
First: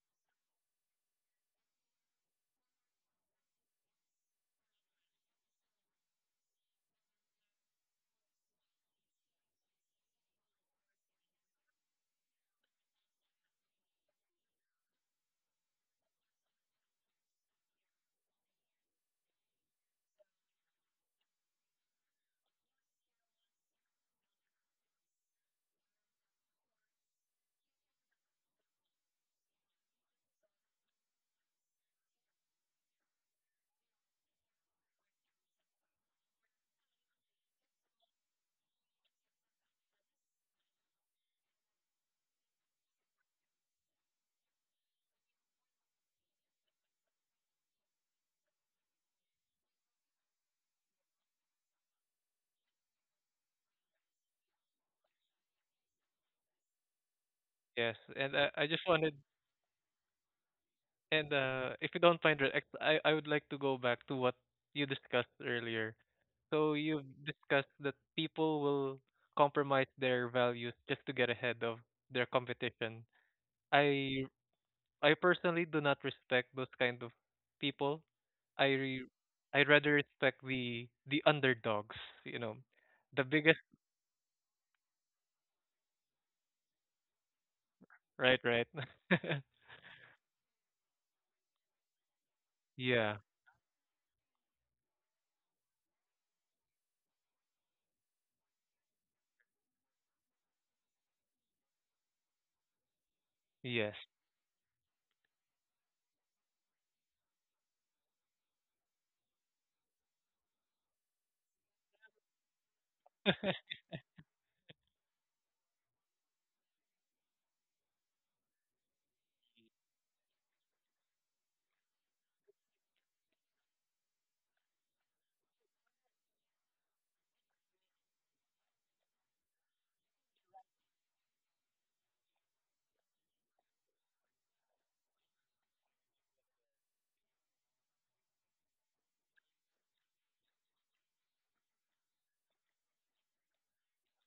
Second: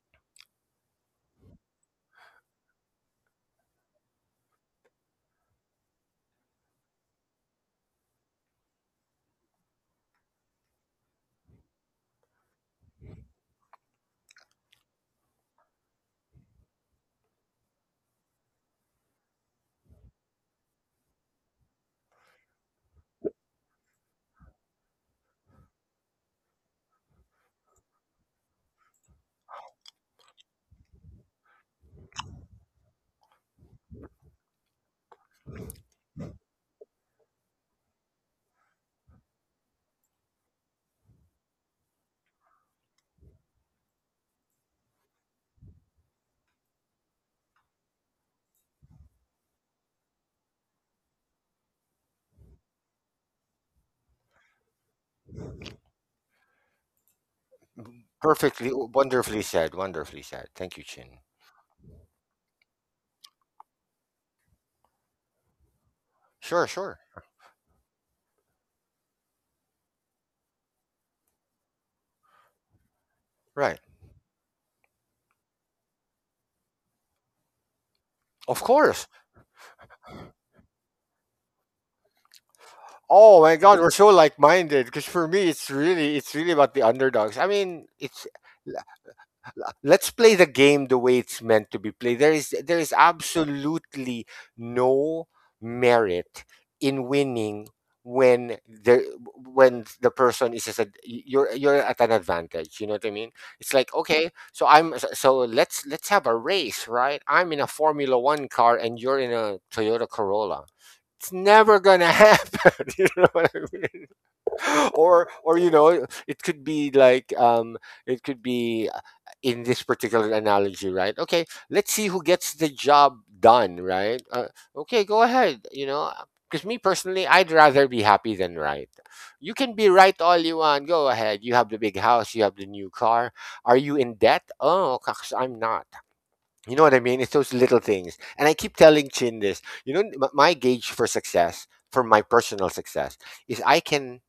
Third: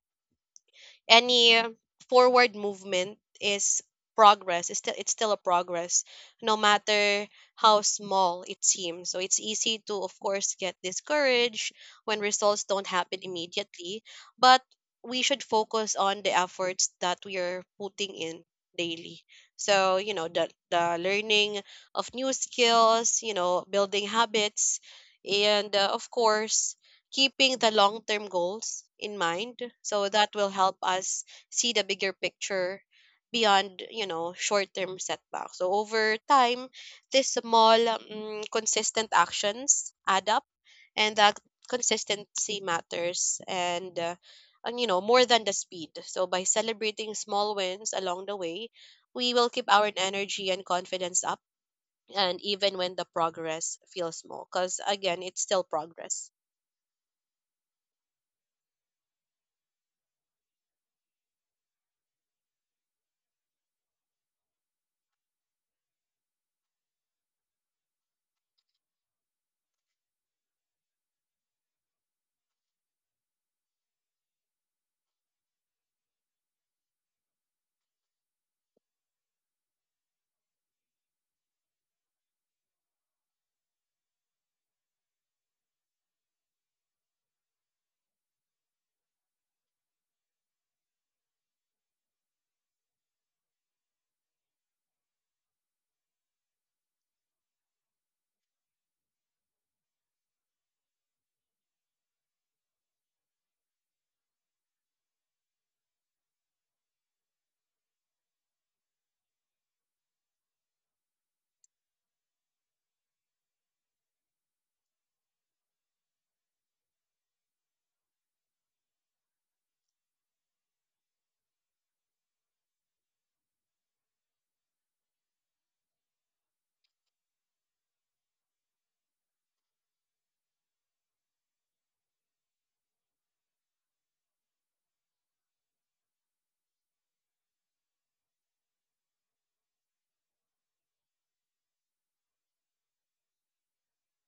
any forward movement is progress. It's still, it's still a progress, no matter how small it seems. So it's easy to of course get discouraged when results don't happen immediately, but we should focus on the efforts that we are putting in daily. So, you know, the learning of new skills, you know, building habits, and of course, keeping the long term goals in mind. So that will help us see the bigger picture beyond, you know, short term setbacks. So over time, these small, consistent actions add up, and that consistency matters. And you know, more than the speed. So by celebrating small wins along the way, we will keep our energy and confidence up, and even when the progress feels small, because again, it's still progress. Yes, and I Perfectly, just wanted, wonderfully said, wonderfully said. Thank you, Chin. and if you don't mind, Red, I would like to go back to what you discussed earlier. Sure, So sure. you've discussed that people will compromise their values just to get ahead of their competition. Right. I I personally do not respect those kind of people. Of I re- course. I rather respect the underdogs, you know, the Oh my biggest. God, we're so like-minded, because for me, it's really about the underdogs. I mean, Right, right. Let's play the game the way it's meant to be played. There is Yeah. absolutely no merit in winning when there when the person is just a, you're at an advantage. You know what I mean? It's like, Yes. okay, so I'm so so let's have a race, right? I'm in a Formula One car and you're in a Toyota Corolla. It's never gonna happen. You know what I mean? Or, you know, it could be like, um, it could be, in this particular analogy, right? Okay, let's see who gets the job done, right? Okay, go ahead, you know. Because me personally, I'd rather be happy than right. You can be right all you want, go ahead. You have the big house, you have the new car. Are you in debt? Oh gosh, I'm not. You know what I mean? It's those little things, and I keep telling Chin this, you know, my gauge for success, for my personal success, is I can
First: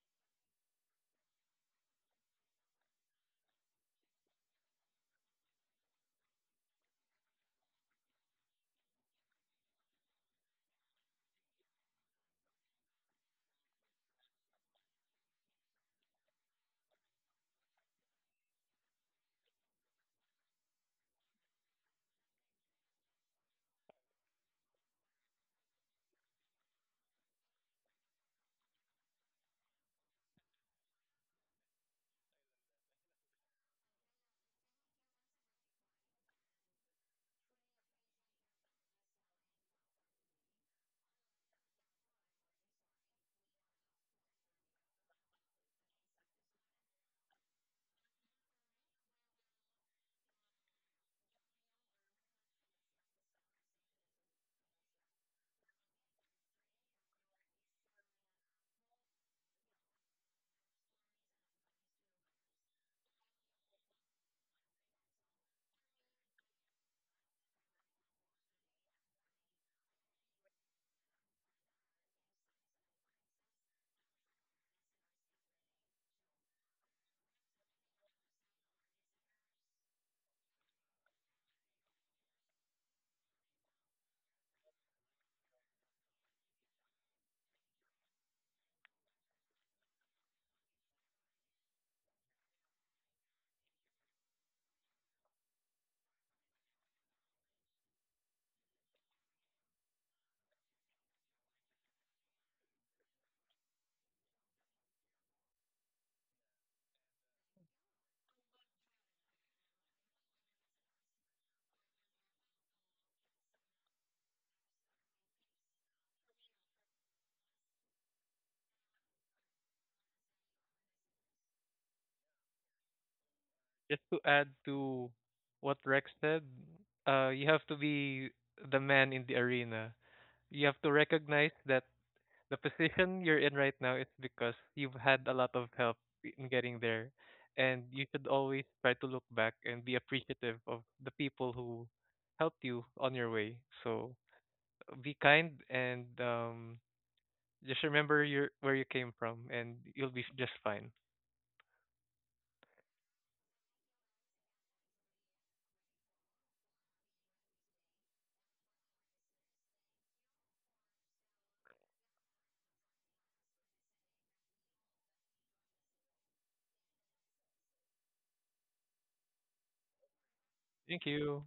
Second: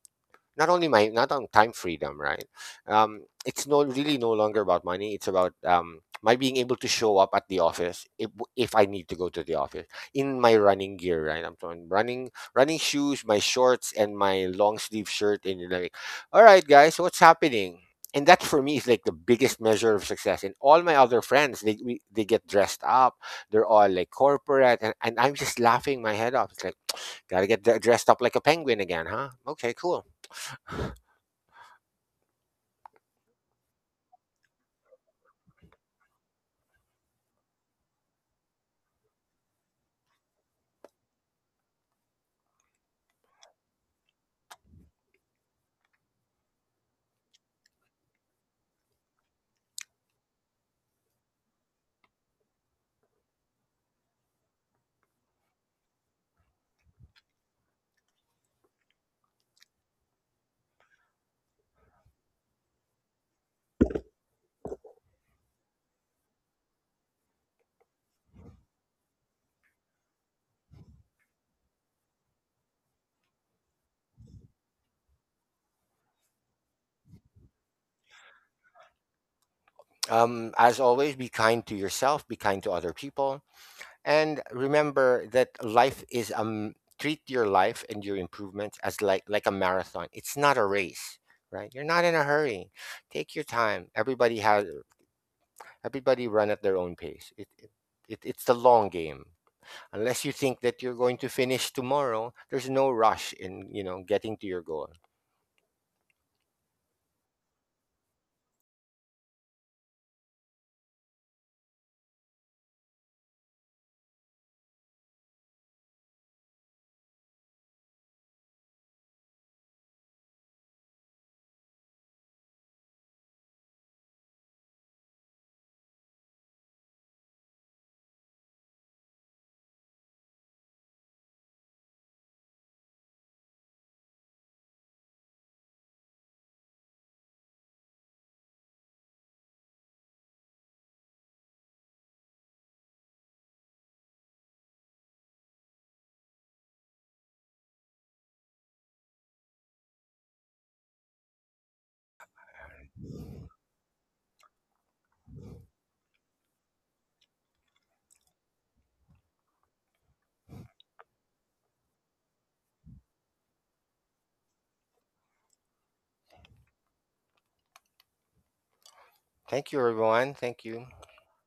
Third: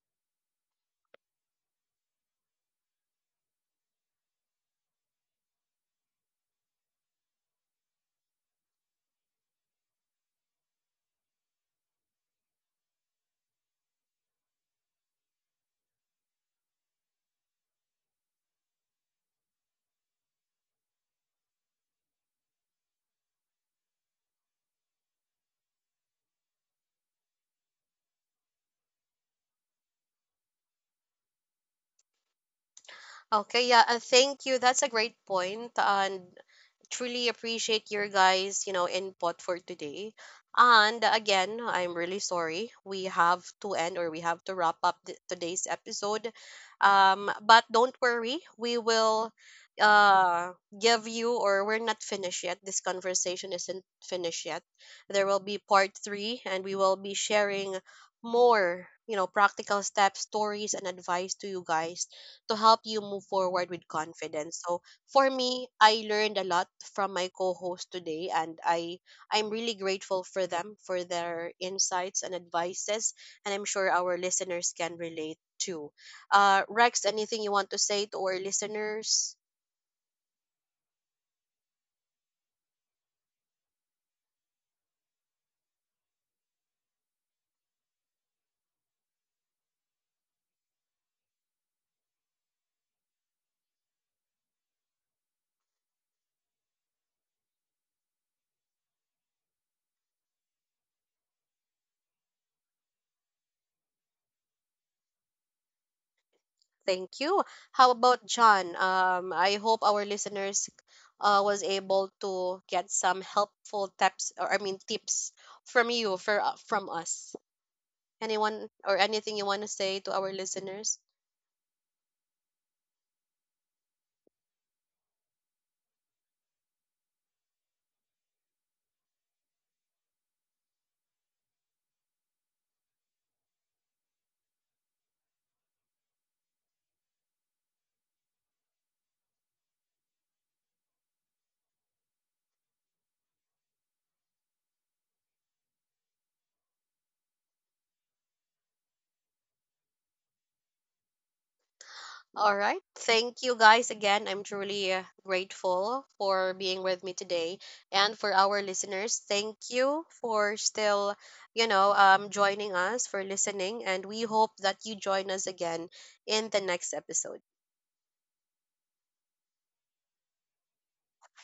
not only my not on time freedom, right? Um, it's no, really no longer about money. It's about, um, my being able to show up at the office if I need to go to the office in my running gear, right? I'm talking running, running shoes, my shorts and my long sleeve shirt, and you're like, all right guys, what's happening? And that for me is like the biggest measure of success. And all my other friends, they get dressed up, they're all like corporate, and I'm just laughing my head off. It's like, gotta get dressed up like a penguin again, huh? Okay, cool. Okay, yeah, thank you. That's a great point, and truly appreciate your guys, you know, input for today. And again, I'm really sorry, we have to end, or we have to wrap up today's episode. But don't worry, we will uh give you, or we're not finished yet. This conversation isn't finished yet. There will be part three, and we will be sharing more, you know, practical steps, stories, and advice to you guys to help you move forward with confidence. So for me, I learned a lot from my co-host today, and I'm really grateful for them, for their insights and advices, and I'm sure our listeners can relate too. Uh, Rex, anything you want to say to our listeners? As always, be kind to yourself, be kind to other people, and remember that life is, um, treat your life and your improvements as like a marathon. It's not a race, right? You're not in a hurry. Take your time. Everybody run at their own pace. It's the long game. Unless you think that you're going to finish tomorrow, there's no rush in, you know, getting to your goal. Thank you. How about John? Um, I hope our listeners, was able to get some helpful tips, or I mean tips from you for, from us. Anyone, or anything you want to say to our listeners? Just to add to what Rex said, you have to be the man in the arena. You have to recognize that the position you're in right now is because you've had a lot of help in getting there, and you should always try to look back and be appreciative of the people who helped you on your way. So be kind, and just remember your where you came from, and you'll be just fine. All right. Thank you guys again. I'm truly grateful for being with me today. And for our listeners, thank you for still, you know, joining us, for listening. And we hope that you join us again in the next episode. Thank you, everyone. Thank you. Thank you.